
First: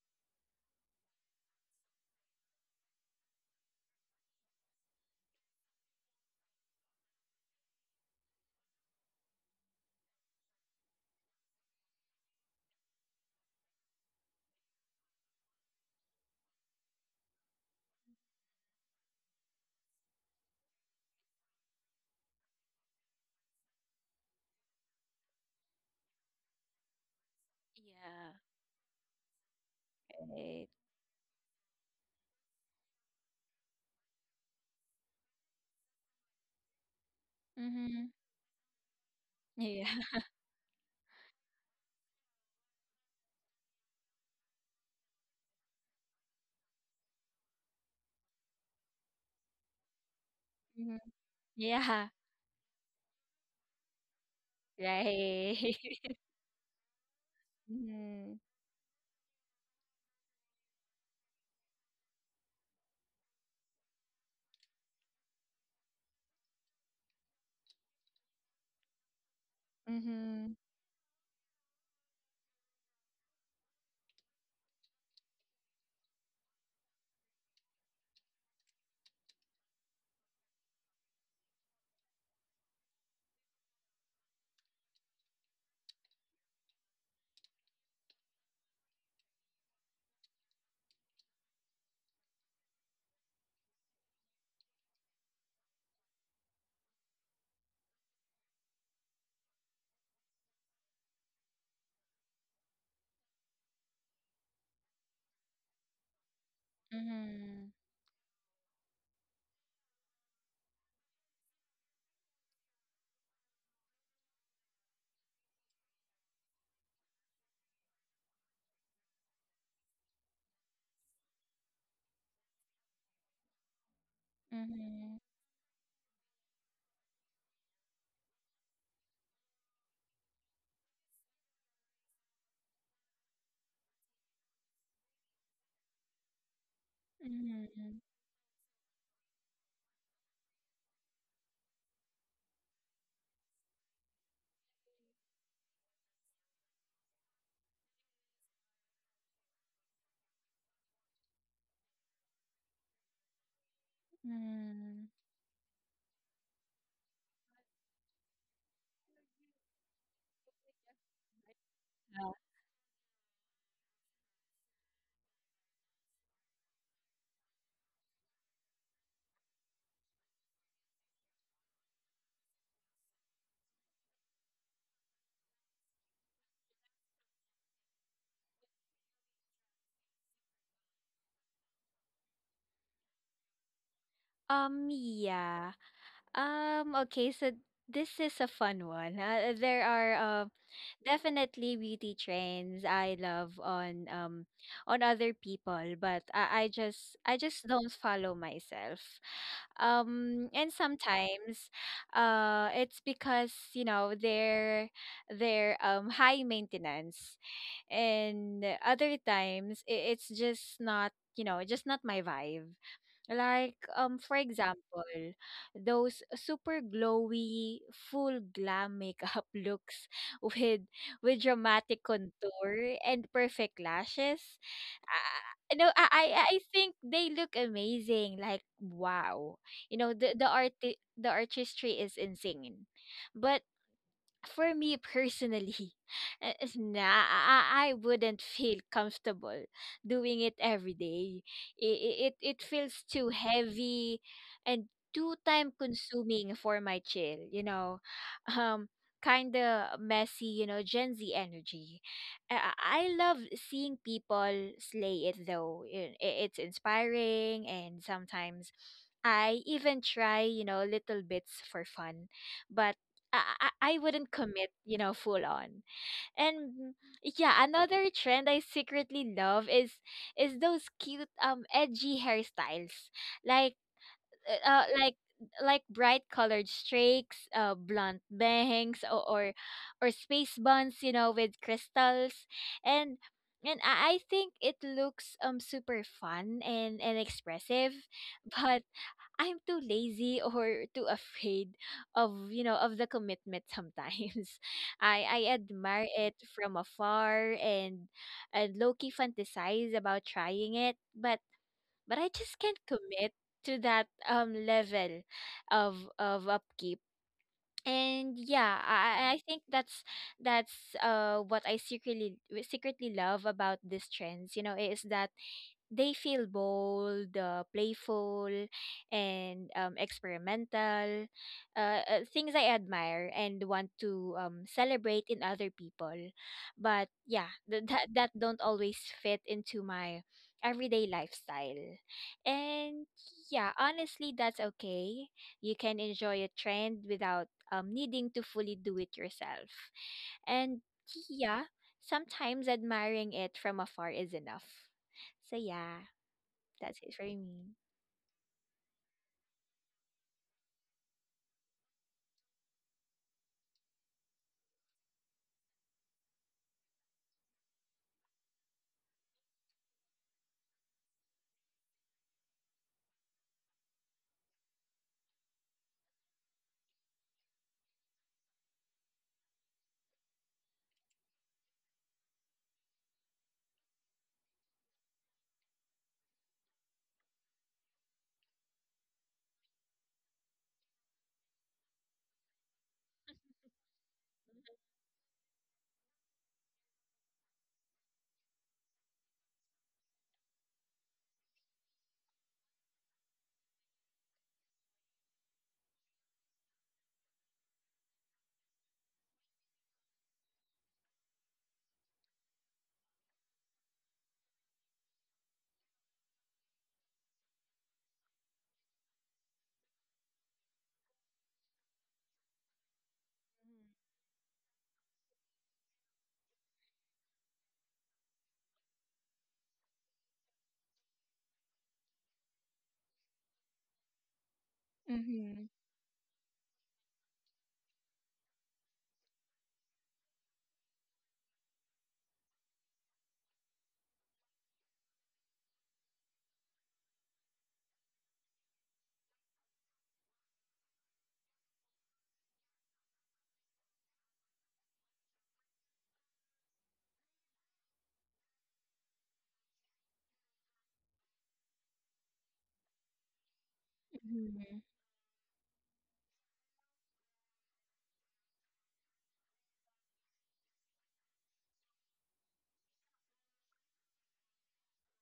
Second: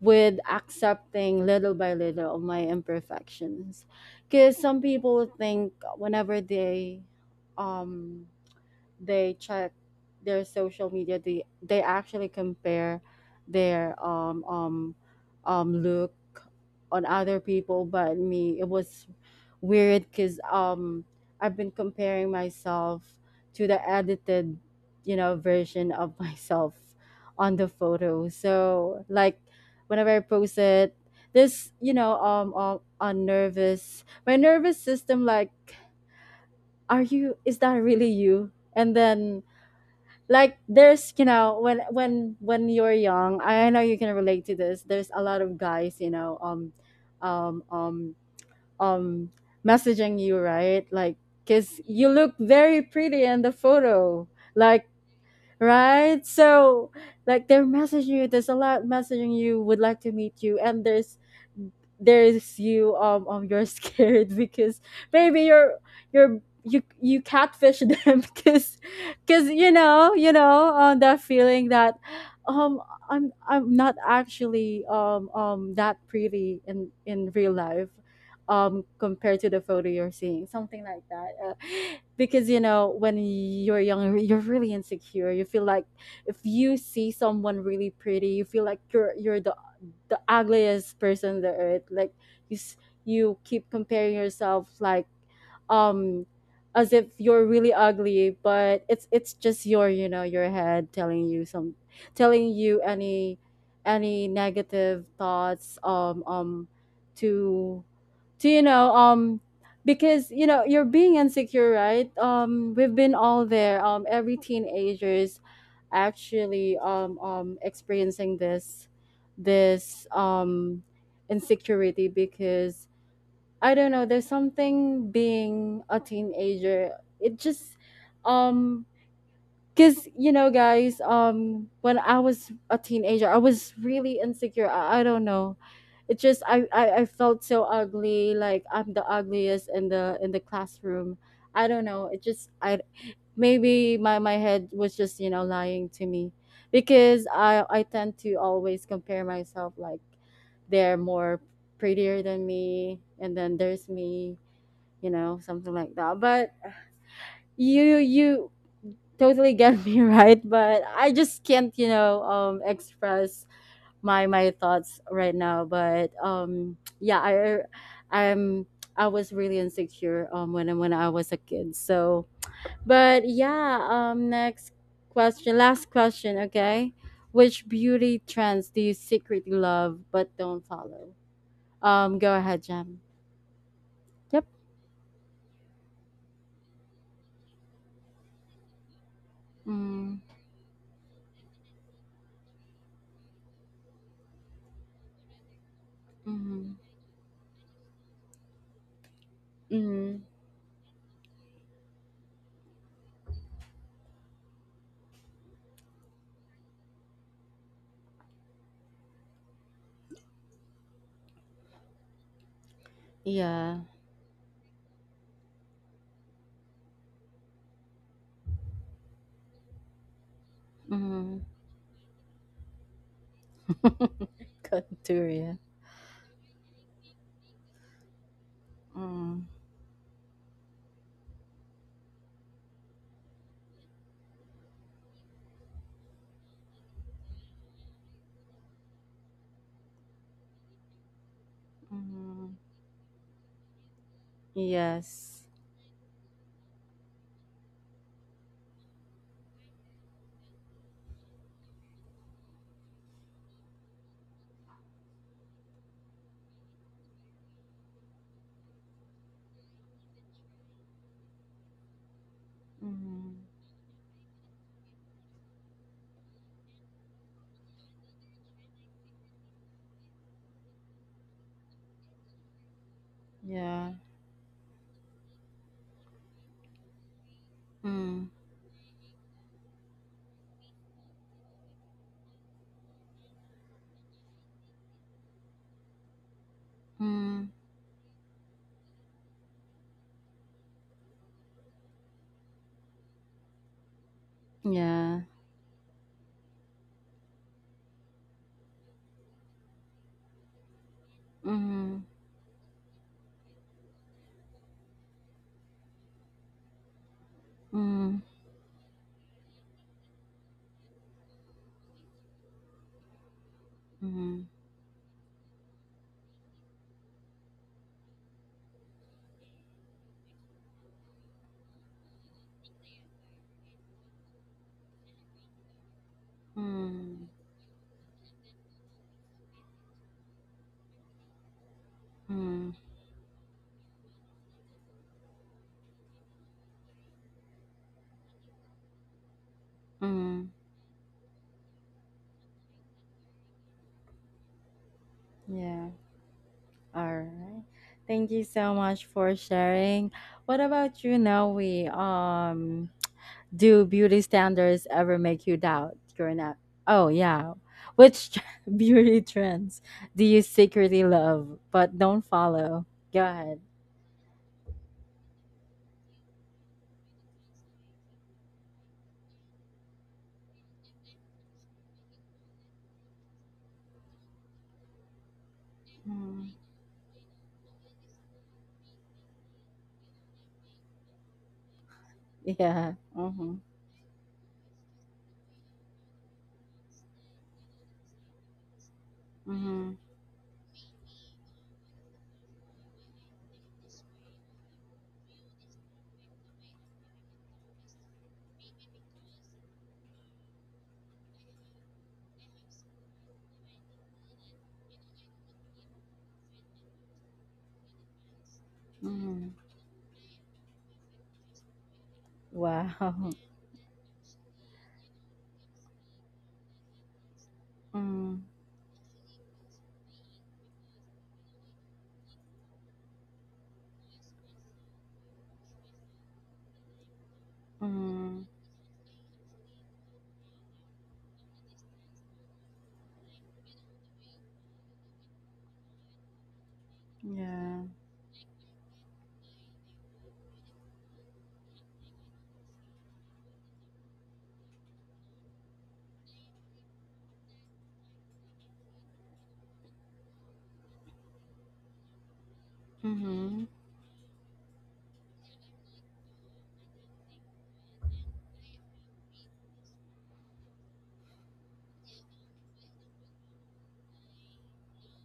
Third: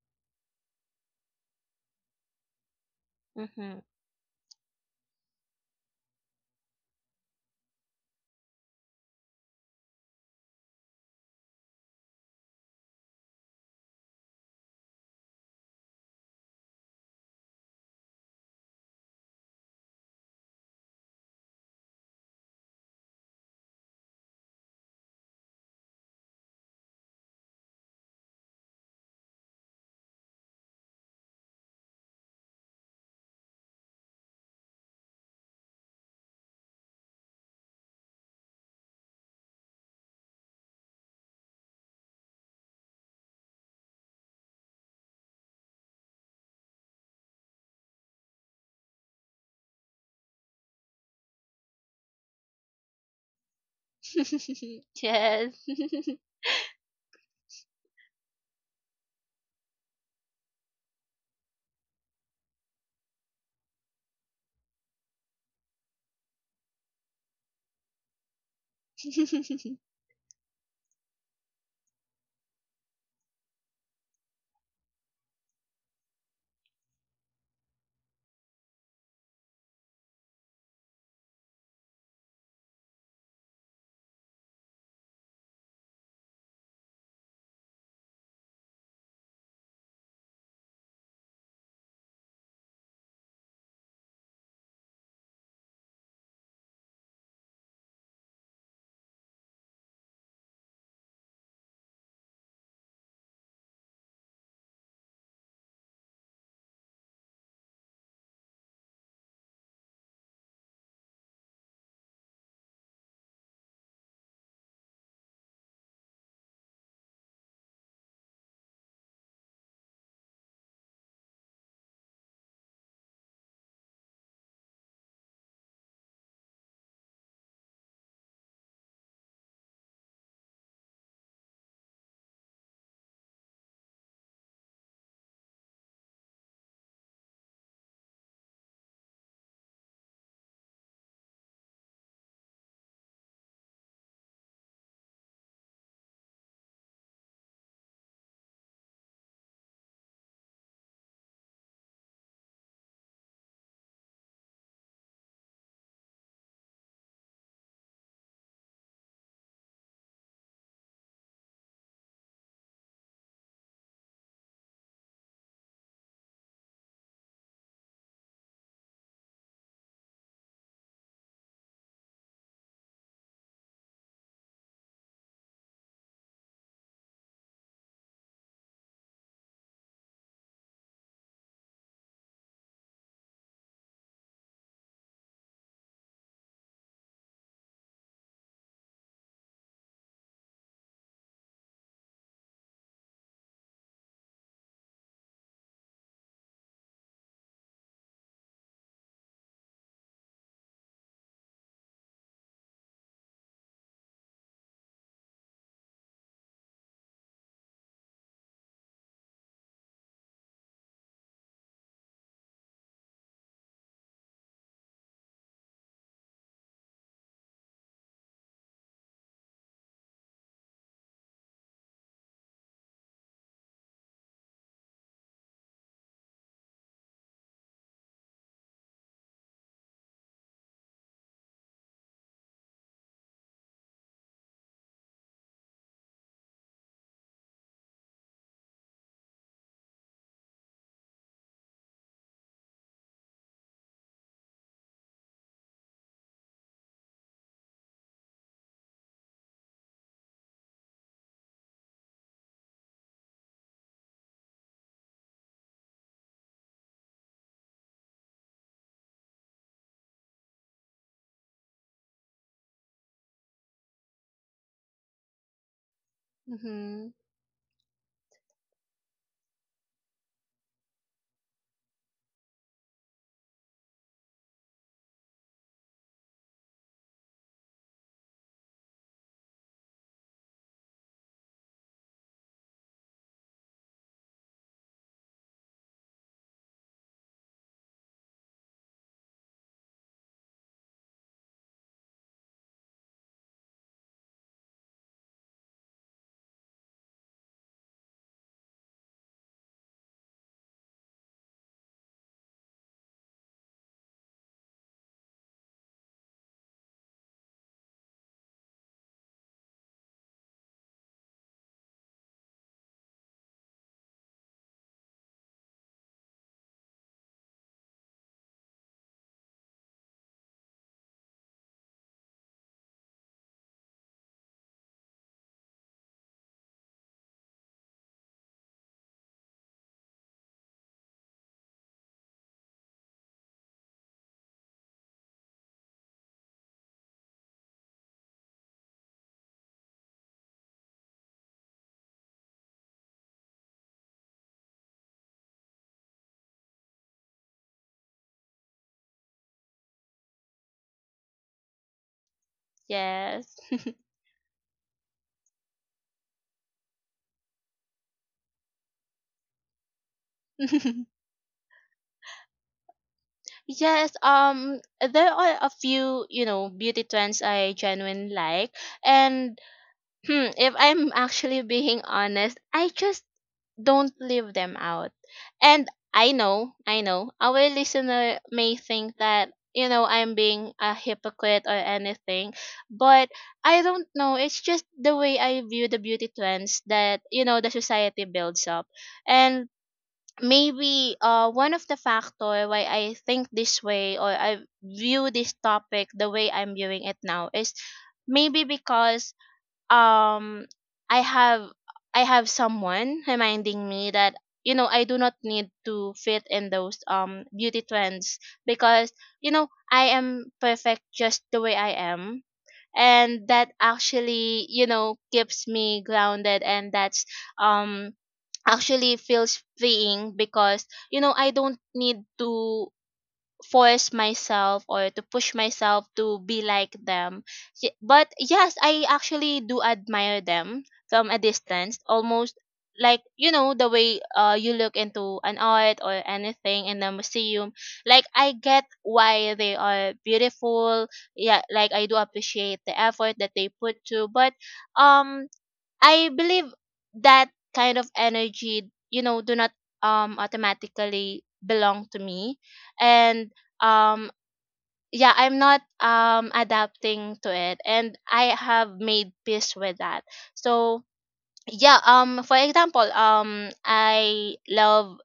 Speaker 1: with accepting little by little of my
Speaker 3: Mhm.
Speaker 1: imperfections. Because some people think whenever um they check their social media, they actually compare their look on other people. But me, it was weird because I've been comparing myself to the edited, you know, version of myself on the photo.
Speaker 2: Yeah.
Speaker 1: So like whenever I post
Speaker 2: Right.
Speaker 1: it, this, you know, on nervous, my nervous system like, are you, is that
Speaker 2: Mm-hmm.
Speaker 1: really you? And then
Speaker 2: Yeah.
Speaker 1: like there's, you know, when when you're young, I know you can relate to this, there's a lot of guys, you know, um um um messaging you, right?
Speaker 2: Mm-hmm.
Speaker 1: Like because
Speaker 2: Yeah.
Speaker 1: you look very pretty in the photo, like,
Speaker 3: Yes.
Speaker 2: Right.
Speaker 1: right? So like they're messaging you.
Speaker 2: Mm-hmm.
Speaker 1: There's a lot messaging you. Would like to meet you, and there's you, you're scared because maybe you're, you catfish them because you know,
Speaker 2: Mm-hmm.
Speaker 1: that feeling that um I'm not actually that pretty in real life compared to the photo. You're seeing something like that, because, you know, when you're young, you're really insecure. You feel like if you see someone really pretty, you feel like you're the ugliest person on the earth. Like you s- you keep comparing yourself, like um as if you're really ugly. But it's just your, you know, your head telling you some, telling you any negative thoughts.
Speaker 2: Mm-hmm.
Speaker 1: To, do you know, because you know you're being insecure, right? We've been all there. Every teenagers actually experiencing this, this insecurity. Because I don't know, there's something
Speaker 2: Mm-hmm.
Speaker 1: being a teenager, it just um because, you know, guys, when I was a teenager, I was really insecure. I don't know, it just I felt so
Speaker 2: Mm-hmm.
Speaker 1: ugly, like I'm the ugliest in the classroom. I don't know, it just I, maybe my head was just, you know, lying to me because I tend to always compare myself like they're more prettier than me and then there's me.
Speaker 2: Mm-hmm.
Speaker 1: You know, something like that. But you totally get me, right? But I just can't, you know,
Speaker 2: Uh,
Speaker 1: express my thoughts right now, but yeah, I, I'm, I was really insecure when I was a kid. So but yeah, next question, last question. Okay, which beauty trends do you secretly love but don't follow? Go ahead, Jam. Yep.
Speaker 2: yeah. Okay, so this is a fun one. There are,
Speaker 1: Mm,
Speaker 2: definitely beauty trends I love on, on other people, but
Speaker 1: mm,
Speaker 2: I just don't follow myself.
Speaker 1: mm,
Speaker 2: And sometimes it's because, you know, they're high maintenance, and other times it's just not, just not my vibe, like,
Speaker 1: yeah.
Speaker 2: for example, those super glowy, full glam makeup looks with
Speaker 1: Mm.
Speaker 2: with dramatic contour and perfect lashes.
Speaker 1: Katuria.
Speaker 2: No, I think they look amazing. Like,
Speaker 1: Mm.
Speaker 2: wow, you know, the artistry is insane, but for me personally, is nah, I wouldn't feel comfortable doing it every day. It, it,
Speaker 1: Mm.
Speaker 2: it feels too heavy and too
Speaker 1: Yes.
Speaker 2: time consuming for my chill. Um, Kind of messy, you know, Gen Z energy. I love seeing people slay it though. It's inspiring, and sometimes I even try, you know, little bits for fun. But
Speaker 1: Mm.
Speaker 2: I, I wouldn't commit, you know, full on. And
Speaker 3: Mhm.
Speaker 2: yeah, another trend I secretly love is those cute edgy hairstyles. Like,
Speaker 1: Yeah.
Speaker 2: uh uh, like like bright colored streaks, blunt
Speaker 1: Mm.
Speaker 2: bangs, or space buns, you know, with crystals. And and I think it looks super fun and
Speaker 1: Mm.
Speaker 2: expressive, but I'm too lazy or too afraid of, you know, of the commitment sometimes.
Speaker 1: Yeah.
Speaker 2: I admire it from afar and low-key fantasize about trying it, but
Speaker 1: Mm.
Speaker 2: I just can't commit to that level of upkeep.
Speaker 1: Mm.
Speaker 2: And yeah, I think that's what I secretly love about these
Speaker 1: Mm.
Speaker 2: trends, you know, is that they feel bold, playful, and, experimental. Things I admire and want to, celebrate in other people. But
Speaker 1: Mm.
Speaker 2: yeah, that don't always fit into my everyday lifestyle.
Speaker 1: Mm.
Speaker 2: And yeah, honestly, that's okay. You can enjoy a trend without, needing to fully do it yourself.
Speaker 1: Mm.
Speaker 2: And yeah, sometimes admiring it from afar is enough. So
Speaker 1: Yeah.
Speaker 2: yeah. That is it
Speaker 1: All
Speaker 2: for very
Speaker 1: right.
Speaker 2: mean.
Speaker 1: Thank you so much for sharing. What about you, Noe? Um,
Speaker 3: Yes.
Speaker 1: do beauty standards ever make you doubt growing up? Oh yeah. Which beauty trends do you secretly love but don't follow? Go ahead.
Speaker 3: Yes, there are a few, you know, beauty trends I genuinely like. And hmm, if I'm actually being honest, I just don't leave them out. And
Speaker 1: Mm,
Speaker 3: I know, our listener may think that, you know, I'm being a hypocrite or anything,
Speaker 1: yeah.
Speaker 3: but
Speaker 1: Mm-hmm.
Speaker 3: I don't know. It's just the way I view the beauty trends that, you know, the society builds up. And
Speaker 1: Mm-hmm.
Speaker 3: maybe one of the factor why I think this way, or I view this topic the way I'm viewing it now, is maybe because um I have, I have someone reminding me that, you know, I do not need to fit in those beauty trends, because,
Speaker 1: Mm-hmm.
Speaker 3: you know, I am perfect just the way I am.
Speaker 1: Wow.
Speaker 3: And that actually, you know, keeps me grounded, and that's, um
Speaker 1: Mm,
Speaker 3: actually feels freeing, because, you know, I don't need to force myself or to push
Speaker 2: Mhm,
Speaker 3: myself to be like them. But
Speaker 1: mm,
Speaker 3: yes, I actually do admire them from a distance, almost like, you know, the way you look into an art or anything in the museum.
Speaker 1: yeah.
Speaker 3: Like I get why they are beautiful. Yeah, like I do appreciate the effort that they put to, but um I believe that kind of energy, you know, do not automatically belong to me. And
Speaker 1: Mm-hmm.
Speaker 3: um
Speaker 2: mhm,
Speaker 3: yeah, I'm not adapting to it, and I have made peace with that. So yeah, for example, I love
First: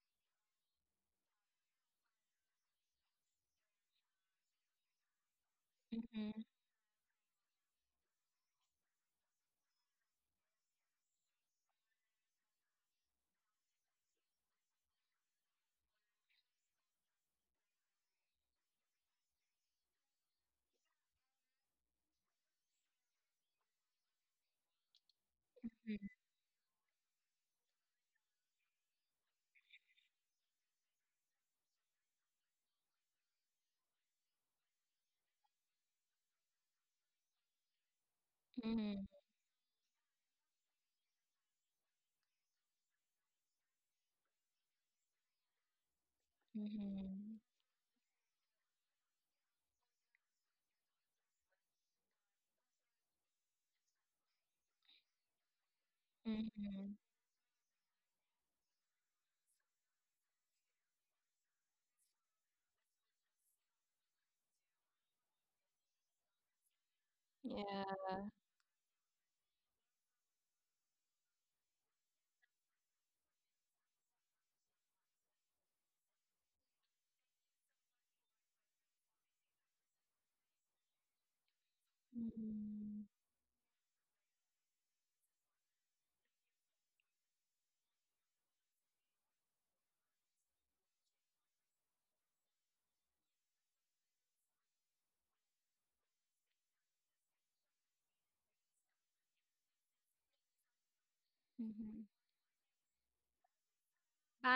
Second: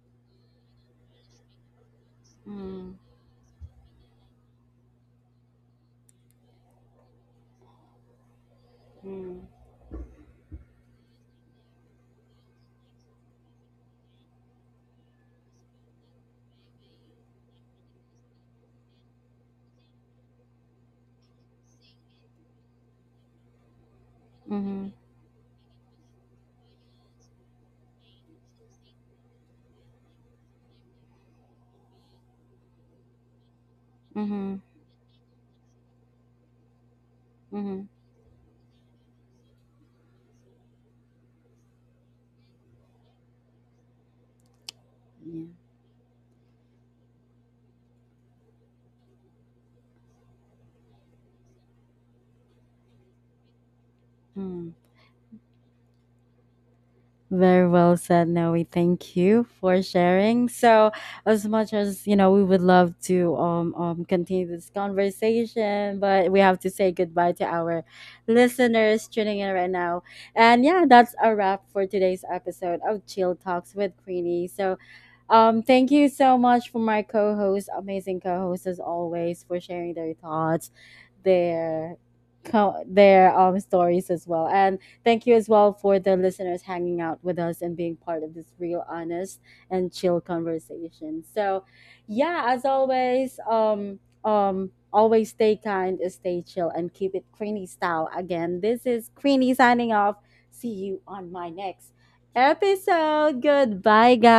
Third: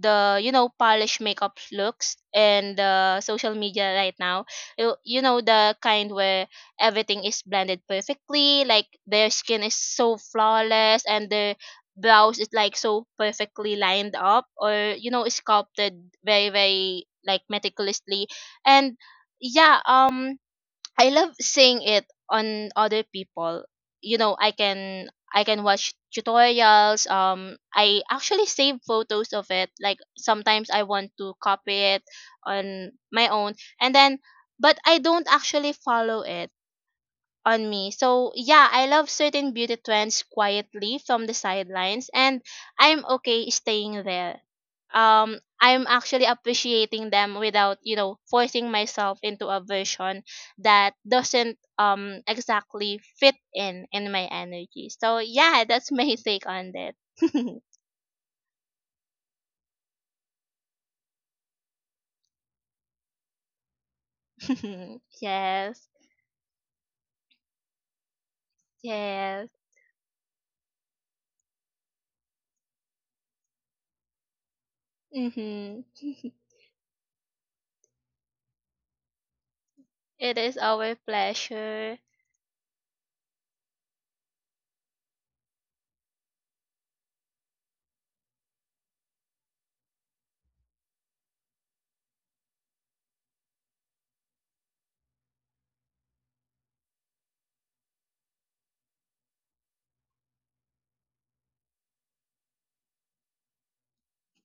Speaker 3: the, you know, polished makeup looks and
Speaker 1: Mm,
Speaker 3: the social media right now, you know, the kind
Speaker 2: mhm,
Speaker 3: where everything is blended perfectly, like their
Speaker 1: mm,
Speaker 3: skin is so flawless and their brows is like so perfectly lined up, or you know, sculpted very very like meticulously. And yeah, I love seeing it on other people. You know, I
Speaker 1: mm-hmm.
Speaker 3: can, I can watch tutorials. I actually save photos of it. Like sometimes I want to copy it on my own, and then,
Speaker 1: Mm-hmm.
Speaker 3: but I don't actually follow it on
Speaker 1: Mm-hmm.
Speaker 3: me. So yeah, I
Speaker 2: mhm,
Speaker 3: love certain beauty trends quietly from the sidelines, and I'm okay staying there.
Speaker 1: Yeah.
Speaker 3: I'm actually appreciating
Speaker 2: mhm,
Speaker 3: them without, you know, forcing myself into a version that doesn't exactly fit in my
Speaker 1: Mm-hmm.
Speaker 3: energy. So yeah, that's my take on
Speaker 2: mhm.
Speaker 3: that.
Speaker 1: Very well said, Noe. Thank you for sharing. So, as much as you know, we would love to continue this
Speaker 3: Yes.
Speaker 1: conversation, but we have to say goodbye to
Speaker 2: Yeah.
Speaker 1: our listeners tuning
Speaker 3: Yes.
Speaker 1: in right now. And yeah, that's a wrap for today's episode of Chill Talks with Queenie. So,
Speaker 3: Mhm.
Speaker 1: thank you so much for my co-host, amazing co-host as always, for sharing their
Speaker 3: It is
Speaker 1: thoughts,
Speaker 3: our
Speaker 1: their
Speaker 3: pleasure.
Speaker 2: Mhm,
Speaker 1: their stories as well, and thank you as well for the listeners hanging out with us and being part of this real, honest, and chill conversation. So, yeah, as always, always stay kind, stay chill, and keep it Creeny style. Again, this is Creeny signing off. See you on my next
Speaker 2: mhm.
Speaker 1: episode. Goodbye, guys.
Speaker 2: Bye.